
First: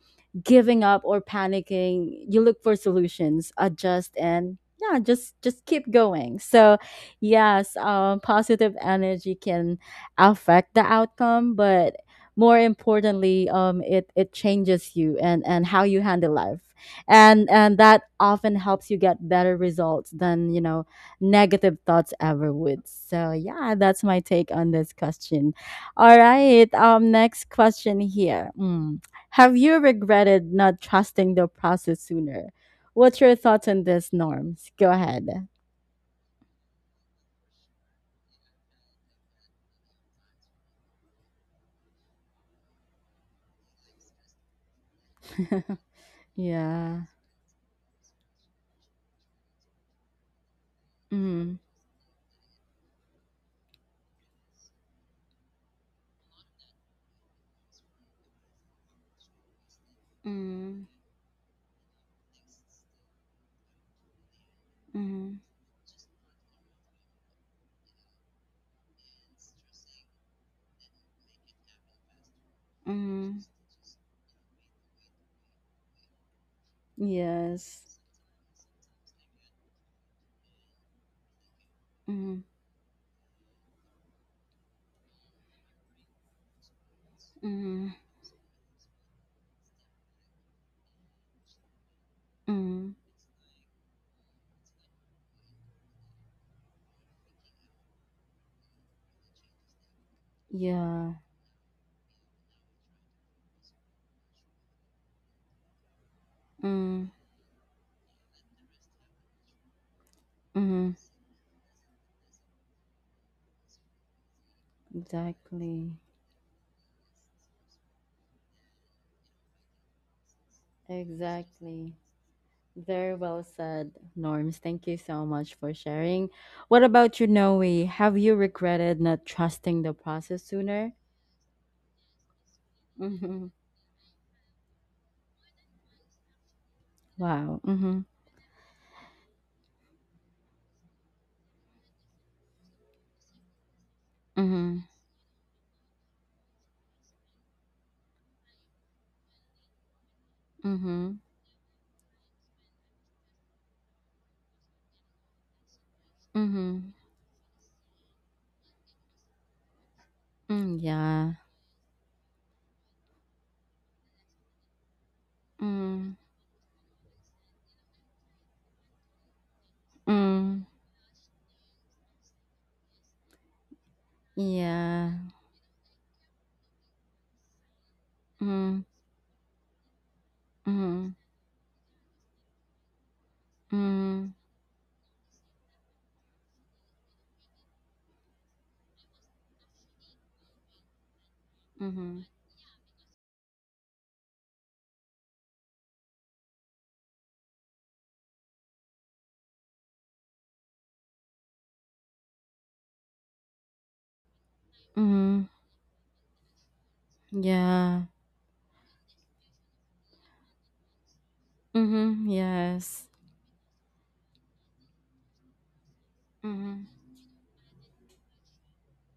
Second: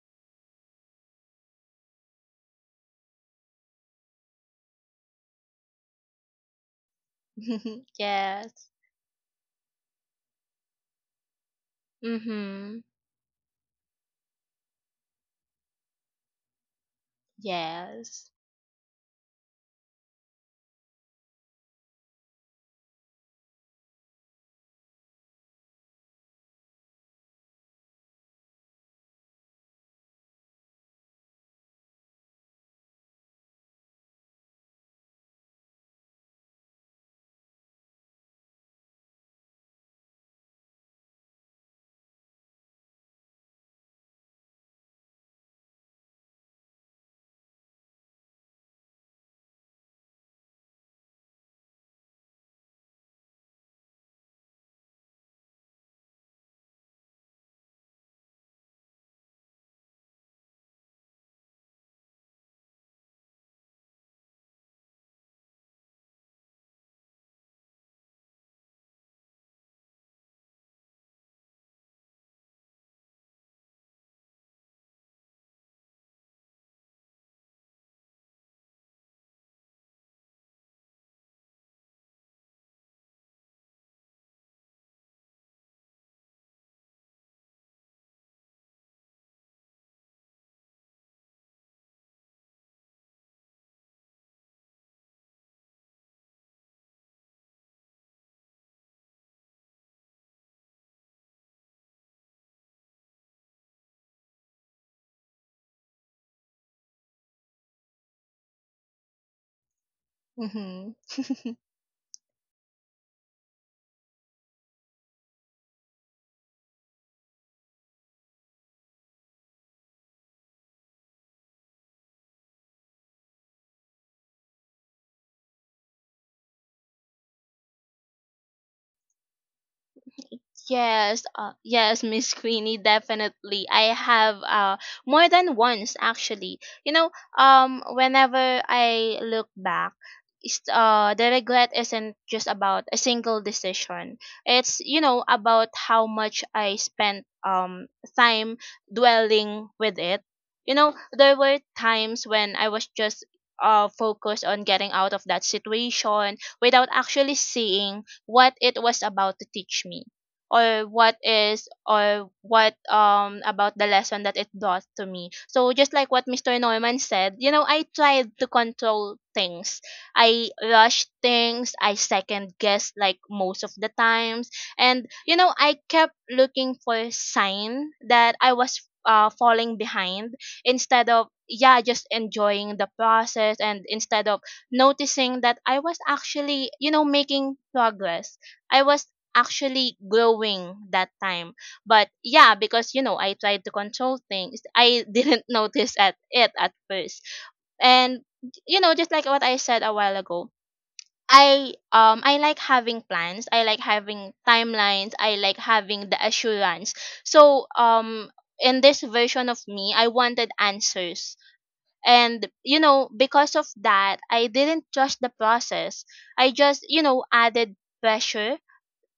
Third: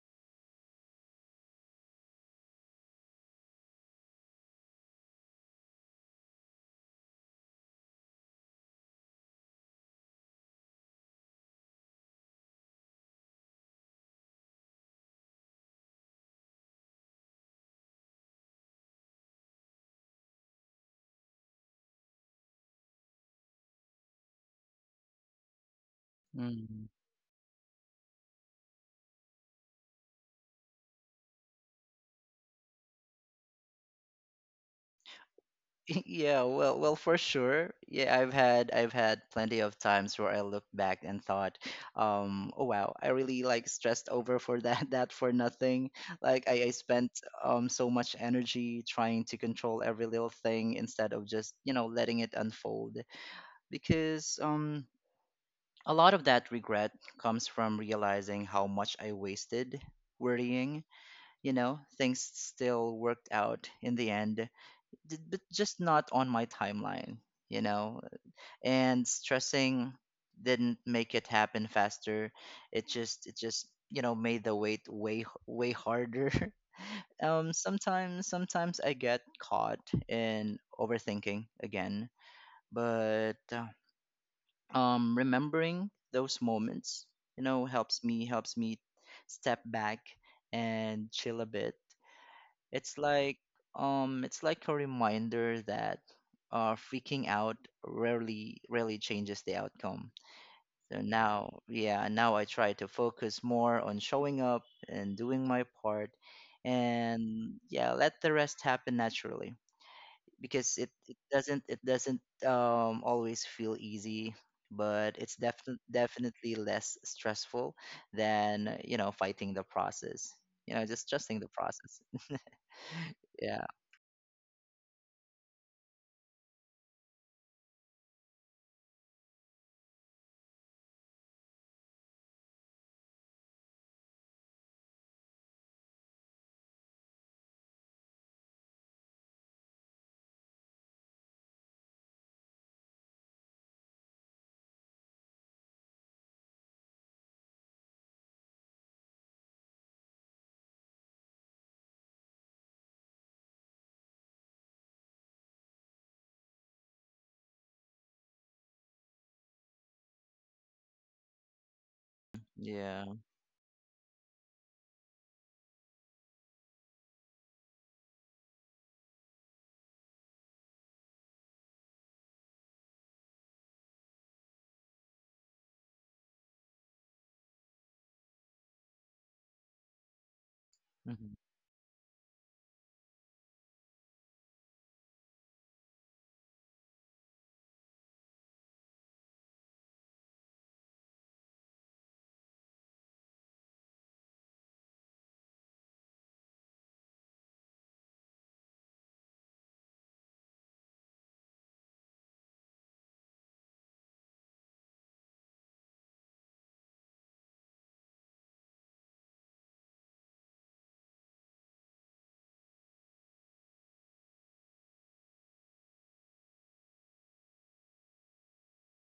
Speaker 1: giving up or panicking. You look for solutions, adjust, and yeah, just keep going. So yes,
Speaker 2: Yes.
Speaker 1: positive energy can affect the outcome, but more
Speaker 2: Mhm.
Speaker 1: importantly, it changes you and how you handle life, and that
Speaker 2: Yes.
Speaker 1: often helps you get better results than, negative thoughts ever would. So yeah, that's my take on this question. All right,
Speaker 3: Mm-hmm.
Speaker 1: next question here. Mm. Have you regretted not trusting the process sooner? What's your thoughts on this, Norms? Go ahead.
Speaker 3: Yeah, well, well, for sure. Yeah, I've had plenty of times where I looked back and thought, oh wow, I really like stressed over for that that for nothing. Like I
Speaker 1: Yeah.
Speaker 3: spent so much energy trying to control every little thing instead of just,
Speaker 1: Mm.
Speaker 3: you know, letting it unfold. Because a lot of that regret comes from realizing how much I wasted worrying.
Speaker 1: Mm,
Speaker 3: You know, things still worked out in the end
Speaker 1: mm,
Speaker 3: but just not on my timeline, you know. And stressing didn't make it happen faster. It
Speaker 1: mm,
Speaker 3: just, you know, made the wait, way way harder. um,
Speaker 1: yes.
Speaker 3: sometimes sometimes I get caught in overthinking again,
Speaker 1: Mm,
Speaker 3: but remembering those moments, you know,
Speaker 1: mm,
Speaker 3: helps me step back and chill a bit.
Speaker 1: mm,
Speaker 3: it's like it's like a reminder that, freaking out rarely changes the outcome. So
Speaker 1: yeah.
Speaker 3: now, yeah, now I try to focus more on showing up and doing my part,
Speaker 1: Mm,
Speaker 3: and yeah, let the rest happen naturally, because
Speaker 2: Mhm.
Speaker 1: mm.
Speaker 3: it doesn't, always feel easy, but it's definitely,
Speaker 1: Exactly.
Speaker 3: definitely less stressful than, you know, fighting the process. You know, just trusting the
Speaker 1: Exactly.
Speaker 3: process.
Speaker 1: Very well
Speaker 3: Yeah.
Speaker 1: said, Norms. Thank you so much for sharing. What about you, Noe? Have you regretted not trusting the process sooner?
Speaker 2: Yes, yes, Miss Queenie,
Speaker 1: Mm-hmm.
Speaker 2: definitely. I have more than once actually. You know,
Speaker 1: Wow. Mm-hmm.
Speaker 2: whenever I look back, is the regret isn't just about a single decision. It's,
Speaker 1: Mm-hmm.
Speaker 2: you know, about how much I spent time dwelling with it. You know,
Speaker 1: Mm-hmm.
Speaker 2: there were times when I was just focused on getting out of that situation without
Speaker 1: Mm-hmm.
Speaker 2: actually seeing what it was about to teach me,
Speaker 1: Mm,
Speaker 2: or what
Speaker 1: yeah.
Speaker 2: is or what
Speaker 3: Yeah.
Speaker 2: about the lesson that it does to me. So just like
Speaker 1: Mm.
Speaker 2: what Mr. Norman said, you know, I tried to control things, I
Speaker 1: Mm.
Speaker 2: rushed things, I second guessed, like most of the times. And
Speaker 1: Yeah.
Speaker 2: you know, I kept looking for sign that I was
Speaker 1: Mm.
Speaker 2: falling behind, instead
Speaker 1: Mm.
Speaker 2: of,
Speaker 3: Mhm.
Speaker 2: yeah, just enjoying the process, and instead
Speaker 1: Mm.
Speaker 2: of noticing that I was actually, you know, making progress. I was actually growing that time. But
Speaker 1: Mm-hmm.
Speaker 2: yeah, because you know, I tried to control things, I didn't notice at it at first. And you know, just like what I said a while ago, I like having plans, I like having timelines, I
Speaker 1: Mm-hmm.
Speaker 2: like having the assurance. So
Speaker 1: Yeah.
Speaker 2: in this version of me, I wanted answers.
Speaker 1: Mm-hmm.
Speaker 2: And you know,
Speaker 1: Yes.
Speaker 2: because of that, I didn't trust the process, I just,
Speaker 1: Mm-hmm.
Speaker 2: you know, added pressure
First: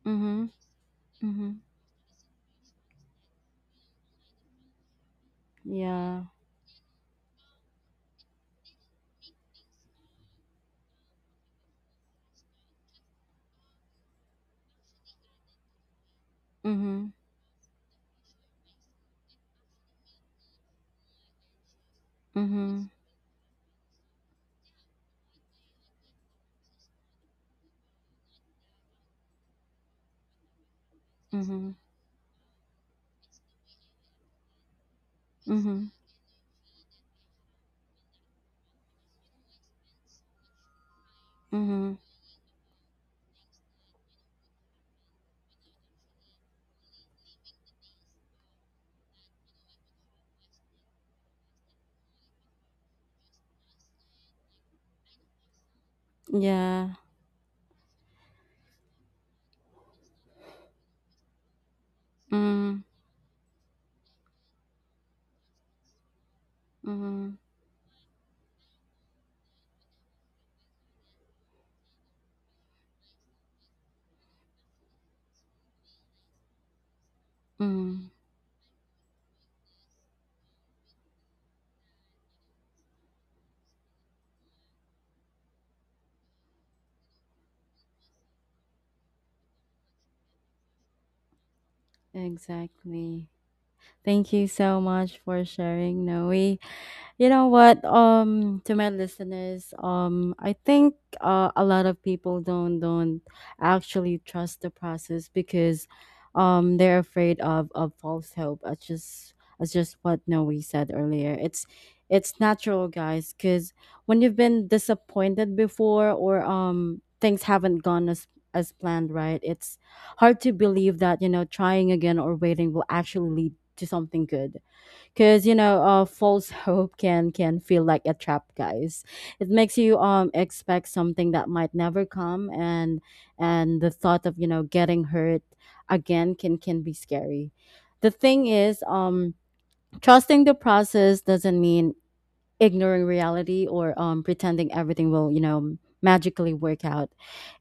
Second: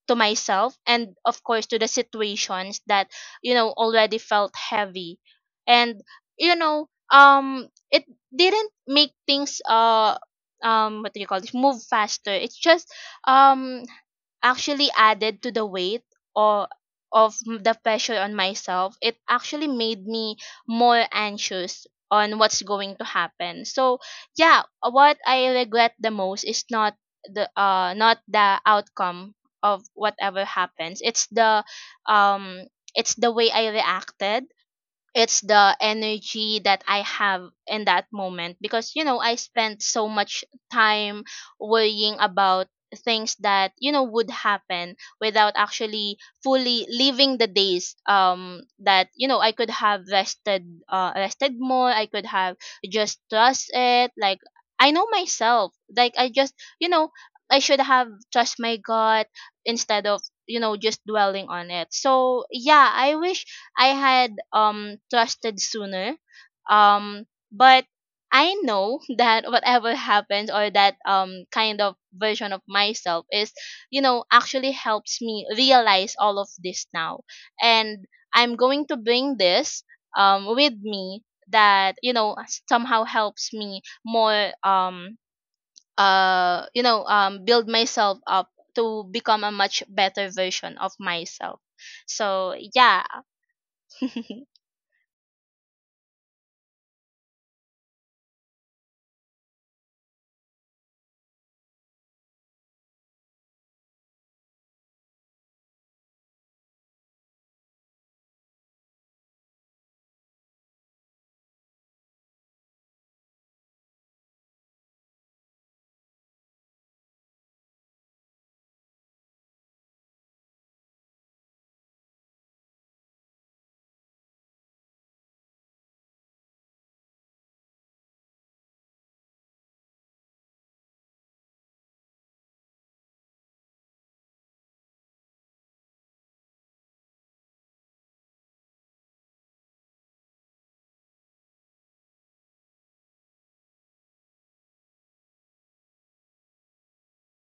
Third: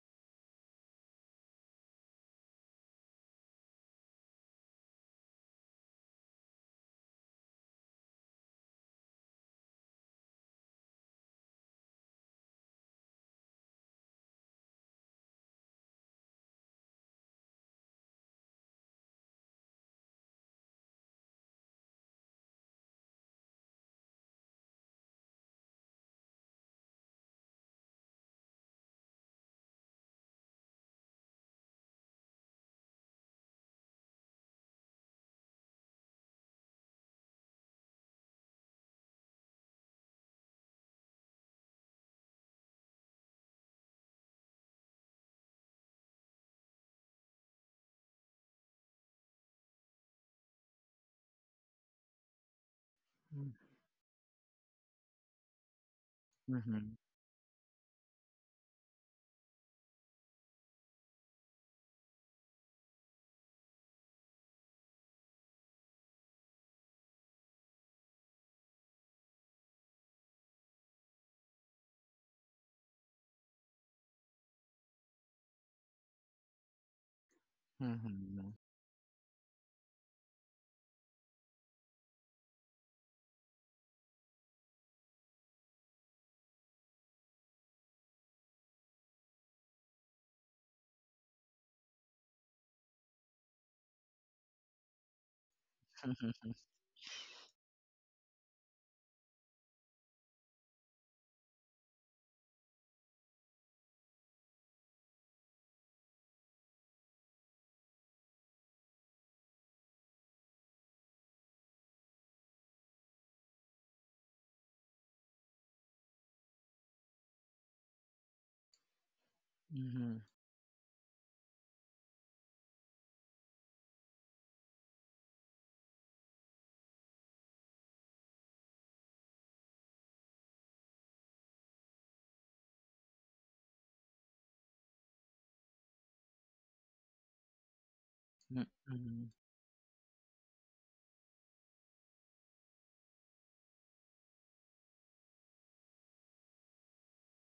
Speaker 2: to
Speaker 1: Mm-hmm.
Speaker 2: myself, and of
Speaker 1: Mm-hmm.
Speaker 2: course to the situations that, you know, already felt heavy. And
Speaker 1: Yeah.
Speaker 2: you know, it didn't make things what do you call this, move faster, it's just um actually added to the weight, or
Speaker 1: Mm-hmm.
Speaker 2: of the pressure on myself. It actually made me more anxious on what's
Speaker 1: Mm-hmm.
Speaker 2: going to happen. So yeah, what I regret the most is not the not the outcome of whatever happens,
Speaker 1: Mm-hmm.
Speaker 2: um it's the way I reacted, it's the
Speaker 1: Mm-hmm.
Speaker 2: energy that I have in that moment. Because you know, I spent so much time
Speaker 1: Mm-hmm.
Speaker 2: worrying about things that, you know, would happen, without actually fully living the days, that you know, I could have rested, rested more, I could have just
Speaker 3: Mm.
Speaker 2: trust it, like I know myself, like I just, you
Speaker 1: Yeah.
Speaker 3: Mhm.
Speaker 2: know, I should have trust my gut, instead of, you know, just dwelling on it. So
Speaker 1: Mm,
Speaker 2: yeah, I wish I had trusted sooner. Um,
Speaker 1: mm,
Speaker 2: but I know that whatever happens, or that kind of version of myself is, you know, actually helps me realize all of this now. And
Speaker 1: mm.
Speaker 3: Mhm.
Speaker 2: I'm going to bring this with me, that, you know, somehow helps me more you know, build myself up to become a much better version of myself. So yeah,
Speaker 1: Exactly. Thank you so much for sharing, Noe.
Speaker 3: Mhm.
Speaker 1: You know what? To my listeners, I think a lot of people don't actually trust the process because, they're afraid of false hope. That's just what Noe said earlier. It's natural, guys, because when you've been disappointed before, or things haven't gone as planned, right? It's hard to believe that, trying again or waiting will actually lead to something good, because, false hope can feel like a trap, guys. It makes you expect something that might never come, and the thought of, getting hurt again can be scary. The thing
Speaker 3: Mm,
Speaker 1: is,
Speaker 3: mhm.
Speaker 1: trusting the process doesn't mean ignoring reality, or pretending everything will, magically work out.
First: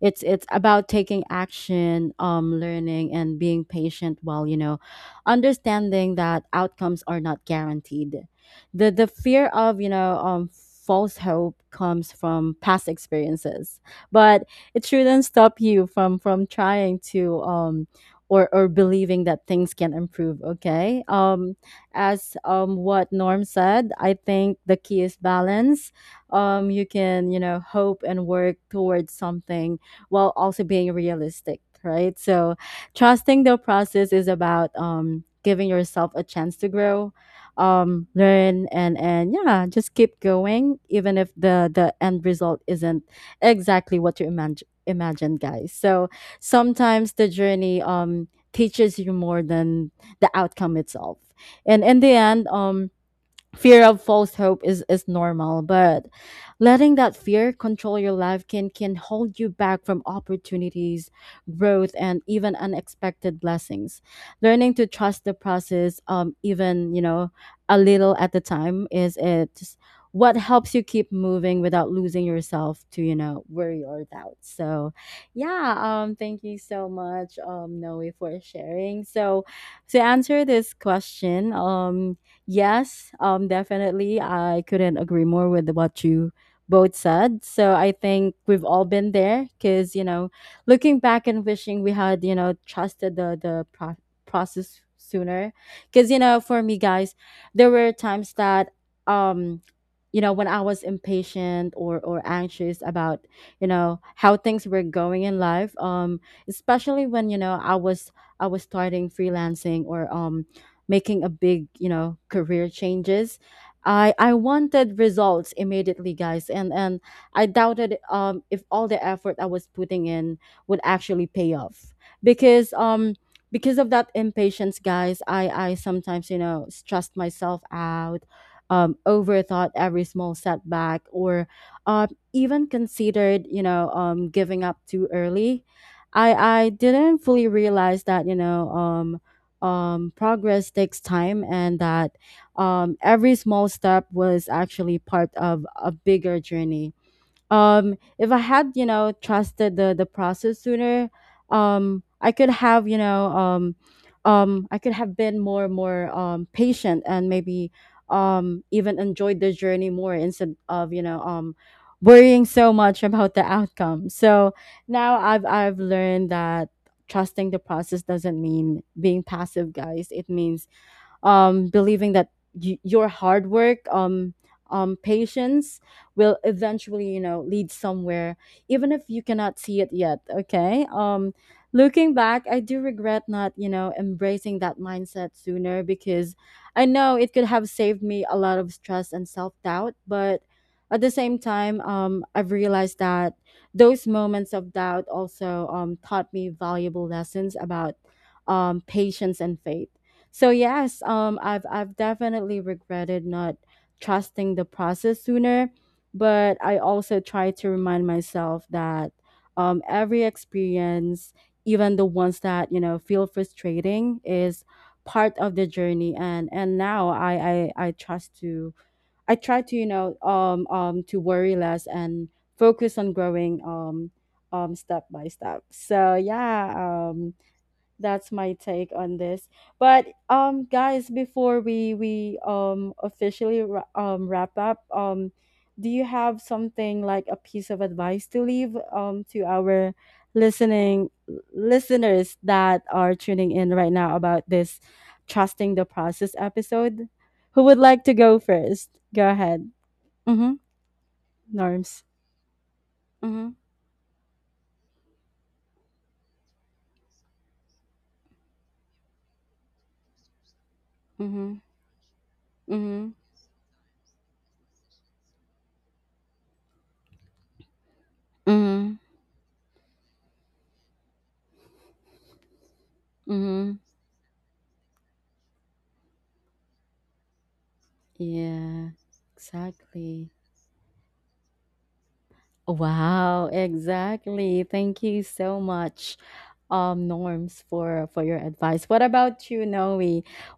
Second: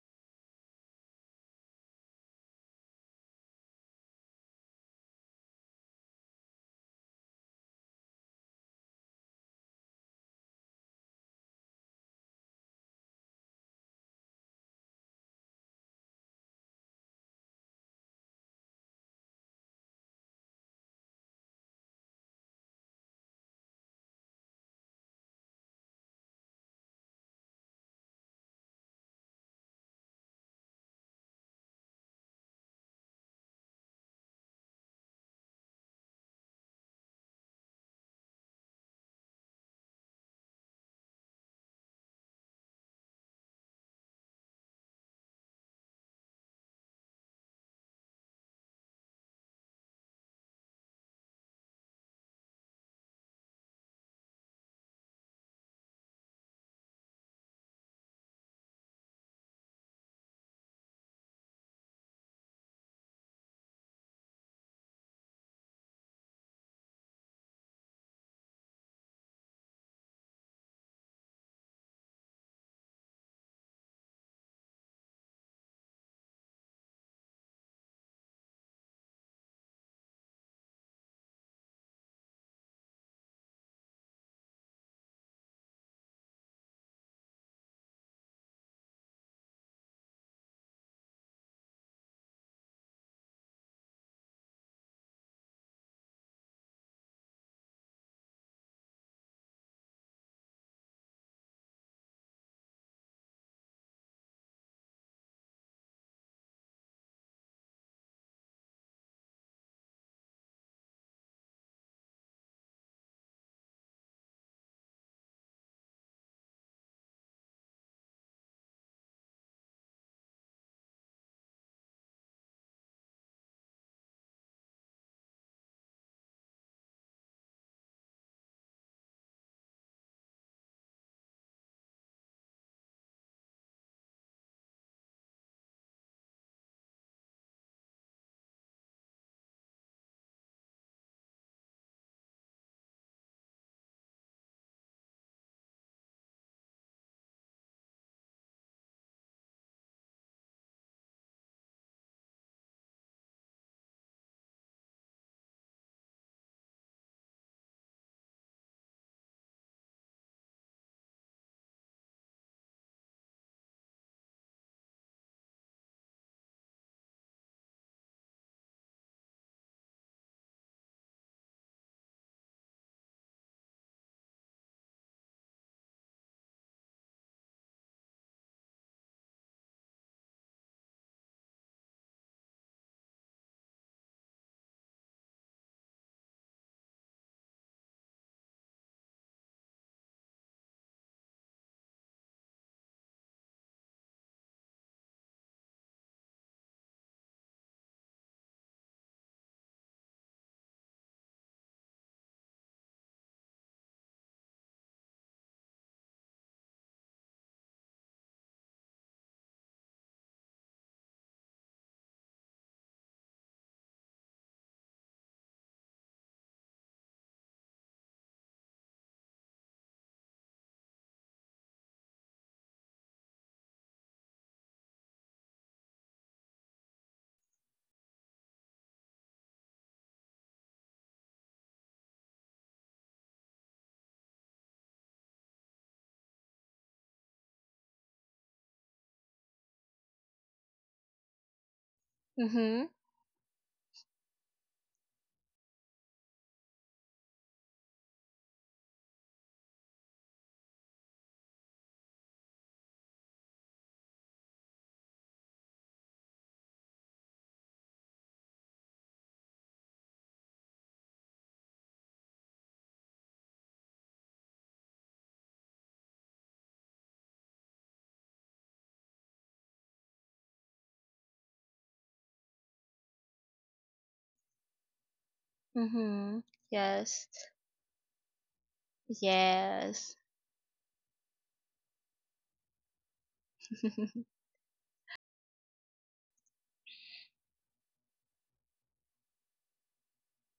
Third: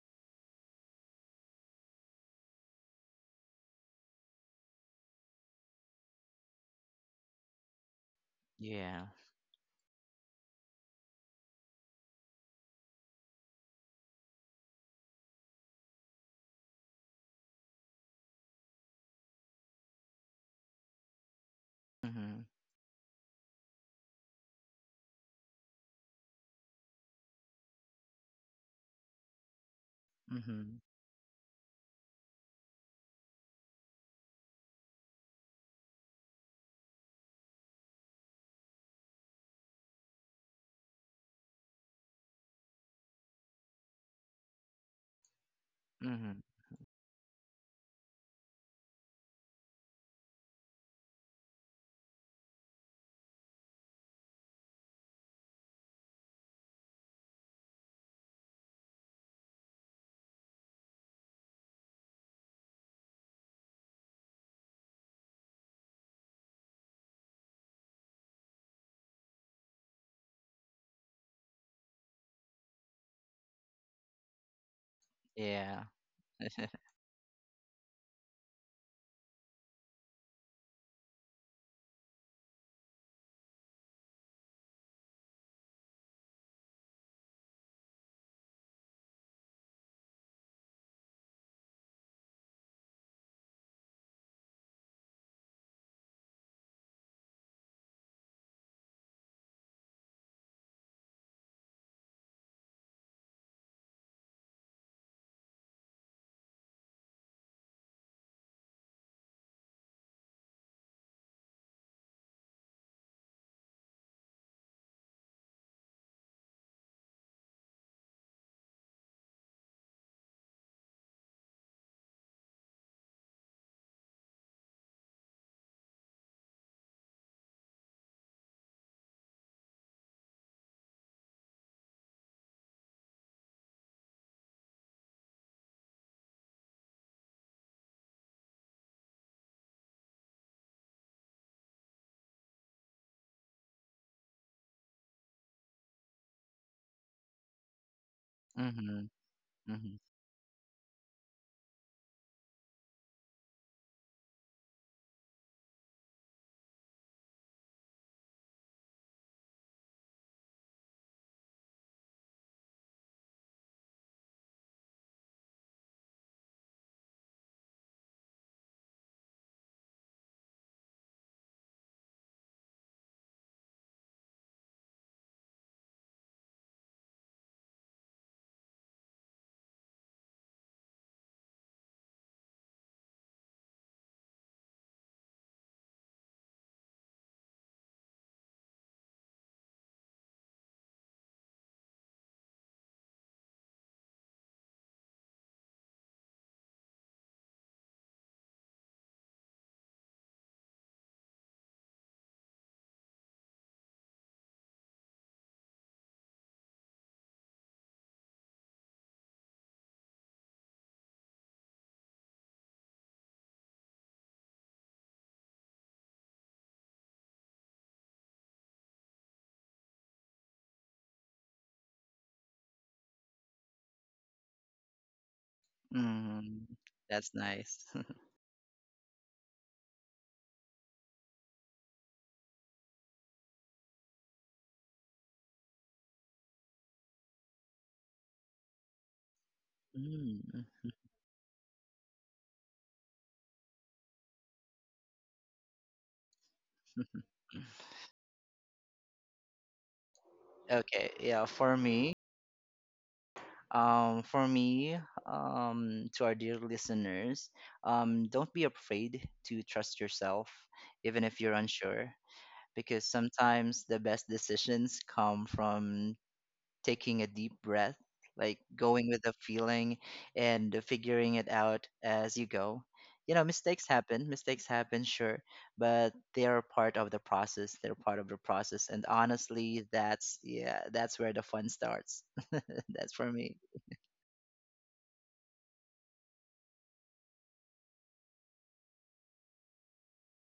Speaker 1: It's about taking action, learning and being patient, while, understanding that outcomes are not guaranteed. the
Speaker 3: Yeah.
Speaker 1: the fear of, false hope comes from past experiences, but it shouldn't stop you from trying to or believing that things can improve. Okay, as,
Speaker 3: Mhm.
Speaker 1: what Norm said, I think the key is balance. You can, hope and work towards something, while also
Speaker 3: Mhm.
Speaker 1: being realistic, right? So, trusting the process is about giving yourself a chance to grow, learn, and yeah, just keep going, even if the end result isn't exactly what you imagine, guys. So
Speaker 3: Mhm.
Speaker 1: sometimes the journey, teaches you more than the outcome itself. And in the end, fear of false hope is normal, but letting that fear control your life can hold you back from opportunities, growth, and even unexpected blessings. Learning to trust the process, even, a little at the time is it what helps you keep moving without losing yourself to, worry or doubt. So yeah,
Speaker 3: Yeah.
Speaker 1: thank you so much, Noe, for sharing. So to answer this question, yes, definitely. I couldn't agree more with what you both said. So I think we've all been there because, looking back and wishing we had, trusted process sooner. Because, for me, guys, there were times that, um, when I was impatient or anxious about, how things were going in life, especially when, I was starting freelancing or making a big, career changes. I wanted results immediately, guys, and I doubted if all the effort I was putting in would actually pay off, because of that impatience, guys, I sometimes, stressed myself out, overthought every small setback, or uh, even considered, giving up too early. I didn't fully realize that, progress takes time, and that every small step was actually part of a bigger journey. If I had,
Speaker 3: Mhm.
Speaker 1: trusted the
Speaker 3: Mhm.
Speaker 1: the process sooner, I could have you know I could have been more patient, and maybe even enjoyed the journey more, instead of, worrying so much about the outcome. So now I've learned that trusting the process doesn't mean being passive, guys. It means, believing that your hard work, patience, will eventually, lead somewhere, even if you cannot see it yet. Okay. Looking back, I do regret not, embracing that mindset sooner, because I know it could have saved me a lot of stress and self doubt. But at the same time, I've realized that those moments of doubt also, taught me valuable lessons about, patience and faith. So yes, I've definitely regretted not trusting the process sooner, but I also try to remind myself that, every experience, even the ones that, feel frustrating, is part of the journey. And now I try to to worry less and focus on growing, step by step. So
Speaker 3: Mm.
Speaker 1: yeah,
Speaker 3: That's
Speaker 1: um
Speaker 3: nice.
Speaker 1: that's my take on this. But guys, before we officially wrap up, do you have something like a piece of advice to leave, to our
Speaker 3: Mm.
Speaker 1: listening listeners that
Speaker 2: mhm.
Speaker 1: are tuning in right now about this trusting the process episode? Who would like to go first? Go ahead. Mm-hmm.
Speaker 3: Okay, yeah, for
Speaker 1: Norms.
Speaker 3: me,
Speaker 1: Mm-hmm.
Speaker 3: um, for me, to our dear listeners, don't be afraid to trust yourself, even if
Speaker 1: Mm-hmm.
Speaker 3: you're unsure, because
Speaker 1: Mm-hmm.
Speaker 3: sometimes the best decisions come from taking a deep breath, like
Speaker 1: Mm-hmm.
Speaker 3: going with the feeling and figuring it out as you go. You know,
Speaker 1: Mm-hmm.
Speaker 3: mistakes happen, sure, but
Speaker 2: Mhm.
Speaker 3: they are part of the
Speaker 2: Yes.
Speaker 3: process.
Speaker 1: Yeah.
Speaker 3: And honestly,
Speaker 2: Yes.
Speaker 1: Exactly.
Speaker 3: yeah, that's where the fun starts. That's for
Speaker 1: Wow,
Speaker 3: me.
Speaker 1: exactly. Thank you so much, Norms, for your advice. What about you, Noe?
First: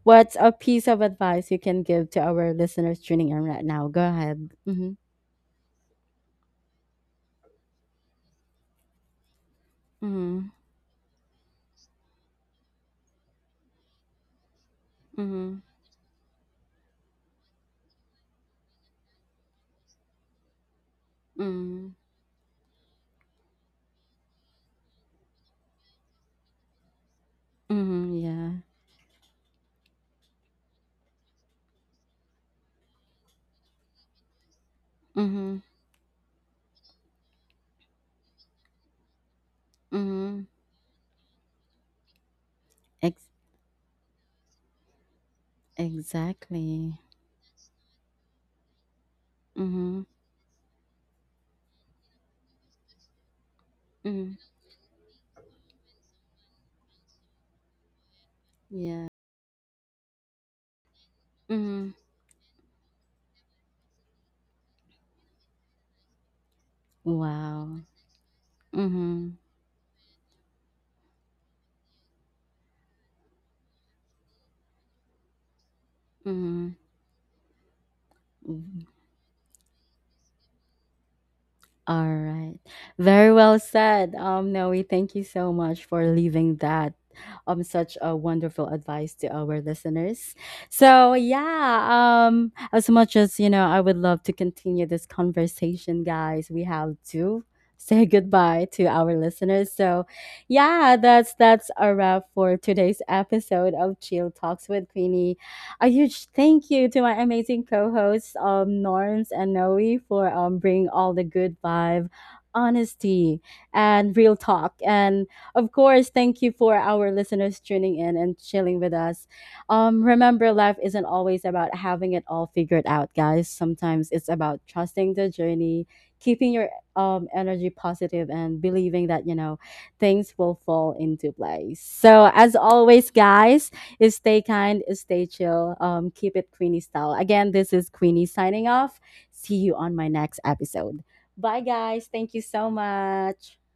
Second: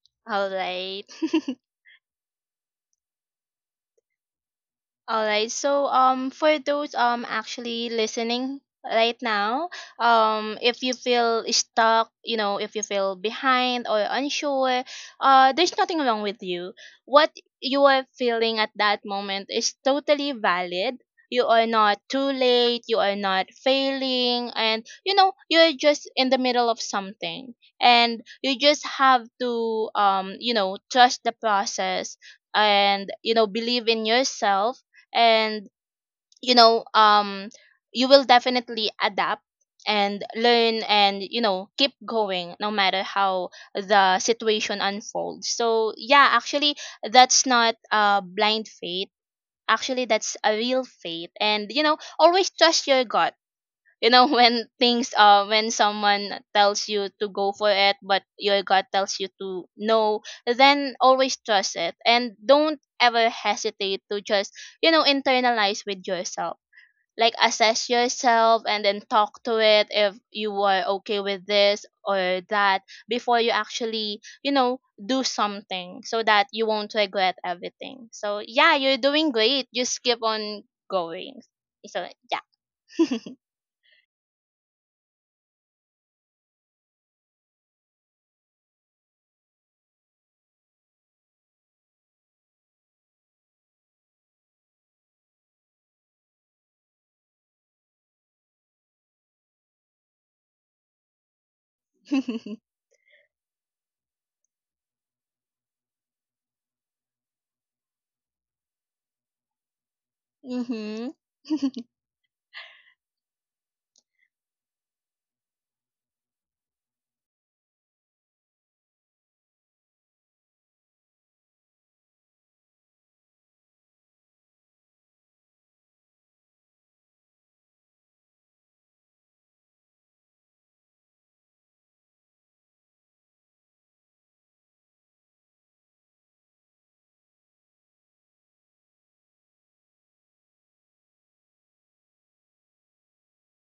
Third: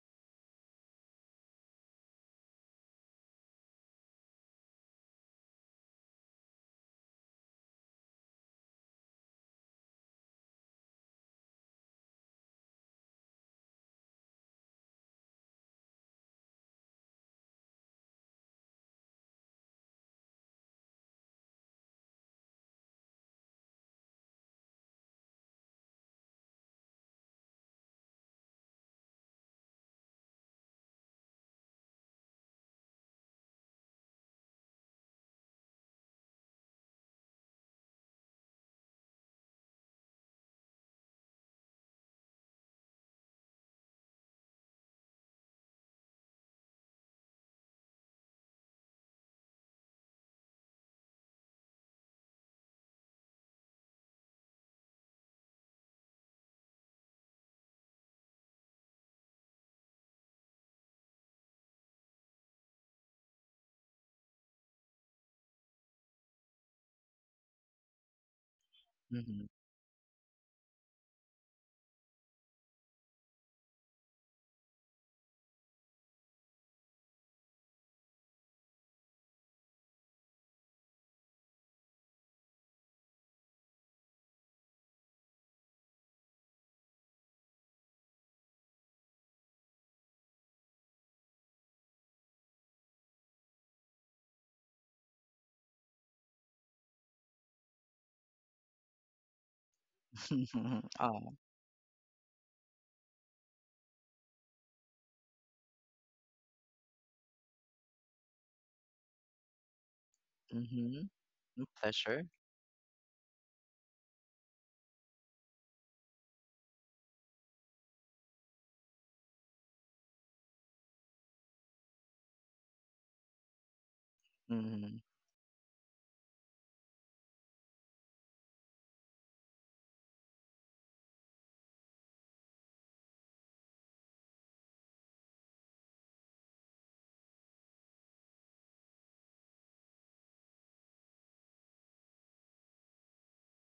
Speaker 1: What's
Speaker 2: All
Speaker 1: a piece of
Speaker 2: right.
Speaker 1: advice you can give to our listeners tuning in right now? Go ahead. Mm-hmm.
Speaker 2: All right. So for those actually listening right now,
Speaker 1: Mm-hmm.
Speaker 2: if you feel stuck, you know, if you feel behind or unsure,
Speaker 1: Mm-hmm.
Speaker 2: there's nothing wrong with you. What you are feeling at that moment is totally valid. You are
Speaker 1: Mm-hmm.
Speaker 2: not too late, you are not failing, and you know, you're just in the middle of something,
Speaker 1: Mm-hmm.
Speaker 2: and
Speaker 1: Yeah.
Speaker 2: you just have to you know, trust the process, and you know, believe in yourself.
Speaker 1: Mm-hmm.
Speaker 2: And you know, you will definitely adapt and
Speaker 1: Mm-hmm.
Speaker 2: learn, and you know, keep going, no matter
Speaker 1: Ex-
Speaker 2: how the situation unfolds. So yeah, actually
Speaker 1: exactly.
Speaker 2: that's not a blind faith,
Speaker 1: Mm-hmm.
Speaker 2: actually that's a real faith. And you know, always trust your gut. You know,
Speaker 1: Mm-hmm.
Speaker 2: when things when someone tells you to go for it, but your gut
Speaker 1: Yeah.
Speaker 2: tells you to no, then always trust
Speaker 1: Mm-hmm.
Speaker 2: it. And don't ever hesitate to just, you know, internalize with yourself, like
Speaker 1: Wow.
Speaker 2: assess yourself and then
Speaker 1: Mm-hmm.
Speaker 2: talk to it if you are okay with this or that before you actually, you know, do something, so that
Speaker 1: Mm-hmm.
Speaker 2: you won't regret everything. So yeah, you're doing great, just keep on going.
Speaker 1: All
Speaker 2: So
Speaker 1: right.
Speaker 2: yeah.
Speaker 1: Very well said. Noe, thank you so much for leaving that such a wonderful advice to our listeners. So yeah, as much as, I would love to continue this conversation, guys. We have to say goodbye to our listeners. So
Speaker 3: Mm-hmm.
Speaker 1: yeah,
Speaker 3: Oh,
Speaker 1: that's a wrap for today's episode of Chill Talks with Queenie. A huge thank you to my amazing co-hosts, Norms and Noe, for bringing
Speaker 3: mm-hmm.
Speaker 1: all
Speaker 2: Mhm.
Speaker 1: the good vibe,
Speaker 3: Pleasure.
Speaker 1: honesty, and real talk. And of course, thank you for our listeners tuning in and chilling with us. Remember, life isn't always about having it all figured out, guys. Sometimes it's about
Speaker 3: Mm-hmm.
Speaker 1: trusting the journey, keeping your energy positive, and believing that, things will fall into place. So, as always, guys stay kind, stay chill, keep it Queenie style. Again, this is Queenie signing off. See you on my next episode. Bye, guys. Thank you so much.